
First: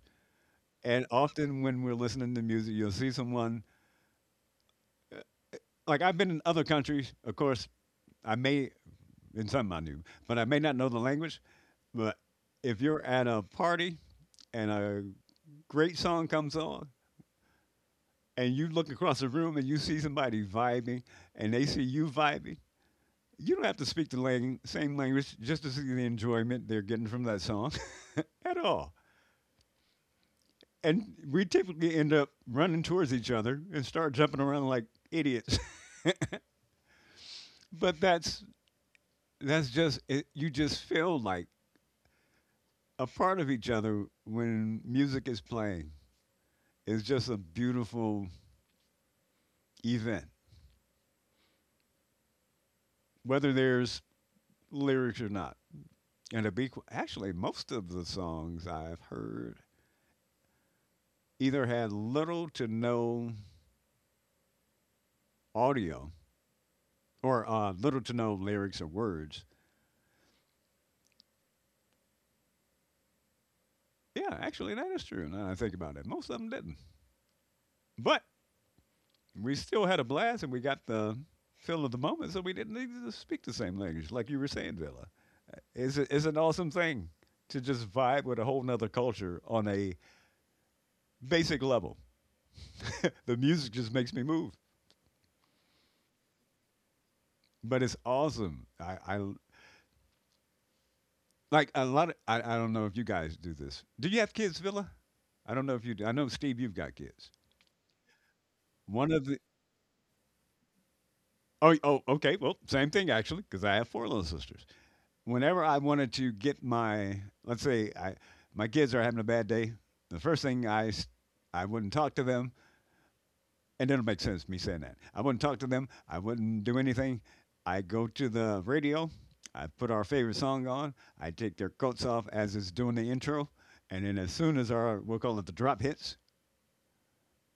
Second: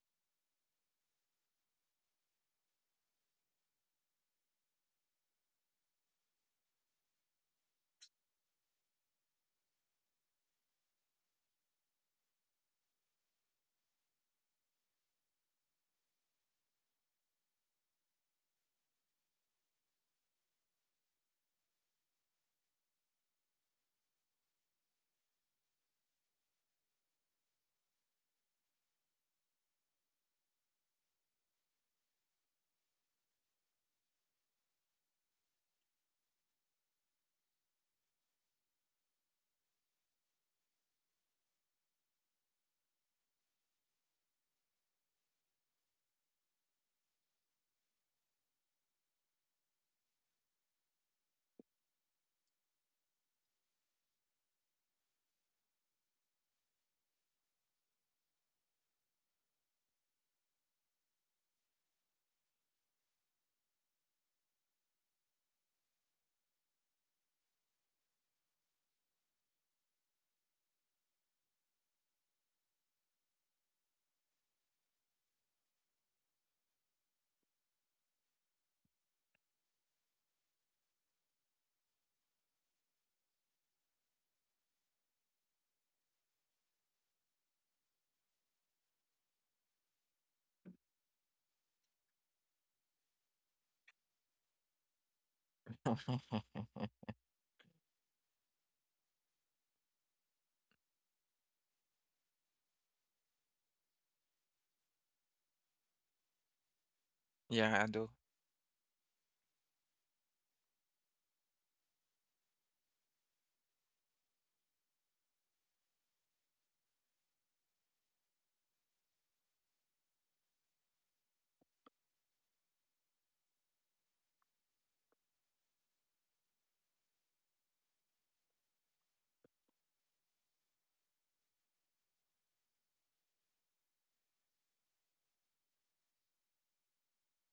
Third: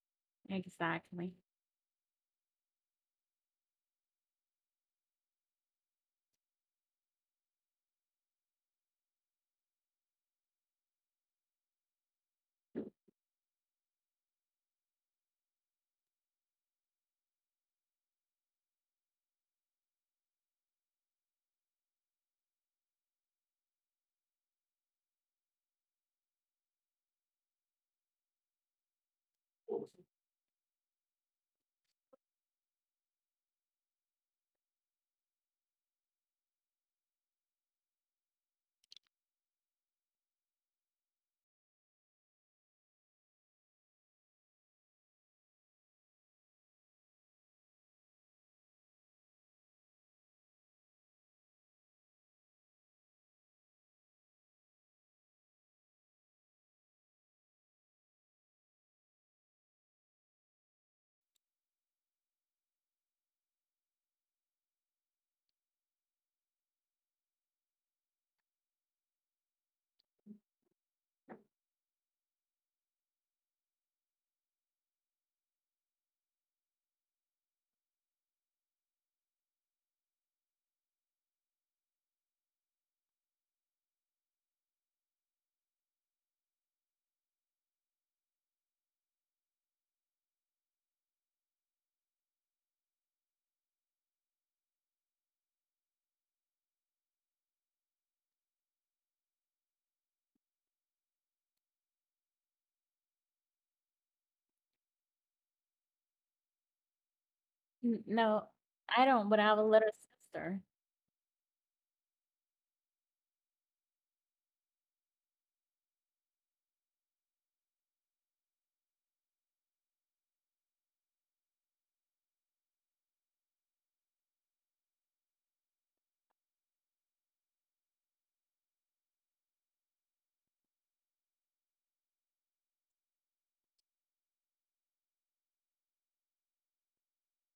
B: And
C: Exactly.
B: often when we're listening to music, you'll see someone uh, like I've been in other countries, of course, I may, and something I knew, but I may not know the language. But if you're at a party and a great song comes on, and you look across the room and you see somebody vibing, and they see you vibing, you don't have to speak the same language just to see the enjoyment they're getting from that song [LAUGHS] at all. And we typically end up running towards each other and start jumping around like idiots. [LAUGHS] But that's just it, you just feel like a part of each other when music is playing. Is just a beautiful event, whether there's lyrics or not. And to be actually, most of the songs I've heard either had little to no audio or little to no lyrics or words. Yeah, actually, that is true. Now that I think about it, most of them didn't. But we still had a blast, and we got the feel of the moment, so we didn't need to speak the same language, like you were saying, Villa. It's an awesome thing to just vibe with a whole nother culture on a basic level. [LAUGHS] The music just makes me move.
A: [LAUGHS]
B: But it's awesome. Like a lot of. I don't know if you guys do this. Do you have kids, Villa? I don't know if you do. I know Steve, you've got kids.
A: Yeah, I do.
C: No, I
B: One of
C: don't,
B: the
C: but I have a little sister.
B: oh oh okay. Well, same thing actually, because I have four little sisters. Whenever I wanted to get my, let's say, I my kids are having a bad day, the first thing I wouldn't talk to them. And it'll make sense me saying that. I wouldn't talk to them. I wouldn't do anything. I go to the radio. I put our favorite song on. I take their coats off as it's doing the intro. And then as soon as our, we'll call it, the drop hits,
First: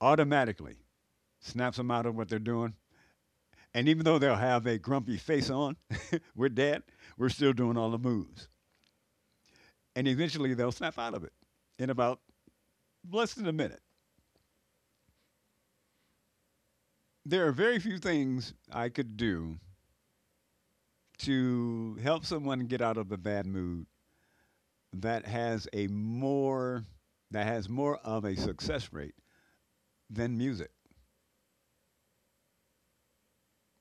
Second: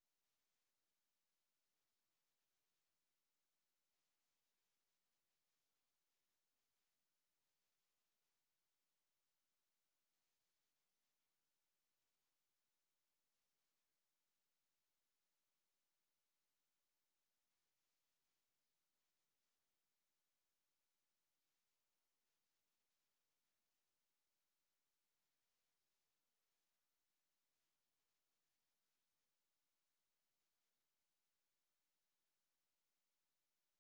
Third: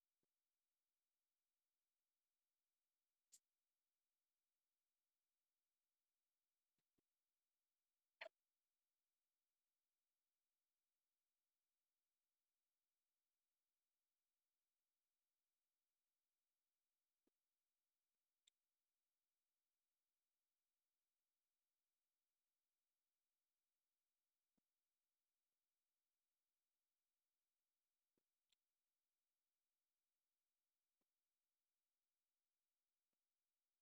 B: automatically snaps them out of what they're doing. And even though they'll have a grumpy face on, [LAUGHS] we're dead, we're still doing all the moves. And eventually they'll snap out of it in about less than a minute. There are very few things I could do to help someone get out of a bad mood that has a more, that has more of a success rate than music.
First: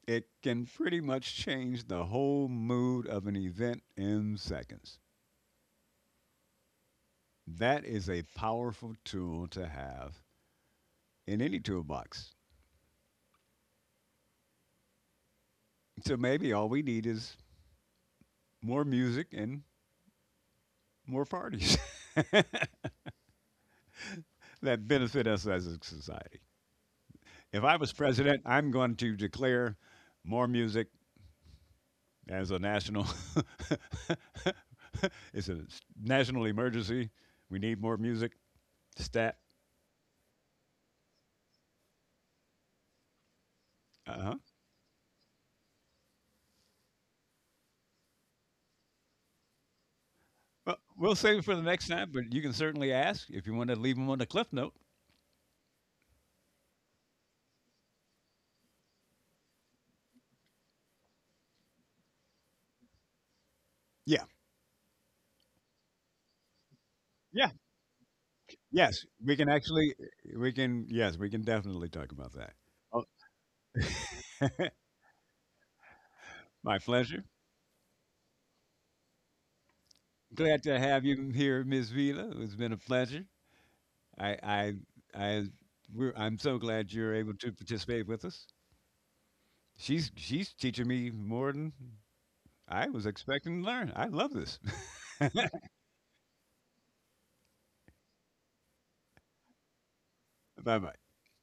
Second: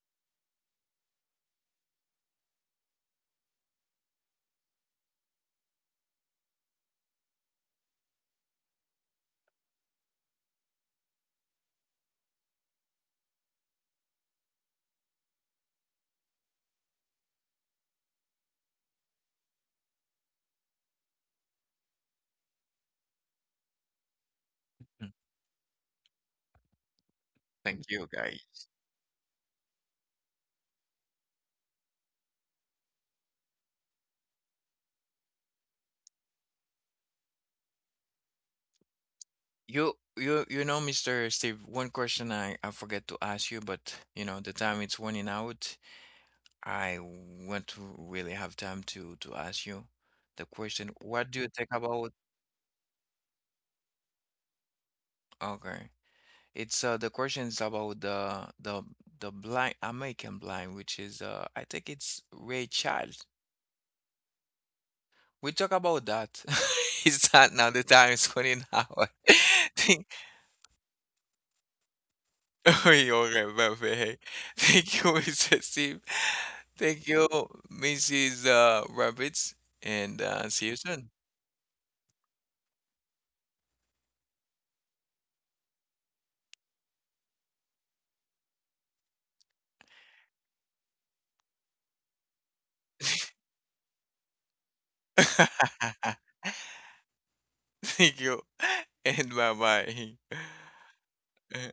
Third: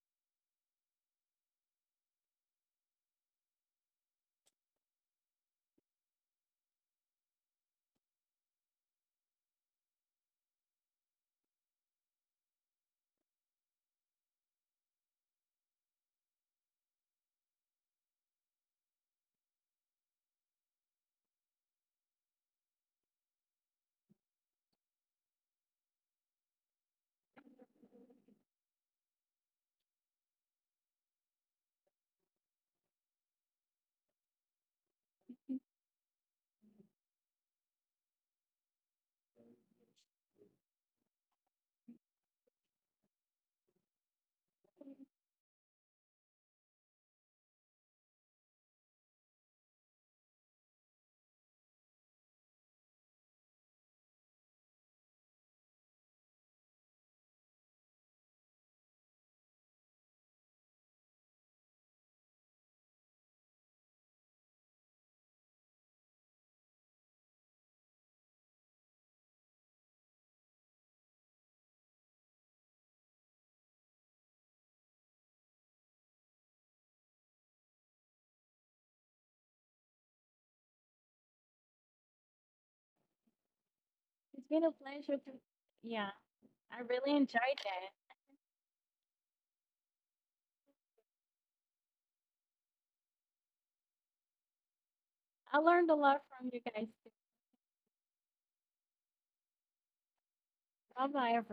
B: It can pretty much change the whole mood of an event in seconds. That is a powerful tool to have in any toolbox. So maybe all we need is more music and more parties [LAUGHS] that
A: Mm.
B: benefit us as a society. If I
A: Thank
B: was
A: you,
B: president,
A: guys.
B: I'm going to declare more music, as a national [LAUGHS] it's a national emergency. We need more music. Stat.
A: You know, Mr. Steve. One question I forget to ask you, but
B: Uh
A: you
B: huh.
A: know, the time it's running out. I won't really have time to ask you the
B: Well,
A: question.
B: we'll
A: What
B: save
A: do
B: it
A: you
B: for the
A: think
B: next time,
A: about?
B: but you can certainly ask if you want to leave them on the cliff note.
A: Okay. It's the question's about the blind American blind, which is I think it's Ray Charles.
B: Yeah.
A: We talk about that. [LAUGHS] It's
B: Yeah.
A: not now, the time is running
B: Yes,
A: out. [LAUGHS]
B: we can actually.
A: Thank
B: We can. Yes, we can definitely talk about that.
A: [LAUGHS]
B: Oh,
A: you, perfect. [LAUGHS] Thank you, Mr. Steve.
B: my
A: Thank
B: pleasure.
A: you, Mrs. Rabbits, and
B: Glad
A: see you
B: to have
A: soon.
B: you here, Ms. Vila. It's been a pleasure. I,
C: It's been a
B: I,
C: pleasure to,
B: I,
C: yeah,
B: we're, I'm so
C: I
B: glad
C: really
B: you're able to
C: enjoyed
B: participate
C: that.
B: with us. She's teaching me more than I was expecting to learn. I love this. [LAUGHS]
C: I
A: [LAUGHS]
C: learned a lot from you guys.
A: Thank you, and bye bye.
B: Bye bye.
C: Bye bye.
A: [LAUGHS]